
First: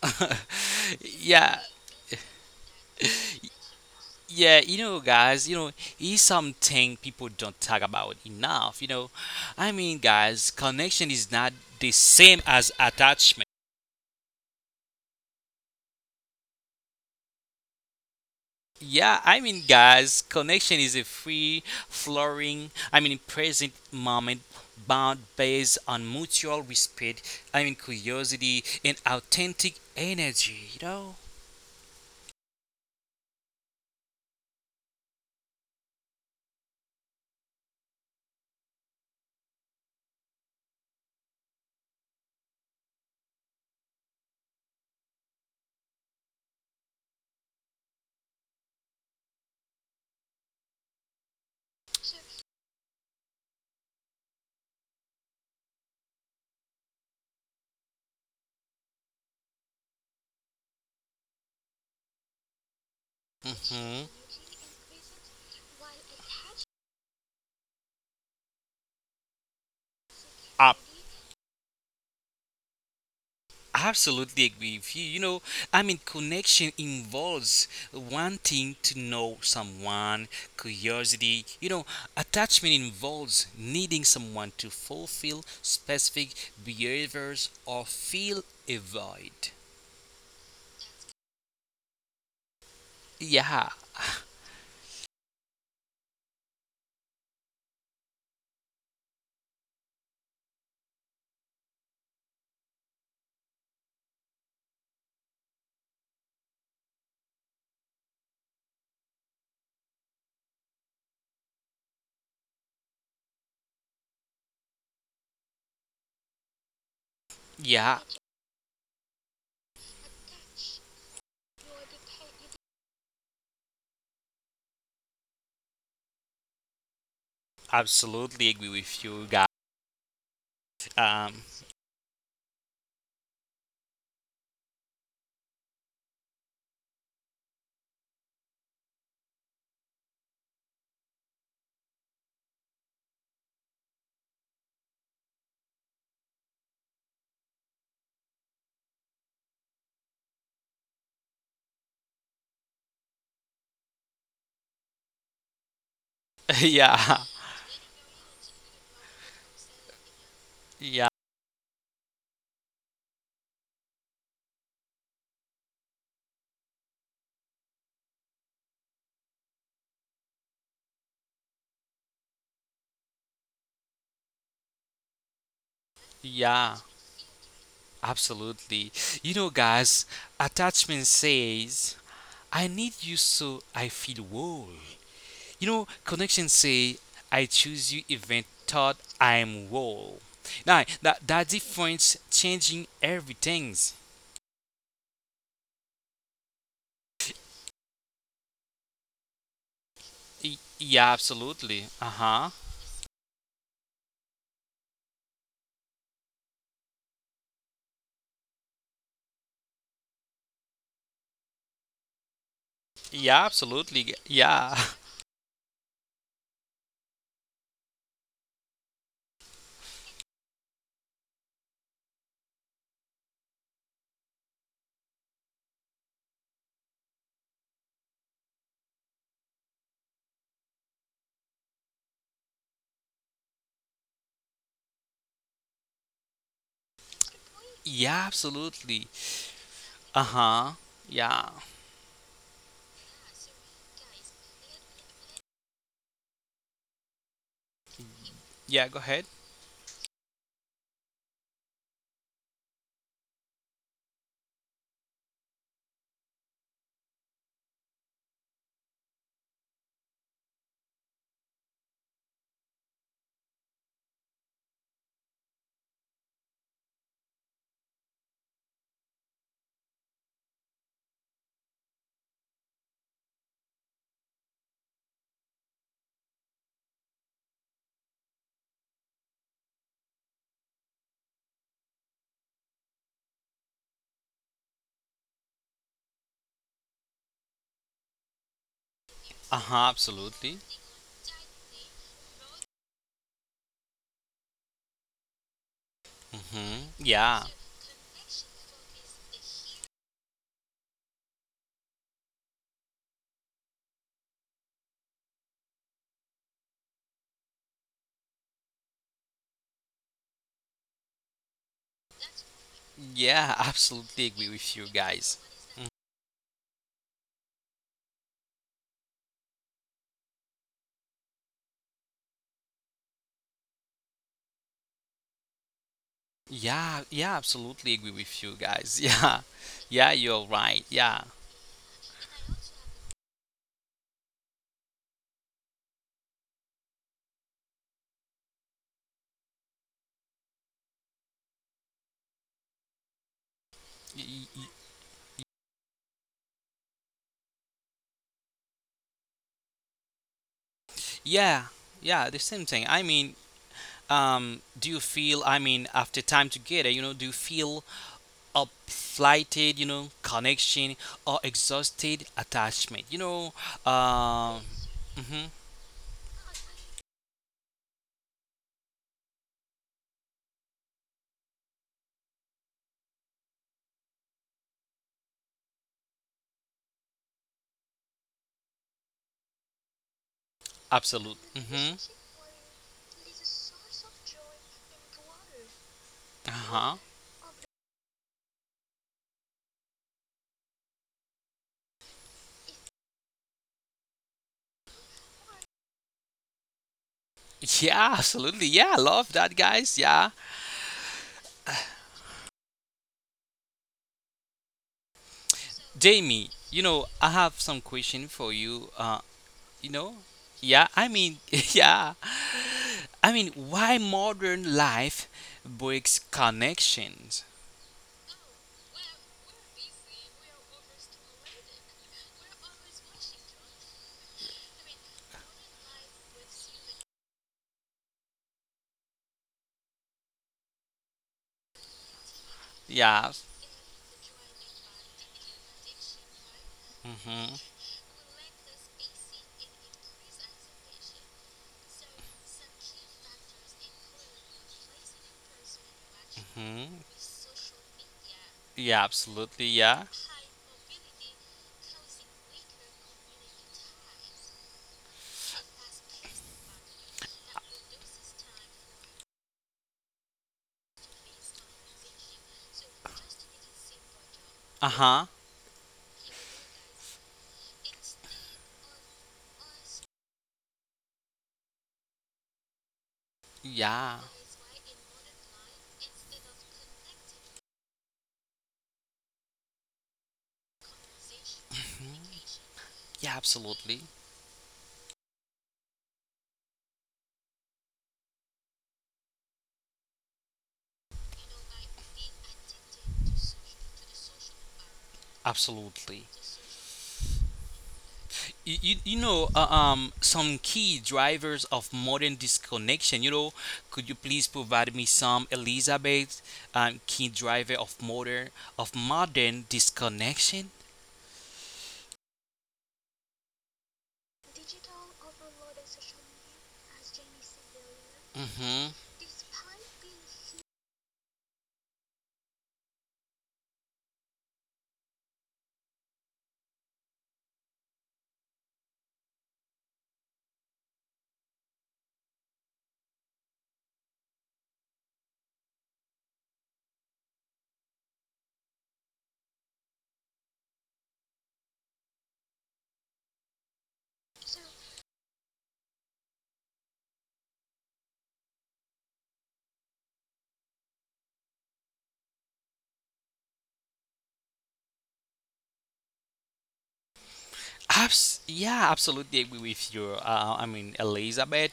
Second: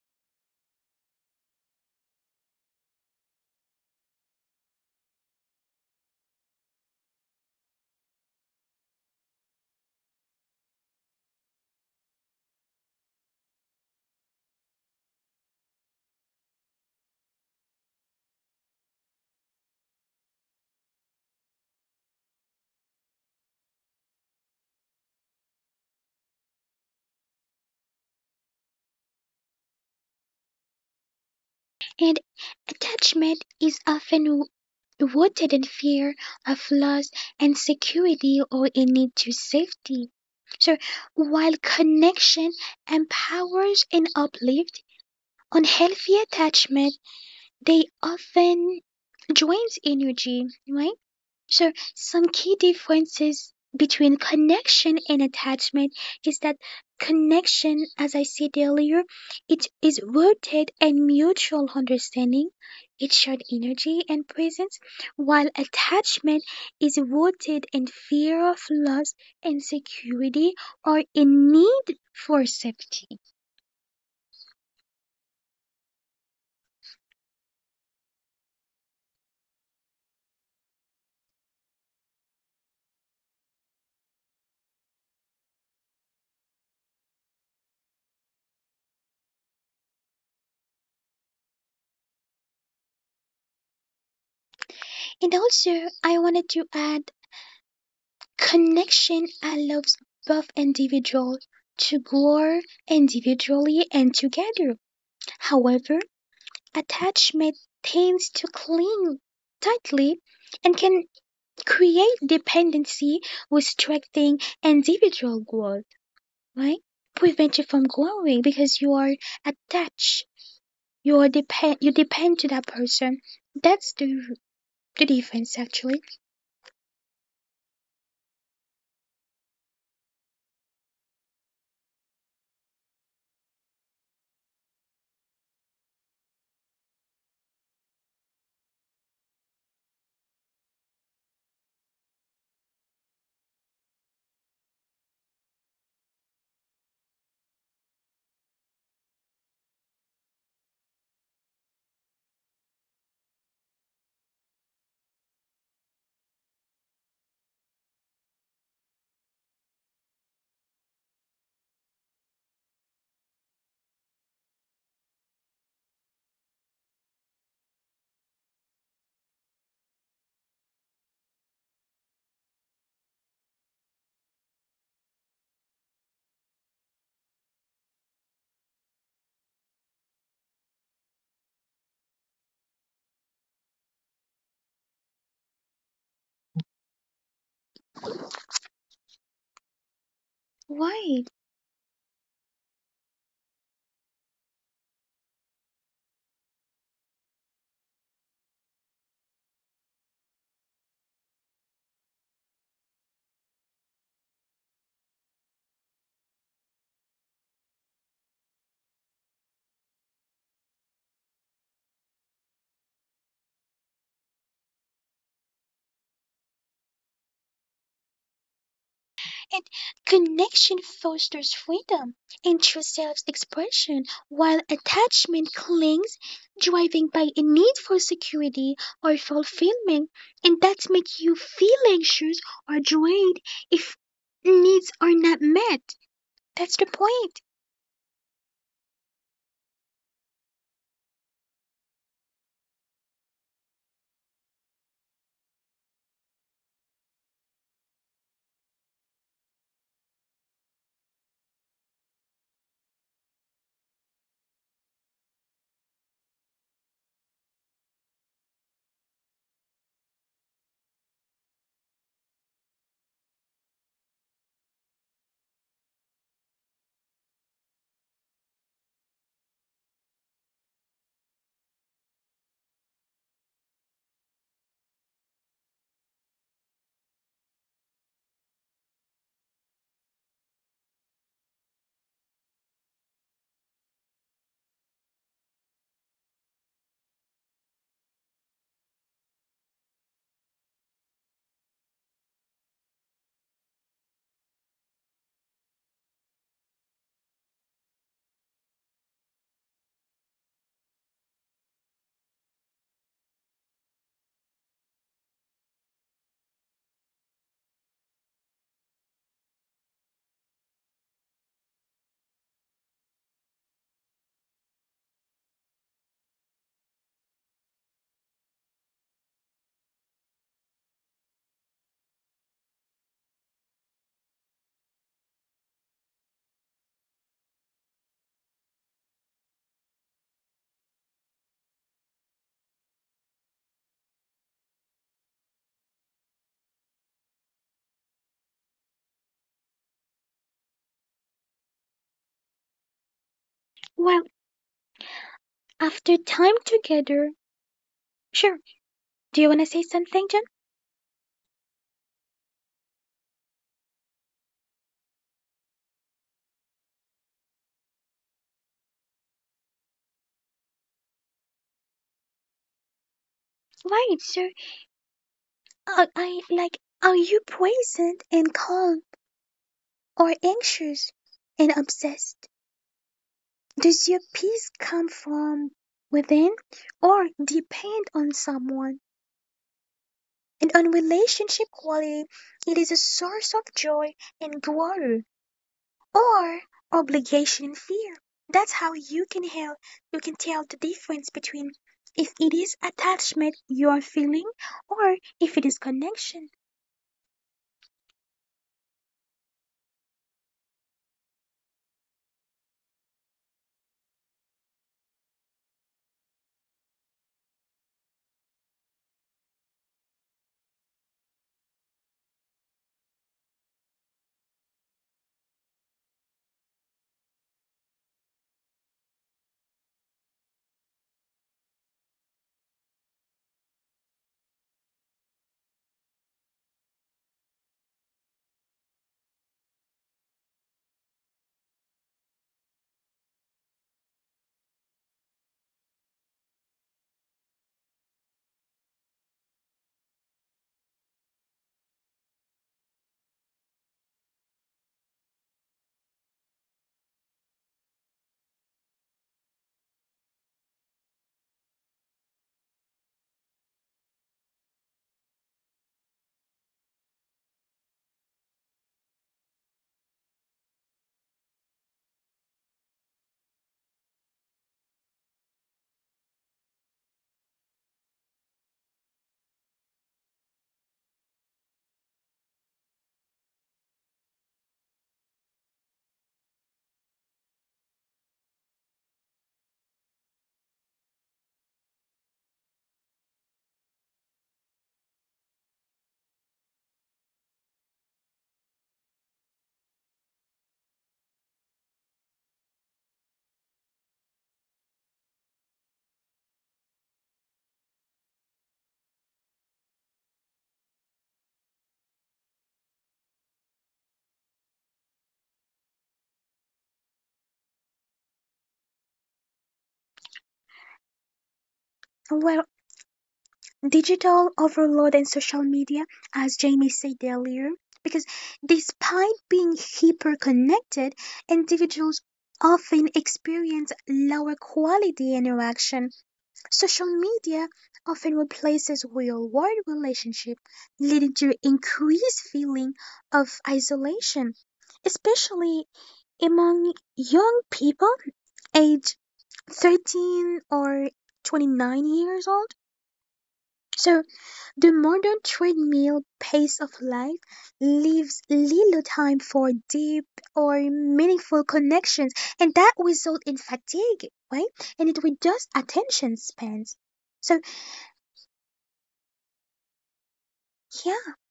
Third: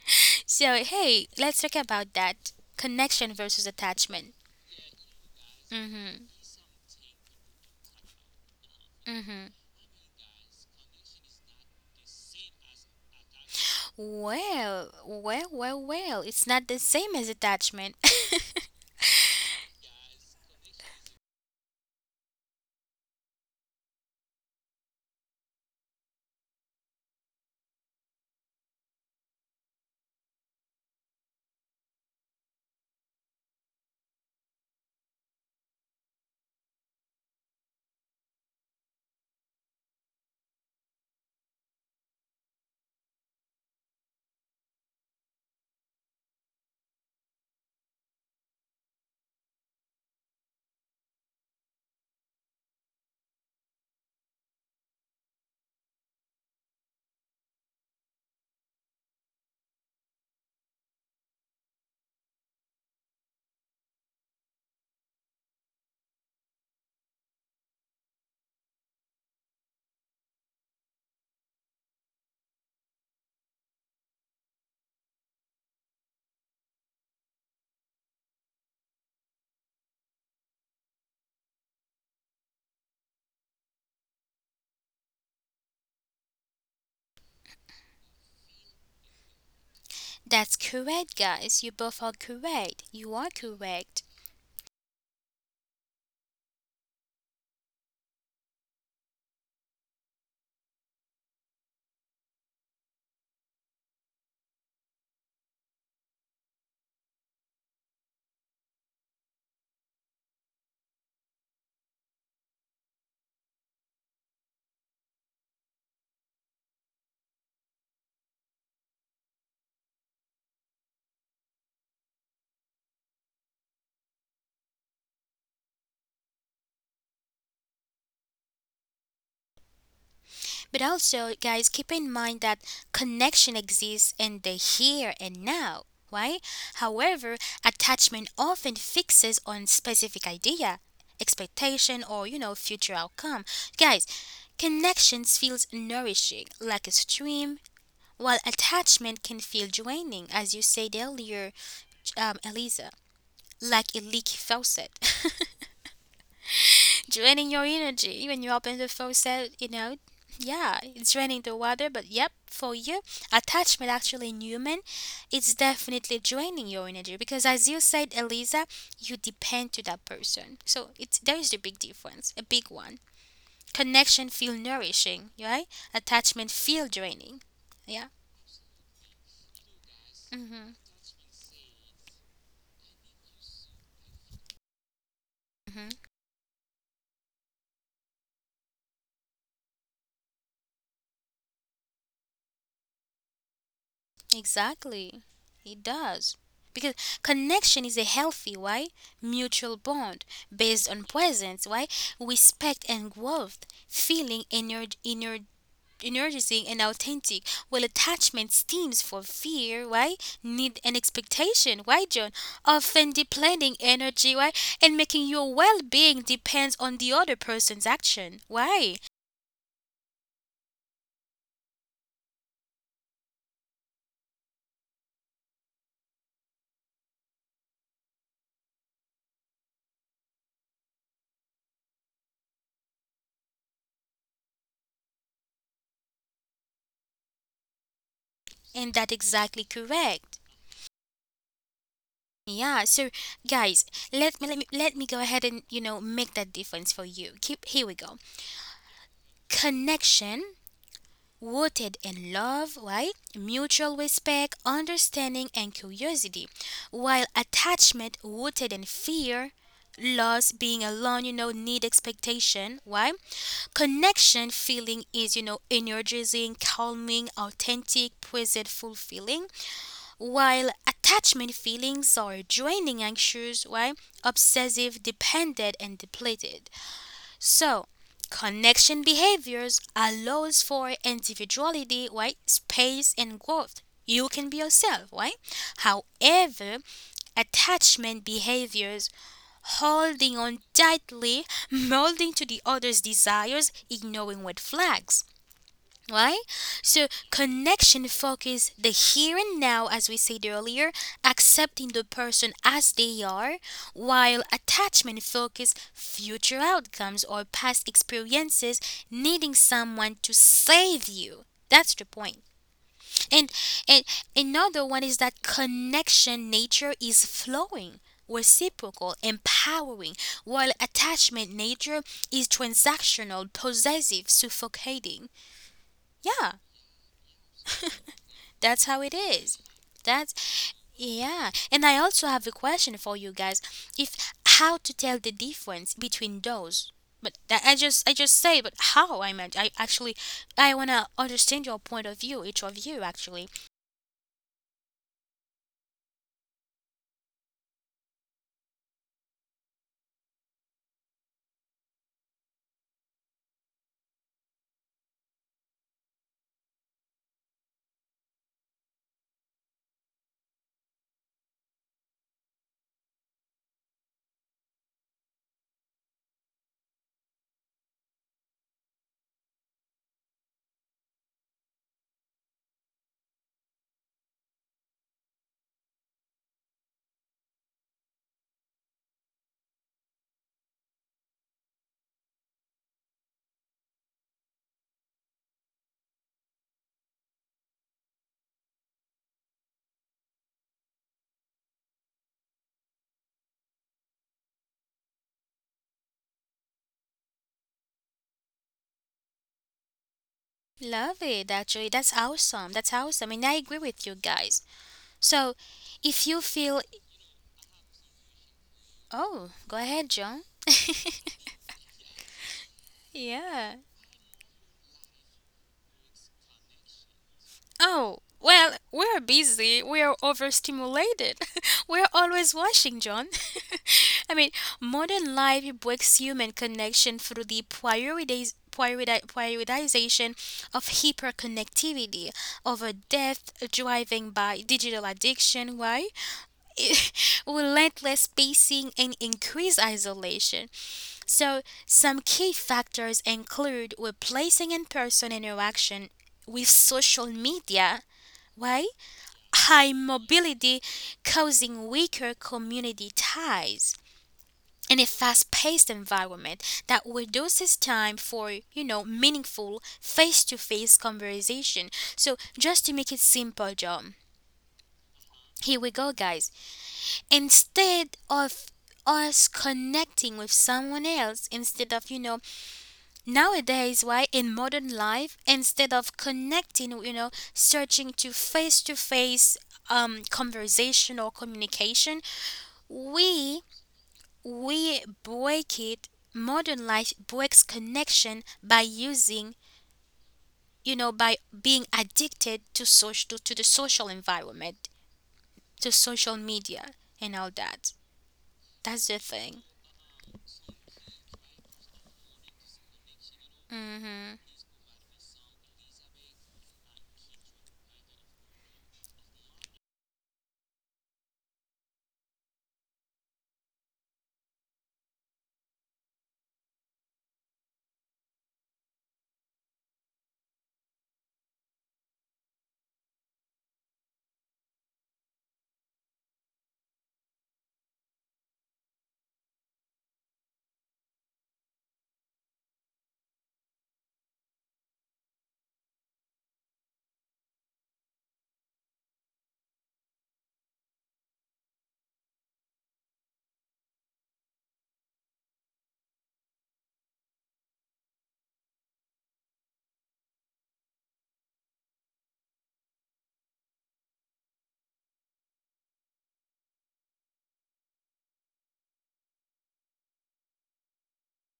Speaker 1: so hey,
Speaker 2: Yeah.
Speaker 1: let's talk about that, connection versus attachment.
Speaker 2: Yeah, is
Speaker 1: Mhm.
Speaker 2: something people don't talk about enough.
Speaker 1: Mhm.
Speaker 2: Guys, connection is not the same as attachment.
Speaker 1: Well, it's not the same as attachment.
Speaker 2: Yeah, guys, connection is a free, flowering, present moment bound based on mutual respect, curiosity, and authentic energy, you know?
Speaker 3: And attachment is often rooted in fear of loss, insecurity, or a need to safety. So while connection empowers and uplifts, unhealthy attachment they often drains energy, right? Sure, some key differences between connection and attachment is that connection, as I said earlier, it is rooted in mutual understanding, it's shared
Speaker 2: hmm
Speaker 3: energy and presence, while attachment is rooted in fear of loss, insecurity, or a need for safety.
Speaker 2: Absolutely agree with you. Connection involves wanting to know someone, curiosity. Attachment involves needing someone to fulfill specific behaviors or feel a void.
Speaker 1: That's correct, guys. You both are correct. You are
Speaker 2: Yeah,
Speaker 1: correct.
Speaker 3: And also, I wanted to add, connection allows both individuals to grow individually and together. However, attachment tends to cling tightly and can create dependency, restricting individual growth, right? Prevent you
Speaker 2: yeah,
Speaker 3: from growing because you are attached. You depend to that person. That's the difference actually.
Speaker 2: absolutely agree with you, guys.
Speaker 1: But
Speaker 2: Um,
Speaker 1: also, guys, keep in mind that connection exists in the here and now, right? However, attachment often fixes on specific idea, expectation, or, you know, future outcome. Guys, connections feels nourishing, like a stream, while attachment can feel draining, as you said earlier, Eliza, like a leaky faucet,
Speaker 2: yeah,
Speaker 1: draining your energy when you open the faucet. You know, yeah,
Speaker 2: yeah,
Speaker 1: it's draining the water. But yep, for you, attachment actually in human, it's definitely draining your energy because, as you said, Eliza, you depend to that person. So it's there is the big difference, a big one. Connection feel nourishing, right? Attachment
Speaker 2: yeah,
Speaker 1: feel draining. Yeah.
Speaker 2: absolutely. Guys,
Speaker 1: Mm-hmm.
Speaker 2: attachment says, I need you so I feel whole.
Speaker 1: Mm-hmm.
Speaker 2: Connections say, I choose you event thought I'm whole. Now,
Speaker 3: Why?
Speaker 2: that difference changing everything.
Speaker 1: Exactly. It does. Because connection is a healthy, why? Mutual bond based on
Speaker 2: Yeah,
Speaker 1: presence,
Speaker 2: absolutely.
Speaker 1: why?
Speaker 2: Uh huh.
Speaker 1: Respect and growth, feeling energizing and authentic. Well, attachment stems for fear, why? Need and expectation, why, John? Often
Speaker 2: Yeah,
Speaker 1: depleting
Speaker 2: absolutely.
Speaker 1: energy, why?
Speaker 2: Yeah.
Speaker 1: And making your well being depends on the other person's action, why?
Speaker 3: And connection fosters freedom and true self expression, while attachment clings, driven by a need for security or fulfillment, and that makes you feel anxious or drained if needs are not met. That's the point.
Speaker 2: Yeah,
Speaker 1: And
Speaker 2: absolutely.
Speaker 1: that exactly
Speaker 2: Uh
Speaker 1: correct.
Speaker 2: huh. Yeah.
Speaker 1: Yeah, so guys, let me go ahead and, you know, make that difference for you. Keep here we go.
Speaker 2: Yeah, go ahead.
Speaker 1: Connection rooted in love, right? Mutual respect, understanding and curiosity. While attachment rooted in fear, loss, being alone, you know, need expectation, right? Connection feeling is, you know, energizing, calming, authentic, present, fulfilling. While attachment feelings are draining, anxious, why, obsessive, dependent, and depleted. So, connection behaviors allows for individuality, right? Space and growth. You can be yourself, right? However, attachment behaviors
Speaker 2: Uh huh,
Speaker 1: holding on
Speaker 2: absolutely.
Speaker 1: tightly, molding to the other's desires, ignoring red flags. Right?
Speaker 2: Mm-hmm.
Speaker 1: So
Speaker 2: Yeah.
Speaker 1: connection focus the here and now, as we said earlier, accepting the person as they are, while attachment focus future outcomes or past experiences, needing someone to save you. That's the point. And
Speaker 2: Yeah,
Speaker 1: and
Speaker 2: absolutely agree
Speaker 1: another
Speaker 2: with
Speaker 1: one
Speaker 2: you
Speaker 1: is that
Speaker 2: guys.
Speaker 1: connection nature is flowing, reciprocal, empowering, while attachment nature is transactional, possessive, suffocating. Yeah.
Speaker 2: Yeah, yeah, absolutely agree with you
Speaker 1: That's how it
Speaker 2: guys.
Speaker 1: is.
Speaker 2: Yeah. Yeah, you're
Speaker 1: That's
Speaker 2: right. Yeah.
Speaker 1: yeah. And I also have a question for you guys. If how to tell the difference between those. But that I just say, but how I meant I actually I wanna understand your point of view, each of you actually.
Speaker 3: Well, after time together, sure. Do you want to say something, John?
Speaker 2: Yeah, yeah, the same thing. Do you feel, after time together, do you feel uplighted, connection or exhausted attachment?
Speaker 3: Right.
Speaker 2: Um,
Speaker 3: So,
Speaker 2: mm-hmm,
Speaker 3: are you present and calm, or anxious and obsessed? Does your peace come from within or depend on someone? And on
Speaker 2: absolute.
Speaker 3: relationship
Speaker 2: Mm-hmm.
Speaker 3: quality, it is a source of joy and glory or
Speaker 2: Uh-huh.
Speaker 3: obligation and fear. That's how you can help, you can tell the difference between if it is attachment you are feeling or if it is connection.
Speaker 2: Yeah, absolutely. Yeah, I love that, guys. Yeah.
Speaker 1: Love it actually. That's awesome. That's awesome. And I agree with you guys. So if you
Speaker 2: Jamie,
Speaker 1: feel
Speaker 2: I have some question for you.
Speaker 1: oh, go
Speaker 2: You
Speaker 1: ahead,
Speaker 2: know
Speaker 1: John.
Speaker 2: Yeah, yeah,
Speaker 1: Yeah.
Speaker 2: why modern life breaks connections.
Speaker 1: Oh, well, we're busy. We're overstimulated. We're always washing, John. I mean, modern life breaks human connection through the priorities. Prioritization of hyperconnectivity over
Speaker 2: Yeah.
Speaker 1: depth, driving by digital addiction, why?
Speaker 2: hmm
Speaker 1: Relentless pacing and increased isolation. So, some key factors include replacing in person interaction with
Speaker 2: hmm
Speaker 1: social media, why?
Speaker 2: yeah, absolutely,
Speaker 1: High
Speaker 2: yeah.
Speaker 1: mobility causing weaker community ties in a fast-paced environment that reduces time for, you know, meaningful face-to-face conversation. So, just to make it simple, John,
Speaker 2: Uh-huh.
Speaker 1: here we go, guys. Instead of us connecting with someone else, instead of, you know, nowadays,
Speaker 2: Yeah,
Speaker 1: why in modern life, instead of connecting, you know, searching to face conversation or communication,
Speaker 2: yeah,
Speaker 1: we
Speaker 2: absolutely,
Speaker 1: we break it. Modern life breaks connection by using, you know, by being addicted to social to the social environment, to
Speaker 2: absolutely.
Speaker 1: social media and all that. That's
Speaker 2: You
Speaker 1: the
Speaker 2: know,
Speaker 1: thing.
Speaker 2: some key drivers of modern disconnection. Could you
Speaker 1: Mm.
Speaker 2: please provide me some, Elizabeth, key driver of modern disconnection?
Speaker 3: Well, digital overload and social media, as Jamie said earlier, because
Speaker 2: Mm-hmm.
Speaker 3: despite being hyper connected, individuals often experience lower quality interaction. Social media often replaces real world relationship, leading to increased feeling of isolation, especially among young people aged 13 or 29 years old. So the modern treadmill pace of life leaves little time for deep or meaningful connections and that results in fatigue, right? And it reduces attention spans. So
Speaker 2: Yeah, absolutely agree with you.
Speaker 3: yeah,
Speaker 2: Elizabeth.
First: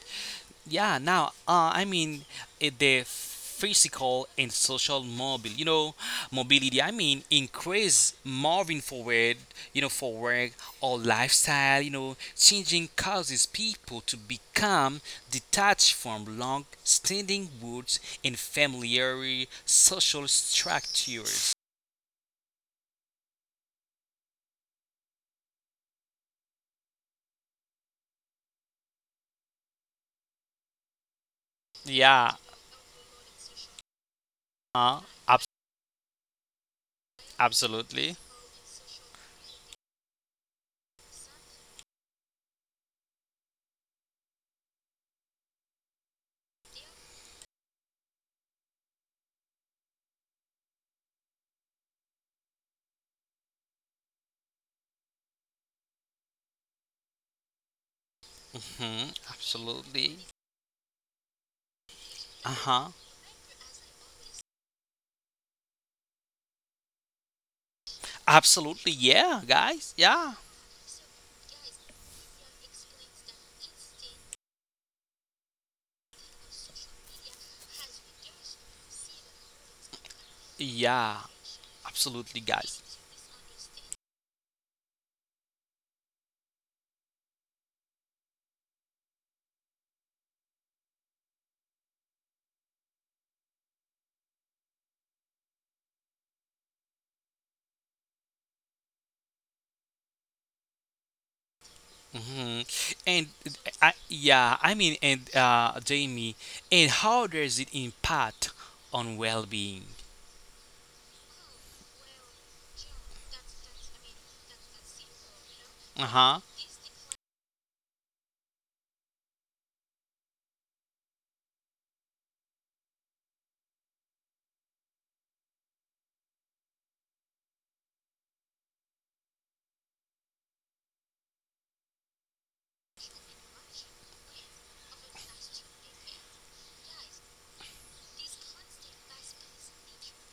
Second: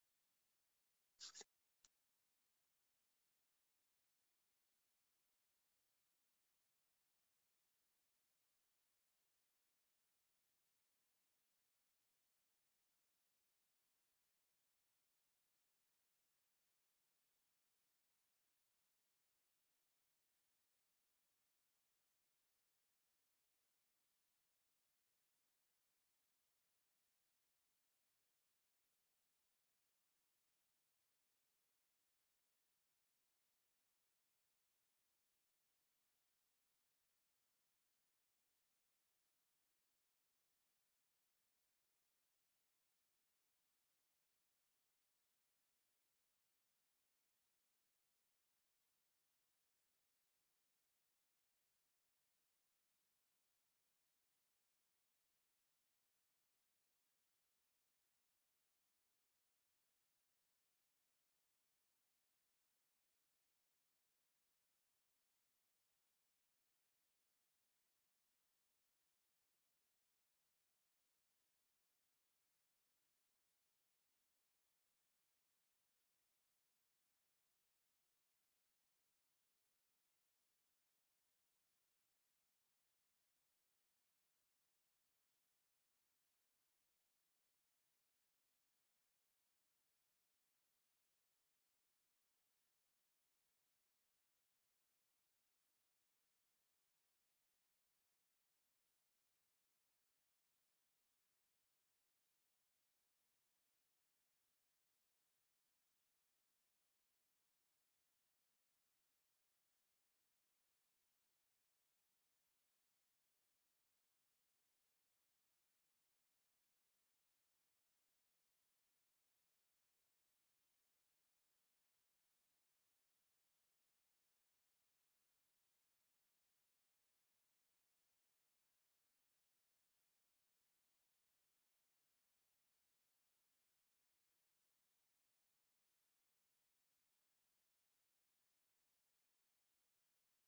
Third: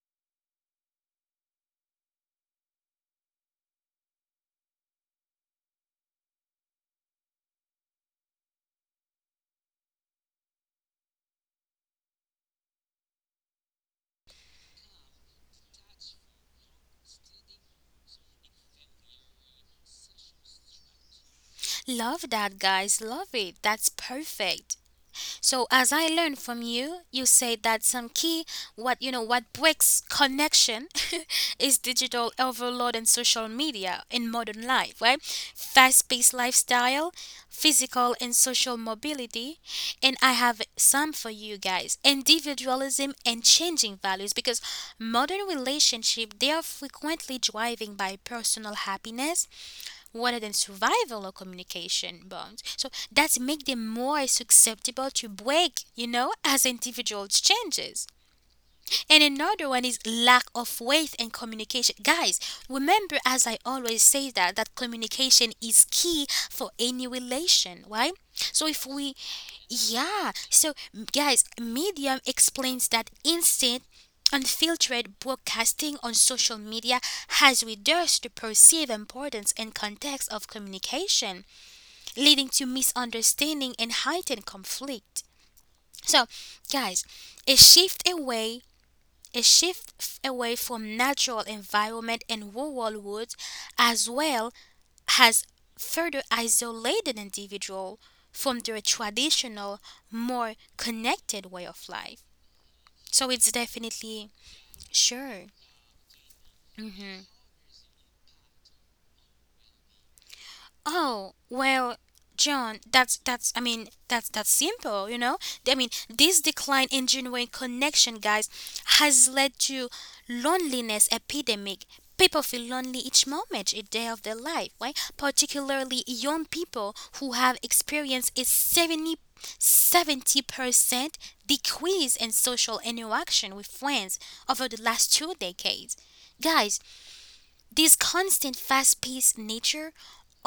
Speaker 2: Yeah, now, the physical and social mobility, mobility, increase moving forward, for work or lifestyle, changing causes people to become detached from long standing roots and familiar social structures.
Speaker 1: Love that, guys. Love it. That's perfect. So as I learned from you, you said that some key, what, you know, what breaks connection is digital
Speaker 2: Yeah,
Speaker 1: overload and social media in modern
Speaker 2: uh,
Speaker 1: life, right?
Speaker 2: abs-
Speaker 1: Fast-paced lifestyle,
Speaker 2: absolutely.
Speaker 1: physical and social mobility, and I have some for you guys. Individualism and changing values, because modern relationship they are frequently driving by personal happiness rather than survival or communication bonds. So that's make them more susceptible to break, you know, as individuals changes. And another one is
Speaker 2: Absolutely.
Speaker 1: lack of faith and communication. Guys,
Speaker 2: Uh huh.
Speaker 1: remember, as I always say, that communication is key for any relation, right? So if
Speaker 2: Absolutely,
Speaker 1: we
Speaker 2: yeah, guys.
Speaker 1: yeah,
Speaker 2: Yeah.
Speaker 1: so guys, Medium explains that instant unfiltered broadcasting on social media has reduced the perceived importance and context of
Speaker 2: Yeah.
Speaker 1: communication,
Speaker 2: Absolutely,
Speaker 1: leading to
Speaker 2: guys.
Speaker 1: misunderstanding and heightened conflict. So, guys, a shift away a shift away from natural environment and rural woods, as well, has further isolated individual from their traditional, more connected way of life.
Speaker 2: hmm
Speaker 1: So
Speaker 2: And
Speaker 1: it's
Speaker 2: I,
Speaker 1: definitely
Speaker 2: yeah, I mean, and
Speaker 1: sure.
Speaker 2: Jamie, and how does it impact on well-being?
Speaker 1: Oh, well, John, that's I mean, that's simple, you know? I mean,
Speaker 2: Uh
Speaker 1: this
Speaker 2: huh.
Speaker 1: decline in genuine connection, guys, has led to loneliness epidemic. People feel lonely each moment, each day of their life, right? Particularly young people who have experienced a seventy percent decrease in social interaction with friends over the last 2 decades. Guys, this constant fast paced nature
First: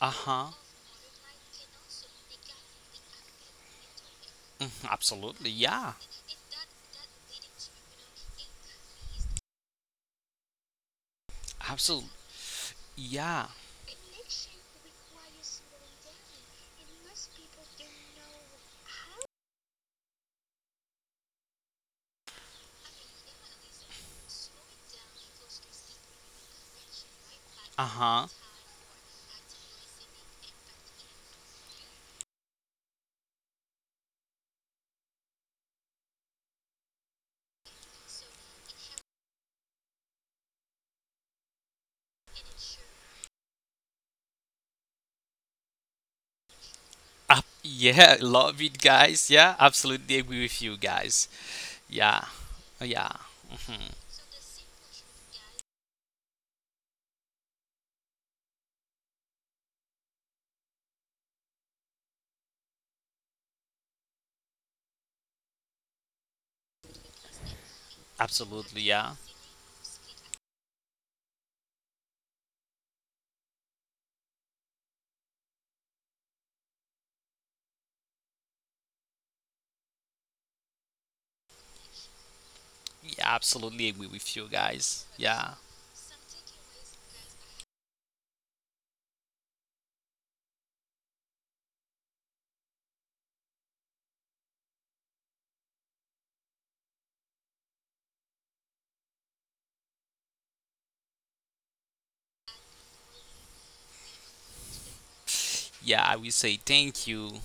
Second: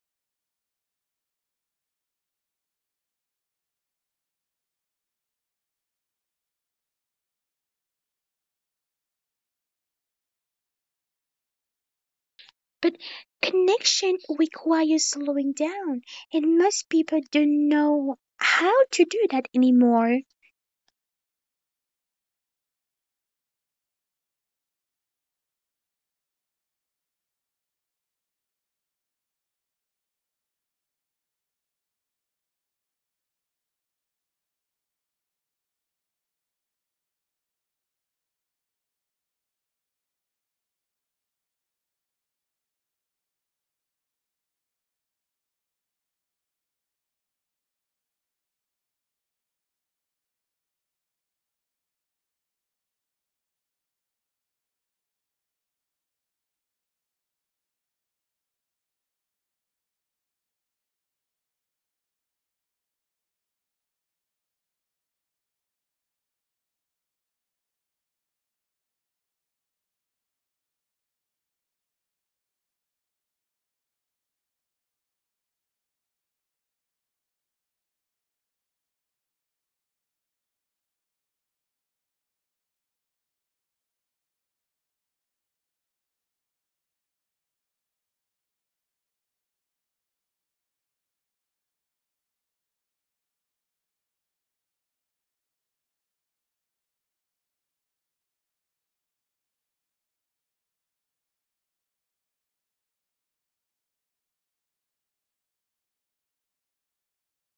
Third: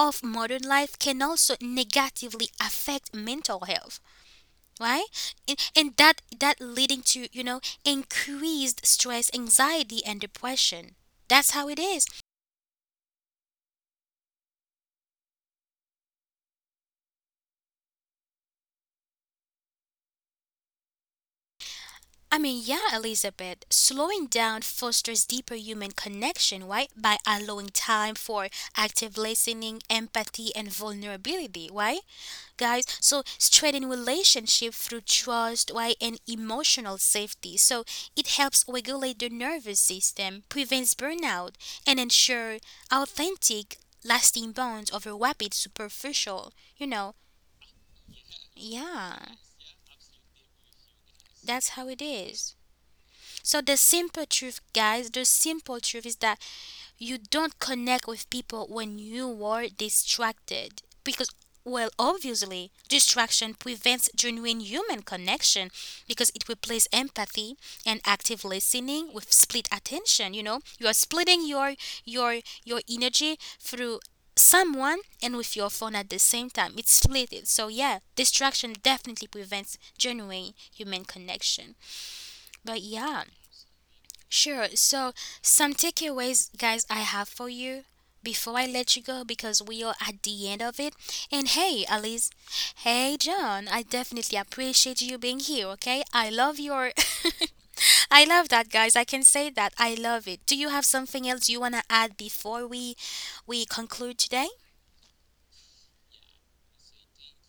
Speaker 2: Uh huh.
Speaker 1: modern life can also negatively affect mental health, right?
Speaker 2: Absolutely.
Speaker 1: And,
Speaker 2: Yeah.
Speaker 1: that leading to, you know, increased stress, anxiety and depression. That's how it is.
Speaker 2: Absolutely.
Speaker 3: but
Speaker 2: Yeah.
Speaker 3: connection requires slowing down and most people don't know how to do that anymore.
Speaker 1: I mean, yeah, Elizabeth, slowing down fosters deeper human connection, right? By allowing
Speaker 2: Uh
Speaker 1: time
Speaker 2: huh.
Speaker 1: for active listening, empathy, and vulnerability, right? Guys. So strengthening relationship through trust, why, and emotional safety. So it helps regulate the nervous system, prevents burnout, and ensure authentic, lasting bonds over rapid superficial. You know,
Speaker 2: Yeah. Love it,
Speaker 1: yeah,
Speaker 2: guys. Yeah. Absolutely agree with you guys.
Speaker 1: that's how it
Speaker 2: Yeah.
Speaker 1: is.
Speaker 2: Yeah.
Speaker 1: So the
Speaker 2: Mm-hmm.
Speaker 1: simple truth, guys, the simple truth is that you don't connect with people when you are distracted, because, well, obviously distraction prevents genuine human connection, because it replaces empathy and active
Speaker 2: Absolutely,
Speaker 1: listening
Speaker 2: yeah.
Speaker 1: with split attention. You know, you are splitting your energy through someone and with your phone at the same time. It's split. So yeah, distraction definitely prevents genuine human connection. But yeah,
Speaker 2: Yeah, absolutely agree with you
Speaker 1: sure. So,
Speaker 2: guys. Yeah.
Speaker 1: some takeaways, guys, I have for you before I let you go, because we are at the end of it. And hey, Alice. Hey, John. I definitely appreciate you being here, okay? I love your. I love that, guys. I can say that. I love it. Do you have something else you want to add before we conclude today?
Speaker 2: Yeah, I will say thank you.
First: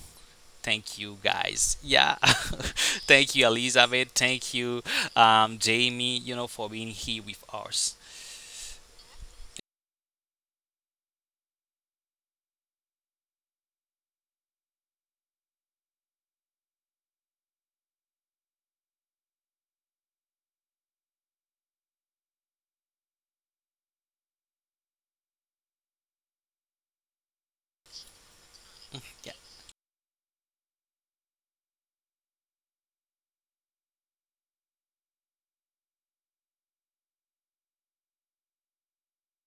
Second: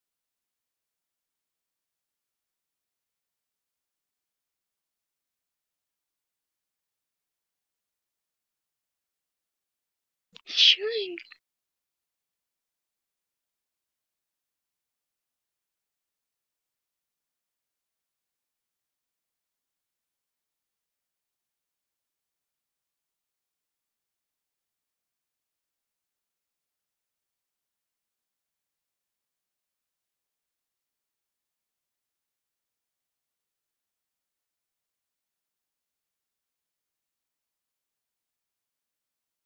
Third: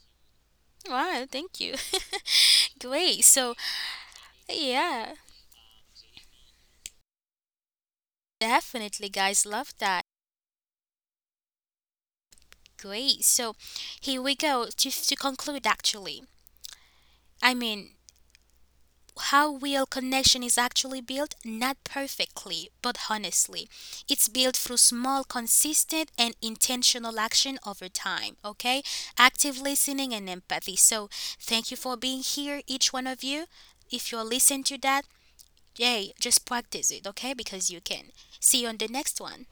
Speaker 2: Thank you
Speaker 1: Wow, thank you.
Speaker 2: guys. Yeah.
Speaker 1: Great.
Speaker 2: Thank you,
Speaker 1: So,
Speaker 2: Elizabeth. Thank you,
Speaker 1: yeah,
Speaker 2: Jamie, for being here with us.
Speaker 1: definitely, guys. Love that.
Speaker 3: Sure,
Speaker 1: Great. So, here we go to conclude actually. I mean, how real connection is actually built, not perfectly, but honestly. It's built through small, consistent, and intentional action over time, okay? Active listening and empathy. So, thank you for being here, each one of you. If you're listening to that, yay, just practice it, okay? Because you can. See you on the next one.